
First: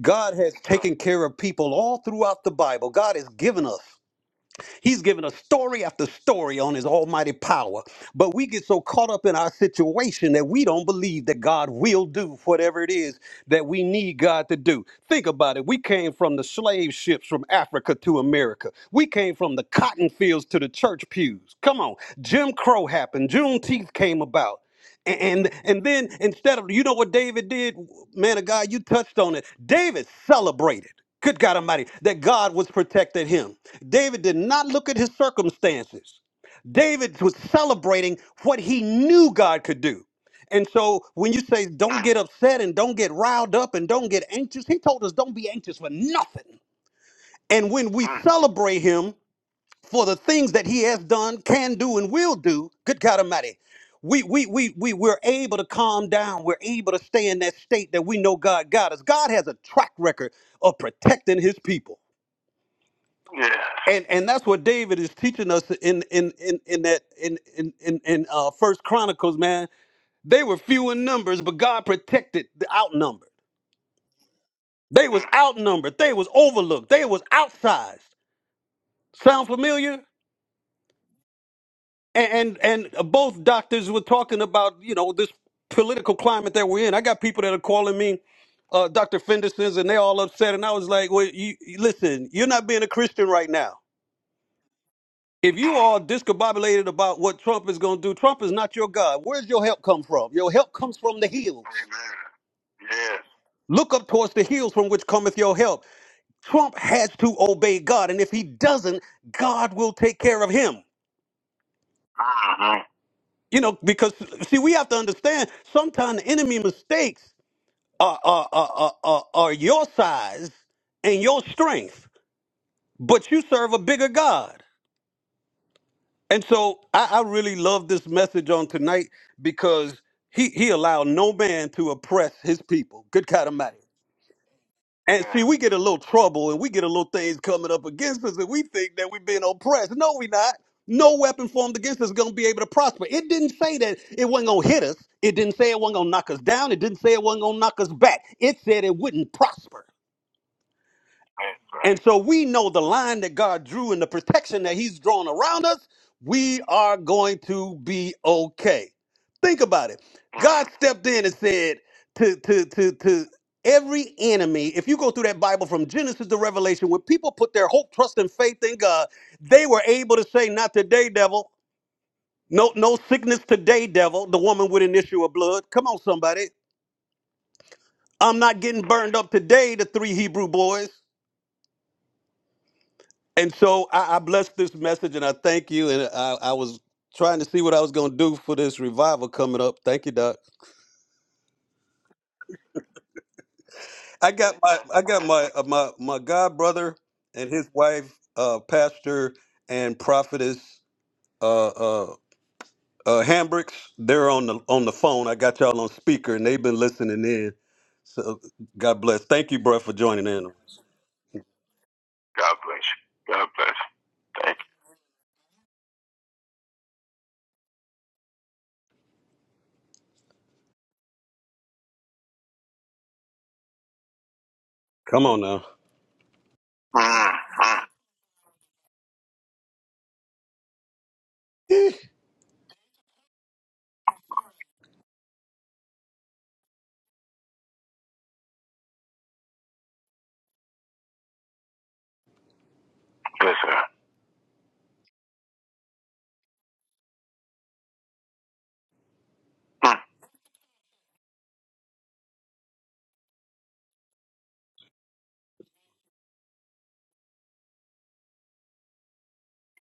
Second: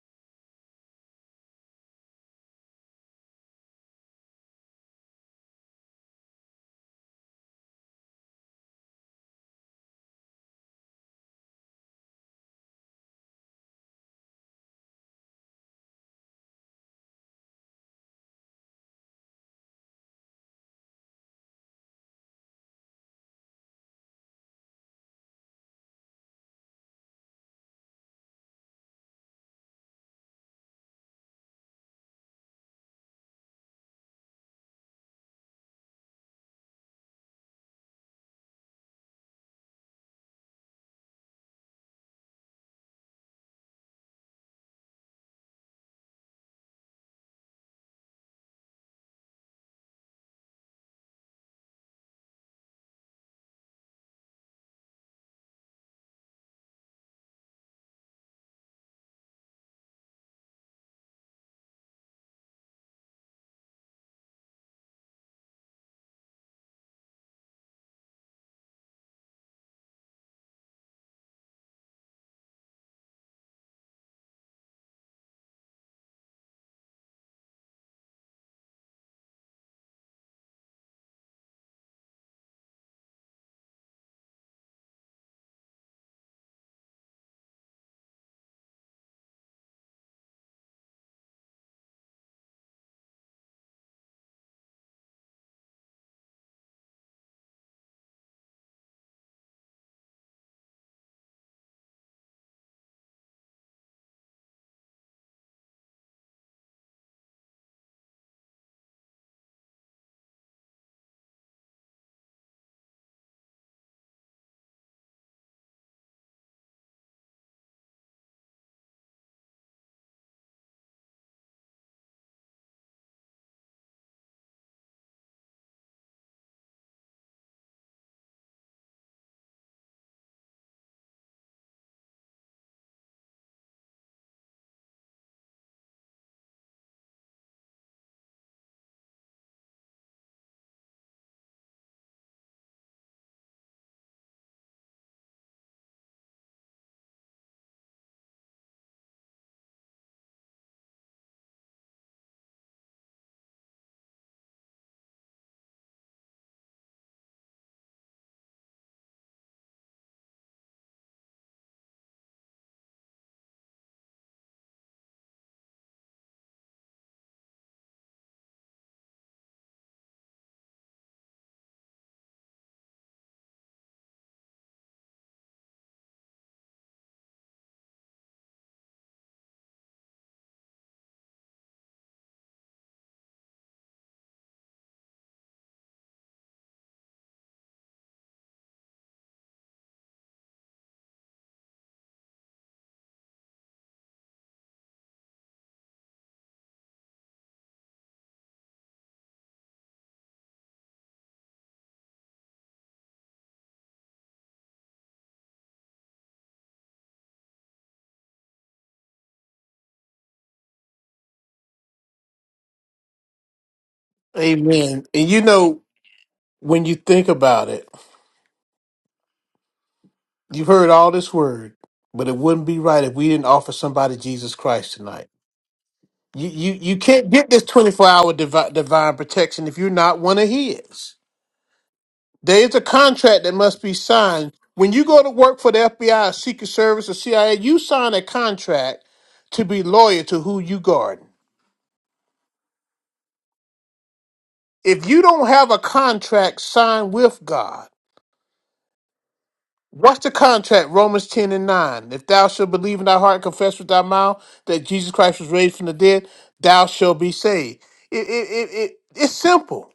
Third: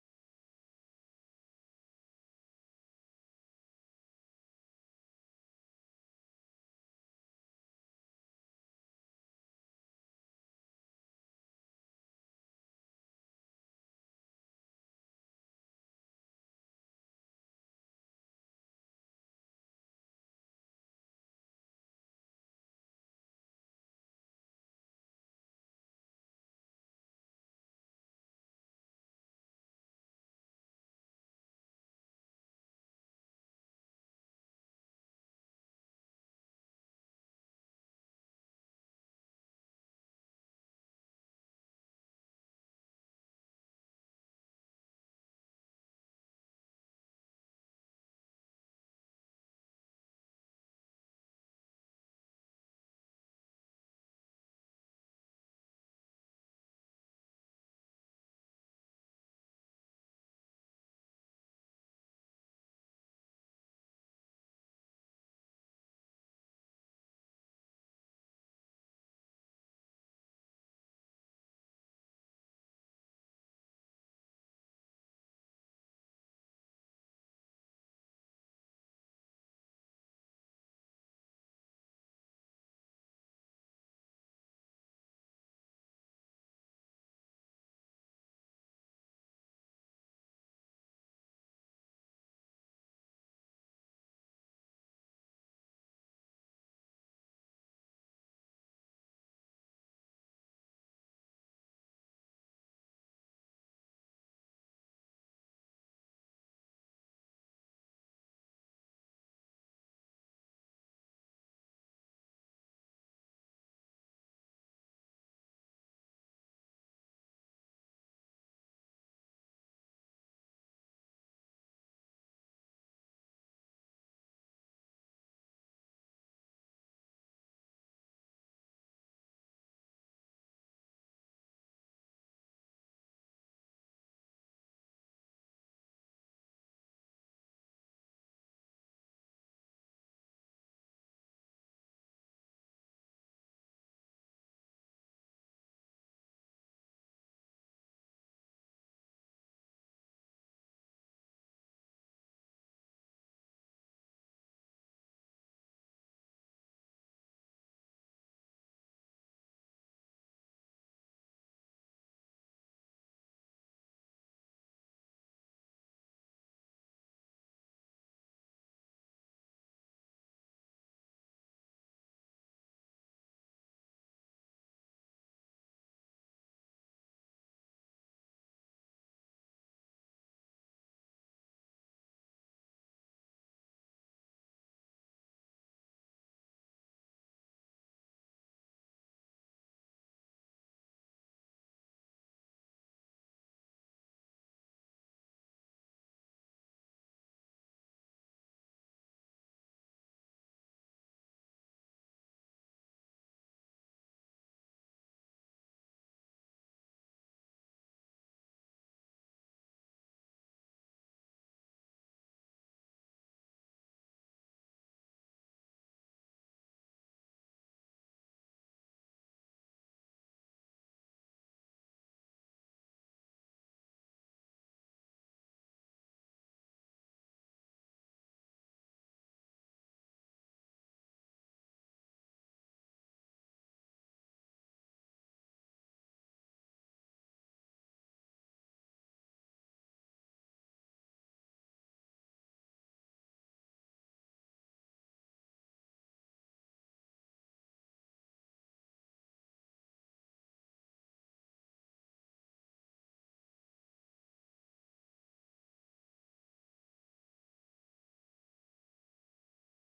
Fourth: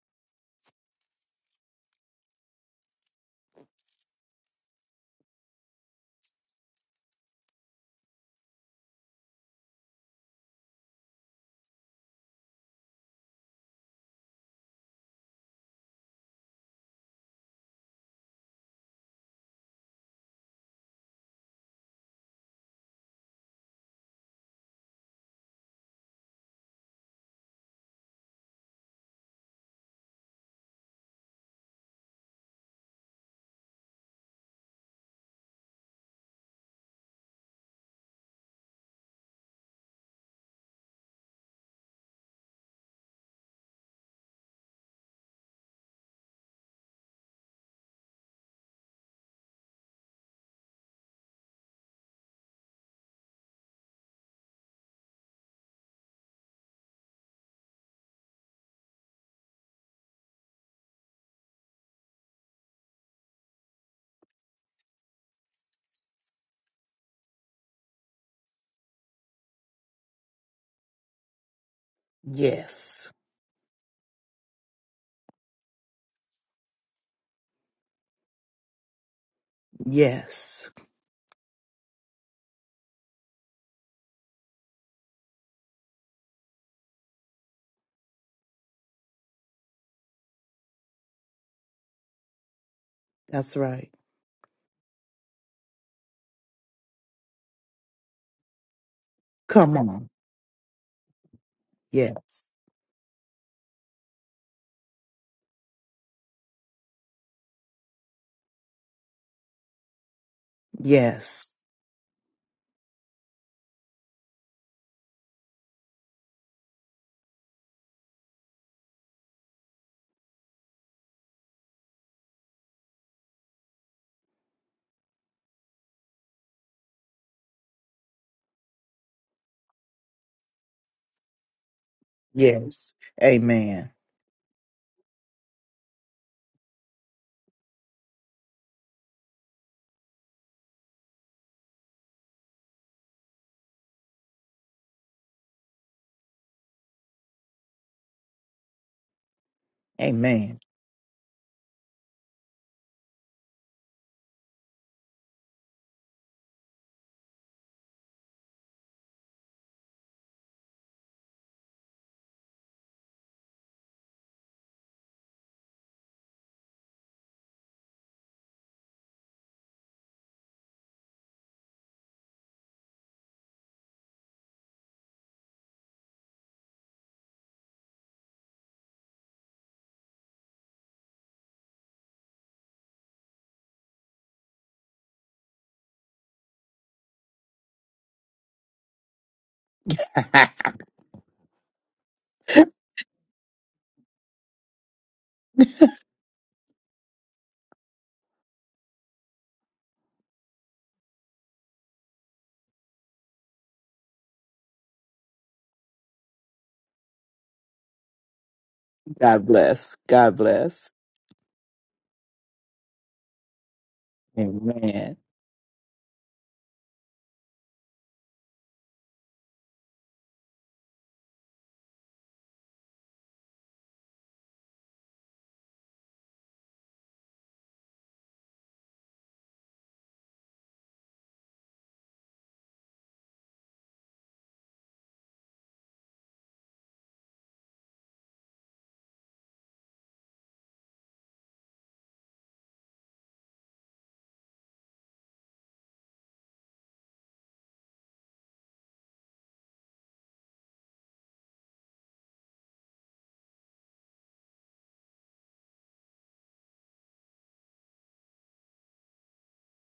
Speaker 4: God has taken care of people all throughout the Bible. God has given us. He's given us story after story on his almighty power. But we get so caught up in our situation that we don't believe that God will do whatever it is that we need God to do. Think about it. We came from the slave ships from Africa to America. We came from the cotton fields to the church pews. Come on. Jim Crow happened. Juneteenth came about. And and then instead of you know what David did, man of God, you touched on it. David celebrated. Good God Almighty, that God was protected him. David did not look at his circumstances. David was celebrating what he knew God could do. And so when you say don't get upset and don't get riled up and don't get anxious, he told us don't be anxious for nothing. And when we celebrate him for the things that he has done, can do, and will do, good God Almighty, we we we we we're able to calm down. We're able to stay in that state that we know God got us. God has a track record of protecting his people. Yeah. and and that's what David is teaching us in in in in that in in in, in uh, First Chronicles, man. They were few in numbers, but God protected the
Speaker 3: Yes.
Speaker 4: outnumbered. They was outnumbered. They was overlooked. They was outsized. Sound familiar?
Speaker 3: Yes.
Speaker 4: And and, and both doctors were talking about you know this political climate that we're in. I got people that are calling me. Uh, Dr. Fenderson's and they all upset, and I was like, "Well, you you- listen, you're not being a Christian right
Speaker 3: That's
Speaker 4: now.
Speaker 3: right.
Speaker 4: If you are discombobulated about what Trump is going to do, Trump is not your God. Where's your
Speaker 3: Come
Speaker 4: help
Speaker 3: on.
Speaker 4: come from? Your help comes from the hills. Amen.
Speaker 3: Yes.
Speaker 4: Yes. Look up towards the hills from which cometh your help. Trump has to obey God, and if he doesn't, God will take care of him.
Speaker 3: Yes.
Speaker 4: Uh-huh. You know, because see, we have to understand sometimes the enemy mistakes are, are, are, are, are are your size and your strength, but you serve a bigger God. And so I, I really love this message on tonight because he, he allowed no man to oppress his
Speaker 3: Yes.
Speaker 4: people. Good God Almighty.
Speaker 3: Amen.
Speaker 4: And see, we get a little trouble and we get a little things coming up against us and we think that we're being oppressed. No, we not. No weapon formed against us is going to be able to prosper. It didn't say that it wasn't going to hit us. It didn't say it wasn't going to knock us down. It didn't say it wasn't going to knock us back. It said it wouldn't prosper.
Speaker 3: Amen.
Speaker 4: And so we know the line that God drew and the protection that He's drawn around us, we are going to be okay. Think about it. God stepped in and said to, to, to, to every enemy, if you go through that Bible from Genesis to Revelation, when people put their hope, trust, and faith in God, they were able to say, Not today, devil. No, no sickness today, devil. The woman with an issue of blood. Come on, somebody. I'm not getting burned up today, the three Hebrew boys. And so I, I bless this message and I thank you. And I, I was trying to see what I was going to do for this revival coming up. Thank you,
Speaker 3: (laughs)
Speaker 4: Doc. I got my I got my uh, my my god brother and his wife, uh, pastor and prophetess uh, uh, uh, Hambricks. They're on the on the phone. I got y'all on speaker and they've been listening in. So God bless.
Speaker 3: God
Speaker 4: Thank you, bro, for
Speaker 3: bless.
Speaker 4: joining
Speaker 3: God
Speaker 4: in.
Speaker 3: bless.
Speaker 4: God bless you. God bless you. Thank
Speaker 1: Amen.
Speaker 3: Amen.
Speaker 1: And you know, when you think about it, you've heard all this word, but it wouldn't be right if we didn't offer somebody Jesus Christ
Speaker 4: you. Come
Speaker 1: tonight.
Speaker 4: on now.
Speaker 1: You you you
Speaker 4: you.
Speaker 1: can't
Speaker 4: Mm,
Speaker 1: get this
Speaker 4: mm.
Speaker 1: 24 hour divi- divine protection if you're not one of his. There is a contract that must be signed. When you go to work for the FBI, Secret Service, or CIA, you sign a contract to be loyal to who you guard.
Speaker 4: Yes, sir.
Speaker 1: If you don't have a contract signed with God,
Speaker 4: Mm.
Speaker 1: what's the contract? Romans 10 and 9. If thou shalt believe in thy heart and confess with thy mouth that Jesus Christ was raised from the dead, thou shalt be saved. It, it, it, it, it's simple.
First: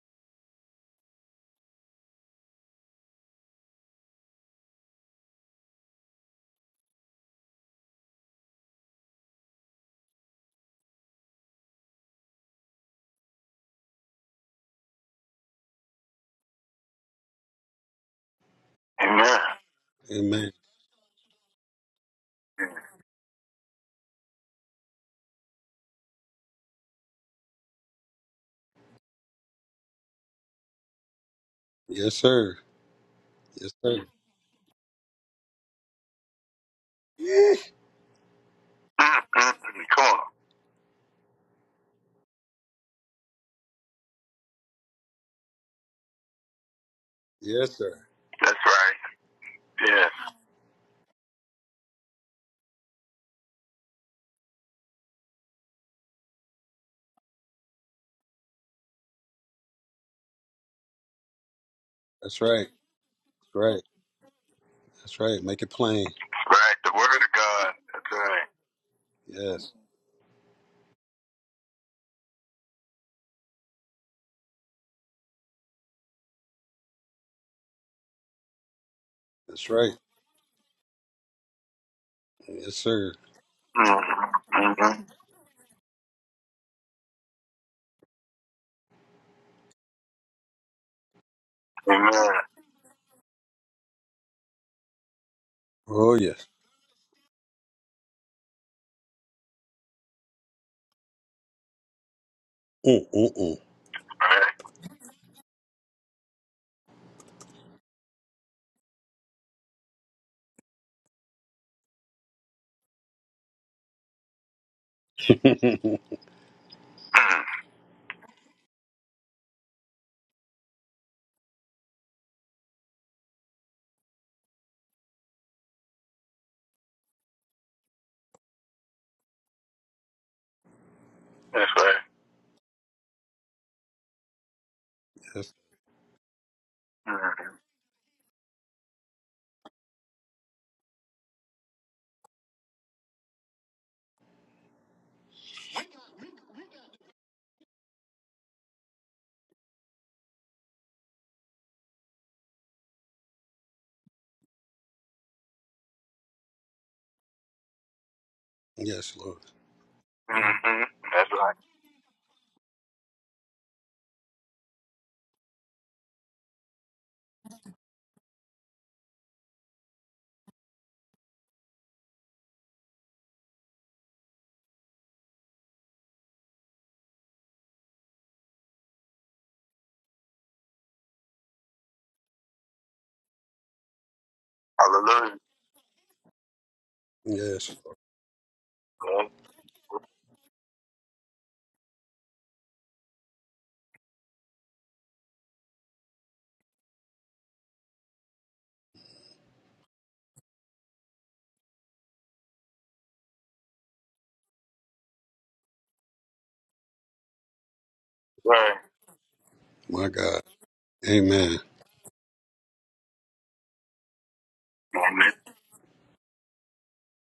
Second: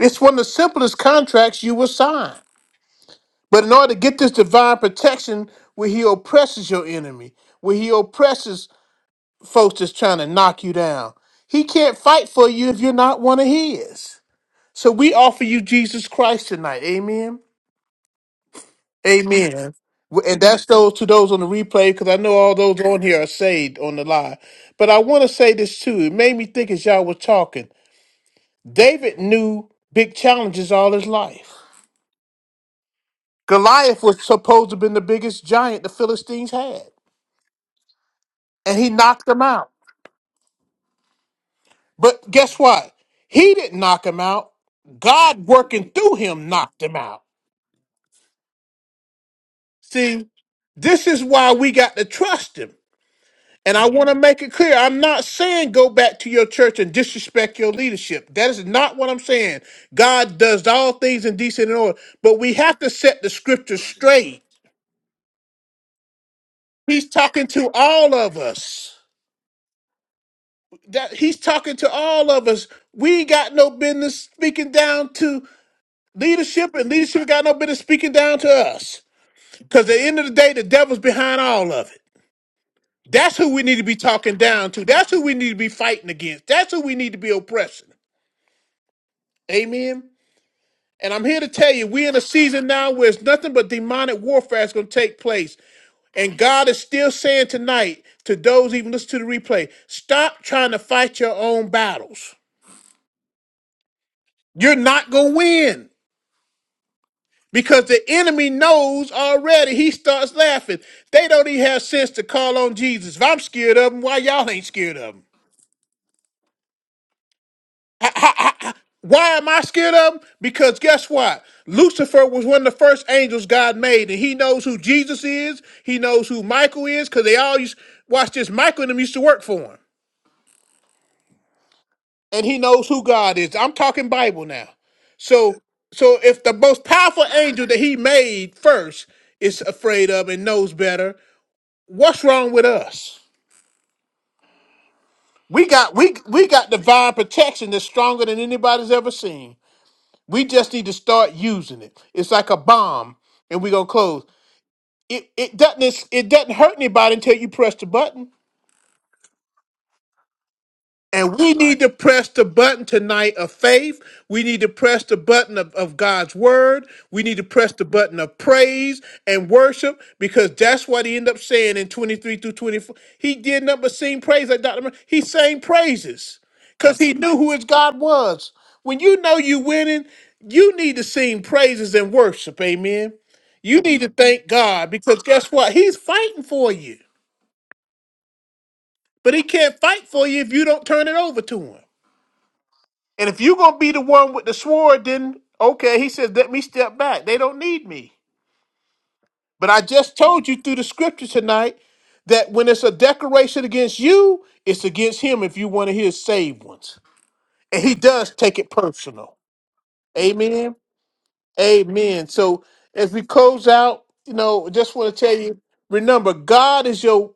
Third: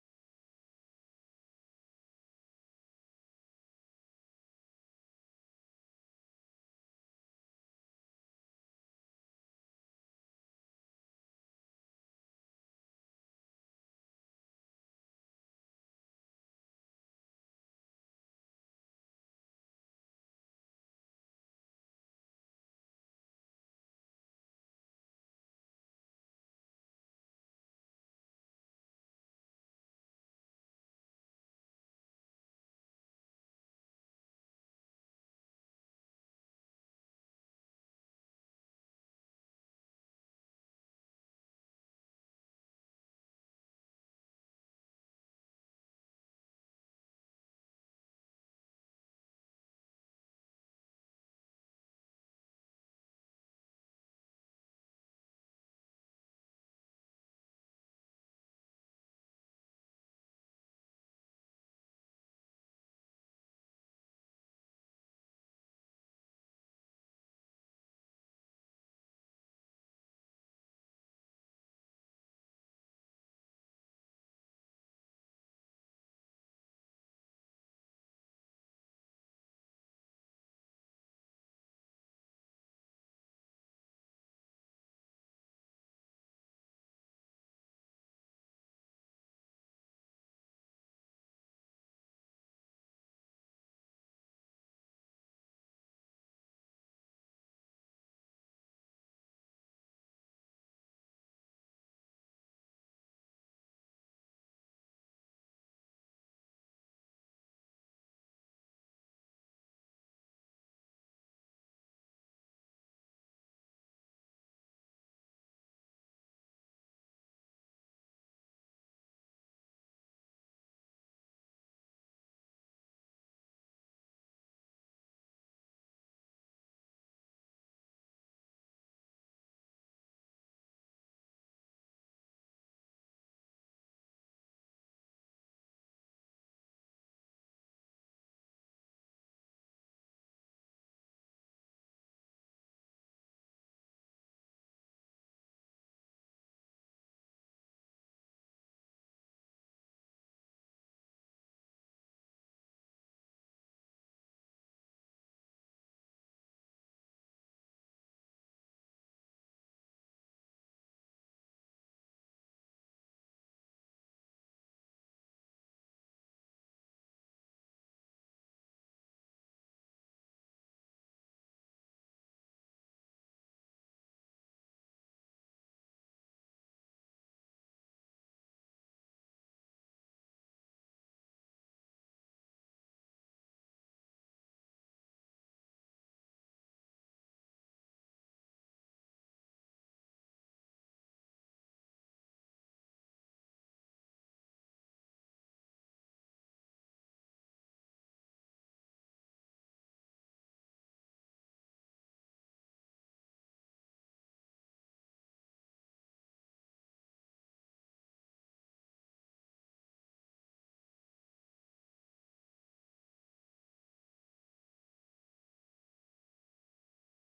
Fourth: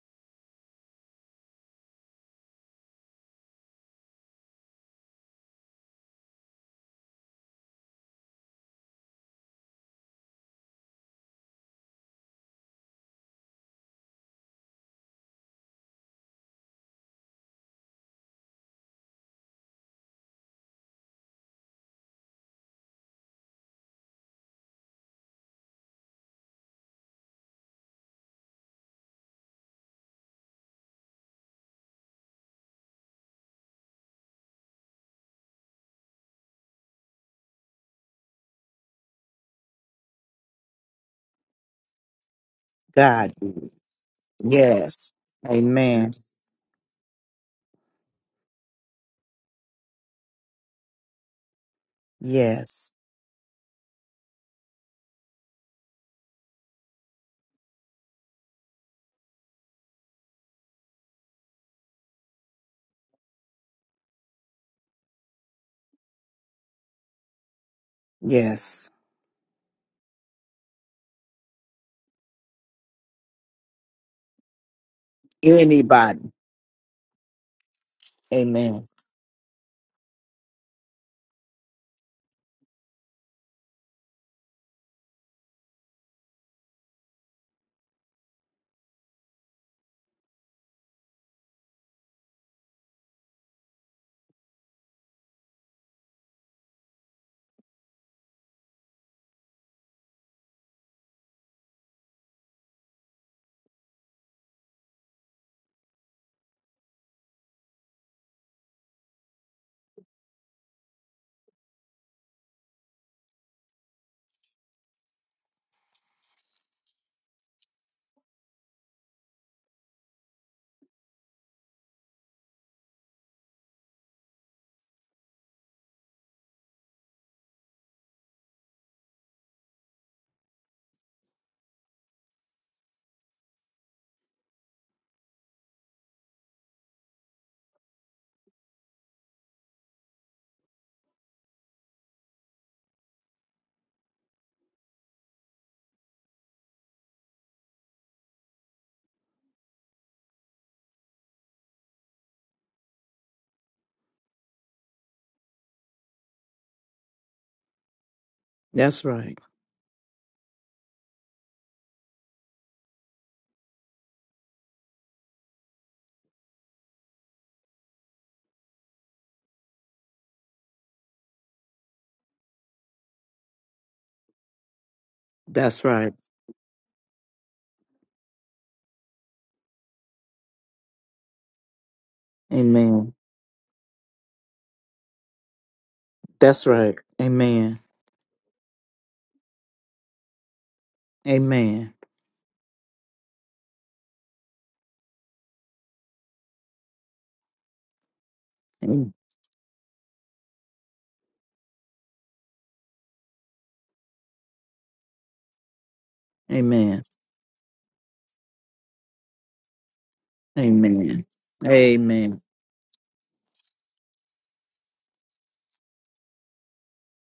Speaker 1: It's one of the simplest contracts you will sign. But in order to get this divine protection, where he oppresses your enemy, where he oppresses folks that's trying to knock you down, he can't fight for you if you're not one of his. So we offer you Jesus Christ tonight. Amen.
Speaker 4: Amen.
Speaker 1: Amen. W- And
Speaker 4: Amen.
Speaker 1: that's those to those on the replay, because I know all those on here are saved on the live. But I want to say this too. It made me think as y'all were talking. David knew big challenges all his life.
Speaker 4: Yes, sir. Yes, sir.
Speaker 1: Goliath was supposed to have been the biggest giant the Philistines had.
Speaker 4: Yeah.
Speaker 1: and he
Speaker 4: Ah,
Speaker 1: knocked him
Speaker 4: ah.
Speaker 1: out.
Speaker 4: In the car.
Speaker 1: But guess what?
Speaker 3: God.
Speaker 1: He didn't knock him out.
Speaker 3: Yes.
Speaker 1: God working
Speaker 3: Amen.
Speaker 1: through him knocked him out.
Speaker 4: Yes, sir. That's right. Yes.
Speaker 1: See, this is why we got to trust him.
Speaker 3: Yes.
Speaker 1: And I want to make it clear I'm not saying go back to your church and disrespect your leadership. That is not what I'm saying. God does all things in decent and order, but
Speaker 4: That's
Speaker 1: we
Speaker 4: right.
Speaker 1: have
Speaker 4: That's
Speaker 1: to set the scripture
Speaker 4: right.
Speaker 1: straight.
Speaker 4: That's right. Make it plain. That's right. The
Speaker 1: He's
Speaker 4: word of
Speaker 1: talking to
Speaker 4: God. That's
Speaker 1: all of
Speaker 4: right.
Speaker 3: Yes.
Speaker 1: us.
Speaker 4: Yes.
Speaker 1: That he's talking to all of us. We ain't got no business speaking down to
Speaker 3: Anybody.
Speaker 1: Leadership and leadership got no business speaking down to
Speaker 3: Amen.
Speaker 1: us.
Speaker 4: That's
Speaker 1: Because
Speaker 4: right.
Speaker 1: at the end of the day, the devil's behind all of it.
Speaker 4: Yes, sir.
Speaker 1: That's who we need to be talking
Speaker 4: Mm-hmm.
Speaker 1: down to.
Speaker 4: Mm-hmm.
Speaker 1: That's who we need to be fighting against. That's who we need to be oppressing. Amen. And I'm here to tell you, we're in a
Speaker 4: Amen.
Speaker 1: season now where it's nothing but demonic warfare is going to take place.
Speaker 4: Oh,
Speaker 1: And
Speaker 4: yes.
Speaker 1: God is still saying tonight to those even listen to the replay, stop trying to fight your own battles.
Speaker 4: Mm-mm-mm. Right.
Speaker 1: You're not going to win. Because the enemy knows already. He starts laughing. They don't even have sense to call on Jesus. If I'm scared of them, why y'all ain't scared of them?
Speaker 4: Mm. Mm.
Speaker 1: Ha- ha- ha- ha. Why am I scared of them? Because guess what? Lucifer was one of the first angels God made, and he knows who Jesus is. He knows who Michael is, because they all used, watch this, Michael and them used to work for him.
Speaker 4: That's right.
Speaker 1: And he knows who God is. I'm talking Bible now.
Speaker 4: Yes.
Speaker 1: So so if the most powerful
Speaker 4: Mm.
Speaker 1: angel that he made first is afraid of and knows better, What's wrong with us? We got we we got divine protection that's stronger than anybody's ever seen. We just need to start using it. It's like a bomb, and we're gonna close. It it doesn't it's- it doesn't hurt anybody until you press the button.
Speaker 3: That's
Speaker 4: Yes, Lord.
Speaker 3: right.
Speaker 4: Mm-hmm. That's
Speaker 1: And
Speaker 4: right.
Speaker 1: we need to press the button tonight of faith. We need to press the button of, of God's word. We need to press the button of praise and worship because that's what he ended up saying in 23 through 24. He did not but sing praise like Dr. Mer- He sang
Speaker 3: That's right.
Speaker 1: praises because he knew who his God was. When you know you winning, you need to sing praises and worship.
Speaker 3: Amen.
Speaker 1: Amen. You need to thank God because
Speaker 4: Hallelujah.
Speaker 1: guess what? He's fighting
Speaker 3: That's
Speaker 1: for
Speaker 3: right.
Speaker 1: you,
Speaker 4: Yes.
Speaker 3: Amen.
Speaker 4: That's
Speaker 1: but he can't fight for you if you don't turn it over to him.
Speaker 3: Amen.
Speaker 1: And if you're gonna be the one with the sword, then okay, he says, let me step back. They don't need me.
Speaker 3: Amen.
Speaker 1: But I just told you through the scripture tonight that when it's a declaration against you, it's against him if you one of his saved ones.
Speaker 3: Amen.
Speaker 1: And he does take it
Speaker 4: Right.
Speaker 1: personal.
Speaker 4: My God.
Speaker 1: Amen.
Speaker 4: Amen.
Speaker 1: Amen.
Speaker 3: Amen.
Speaker 1: So as we close out, you know, just want to
Speaker 4: Amen.
Speaker 1: tell you, remember, God is your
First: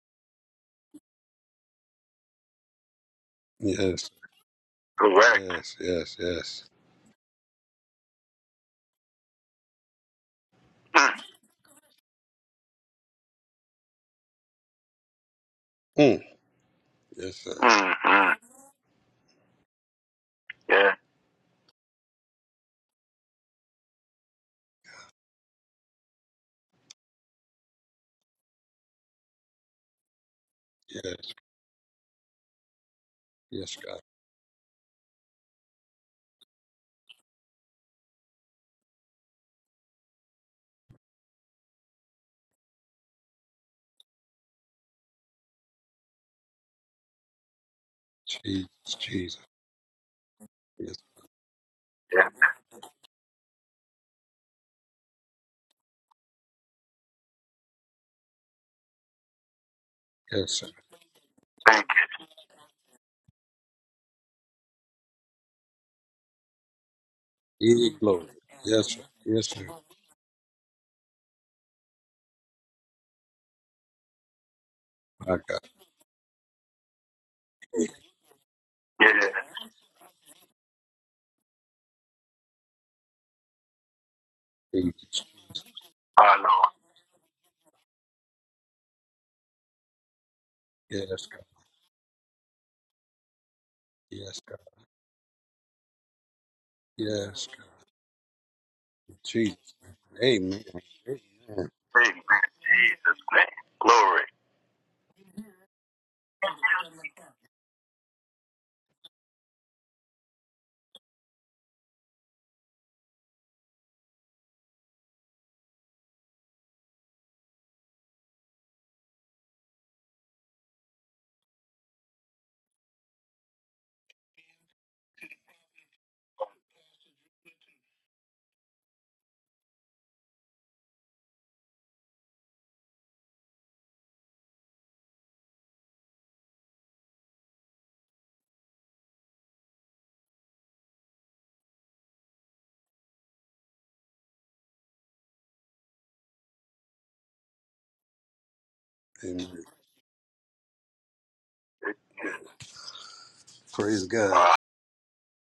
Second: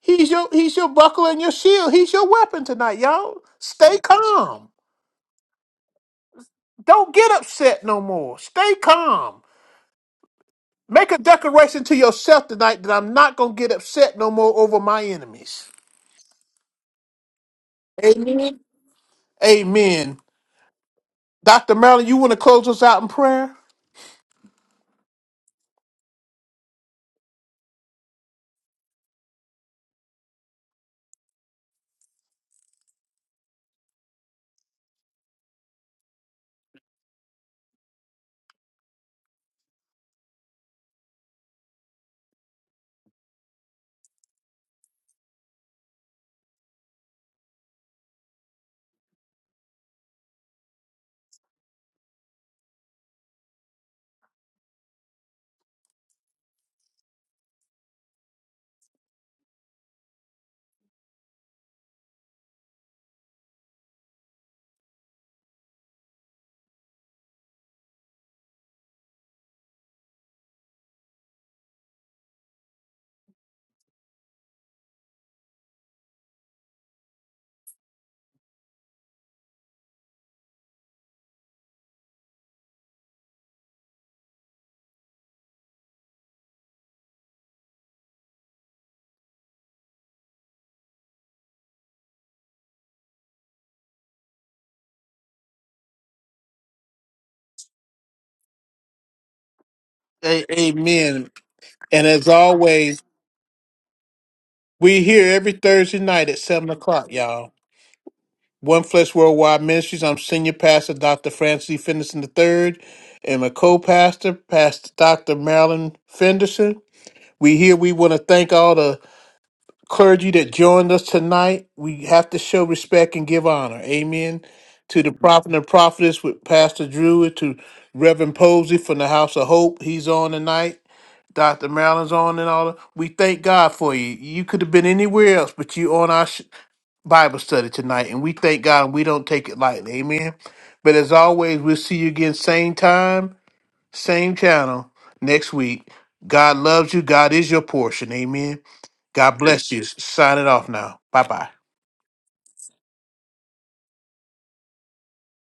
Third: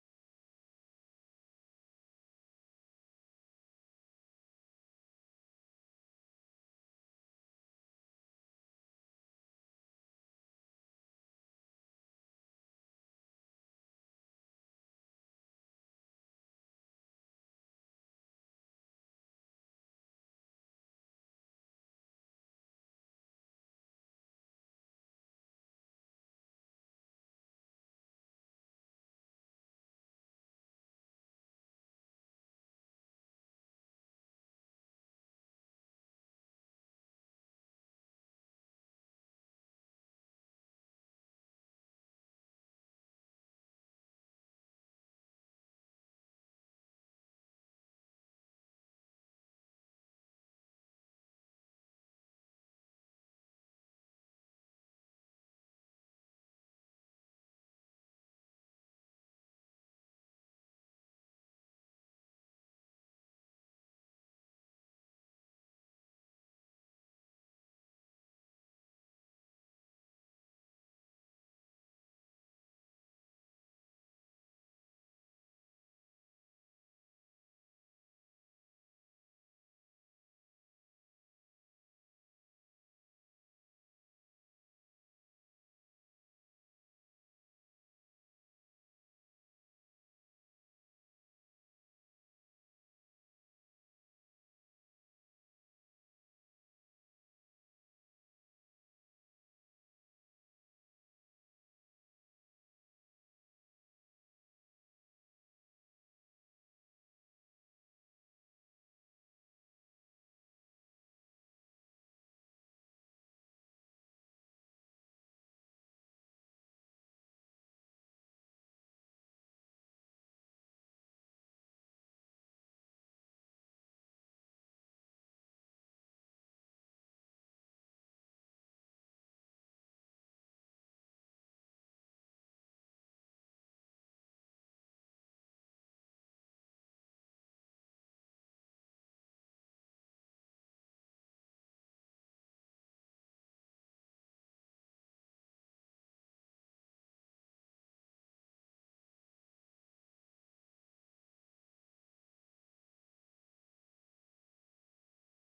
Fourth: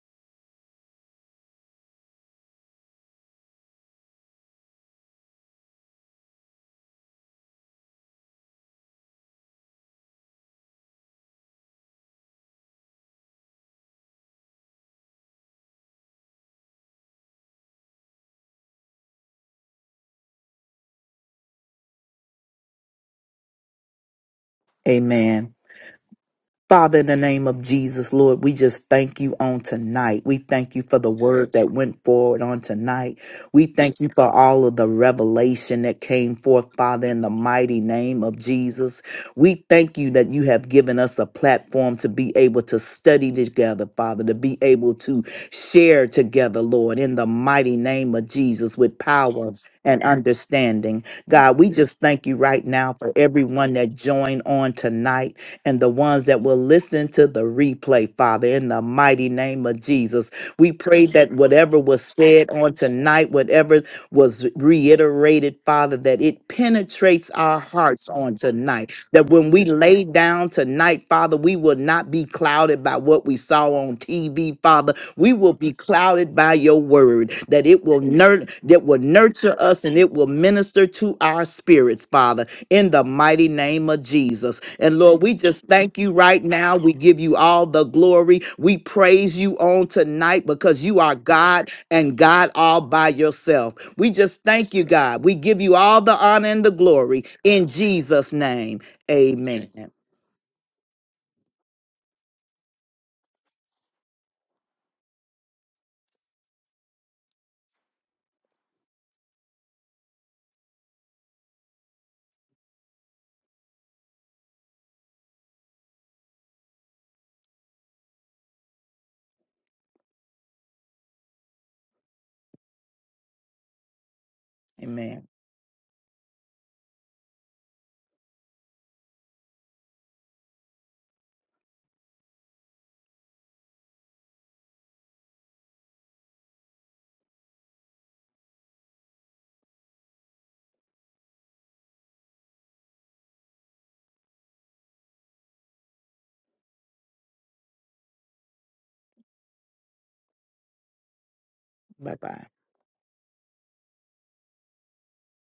Speaker 1: He's your he's your buckler and your shield. He's your weapon tonight, y'all. Stay
Speaker 4: Yes.
Speaker 1: calm.
Speaker 4: Correct. Yes, yes, yes.
Speaker 1: Don't get upset no more. Stay calm. Make a
Speaker 4: Mm,
Speaker 1: declaration to yourself tonight that I'm not going to get upset no more over my enemies.
Speaker 4: Mm. Yes, sir. mm, mm.
Speaker 1: Amen. Amen.
Speaker 4: Yeah.
Speaker 1: Dr. Marilyn, you want to close us out in prayer?
Speaker 3: Amen. Father, in the name of Jesus, Lord, we just thank you on tonight. We thank you for the
Speaker 4: Yes,
Speaker 3: word that went forward on tonight. We
Speaker 4: yes,
Speaker 3: thank
Speaker 4: God.
Speaker 3: you for all of the revelation that came forth, Father, in the mighty name of Jesus. We thank you that you have given us a platform to be able to study together, Father, to be able to share together, Lord, in the mighty name of
Speaker 4: Jesus,
Speaker 3: Jesus with
Speaker 4: Jesus.
Speaker 3: power and
Speaker 4: Yes,
Speaker 3: understanding. God, we just thank
Speaker 4: Yeah.
Speaker 3: you right now for everyone that joined on tonight and the ones that will listen to the replay, Father, in the mighty name of Jesus.
Speaker 4: yes, sir.
Speaker 3: We pray that whatever
Speaker 4: Thank
Speaker 3: was said on tonight, whatever was reiterated, Father, that it penetrates our
Speaker 4: Give you
Speaker 3: hearts
Speaker 4: glory.
Speaker 3: on
Speaker 4: Yes,
Speaker 3: tonight.
Speaker 4: sir.
Speaker 3: That
Speaker 4: Yes,
Speaker 3: when we
Speaker 4: sir.
Speaker 3: lay down tonight, Father, we will not be clouded by what we saw on TV, Father. We
Speaker 4: My
Speaker 3: will
Speaker 4: God.
Speaker 3: be clouded by your word, that it
Speaker 4: you.
Speaker 3: will nurture that will
Speaker 4: Yeah.
Speaker 3: nurture us and it will minister to our spirits, Father in the mighty name of Jesus.
Speaker 4: Jesus.
Speaker 3: And Lord, we just thank you
Speaker 4: Our
Speaker 3: right
Speaker 4: Lord.
Speaker 3: now. We give you all the glory. We praise you on tonight because you are
Speaker 4: Yes, God.
Speaker 3: God and God all by yourself. We
Speaker 4: Yes,
Speaker 3: just
Speaker 4: God.
Speaker 3: thank you, God. We give you all the honor and the glory
Speaker 4: Yes.
Speaker 3: in Jesus' name.
Speaker 4: Jesus.
Speaker 3: Amen.
Speaker 1: A-
Speaker 4: Amen. Amen.
Speaker 1: amen.
Speaker 4: Amen.
Speaker 1: And as always,
Speaker 4: Jesus' name. Glory.
Speaker 1: we here every Thursday night at 7 o'clock, y'all. One Flesh Worldwide Ministries. I'm Senior Pastor Dr. Francis E. Fenderson III and my co-pastor, Pastor Dr. Marilyn Fenderson. We here, we want to thank all the clergy that joined us tonight. We have to show respect and give honor. Amen. To the
Speaker 3: Amen.
Speaker 1: prophet and prophetess with Pastor Drew, to Reverend Posey from the House of Hope. He's on tonight. Dr. Marilyn's on and all. that. We thank God for you. You could have been anywhere else, but you on our sh- Bible study tonight, and we thank God. and We don't take it lightly. Amen. But as always, we'll see you again same time, same channel next week. God loves you. God is your portion. Amen. God
Speaker 4: Amen.
Speaker 1: bless you. Sign it off now. Bye bye.
Speaker 3: Bye bye.
Speaker 4: Praise God.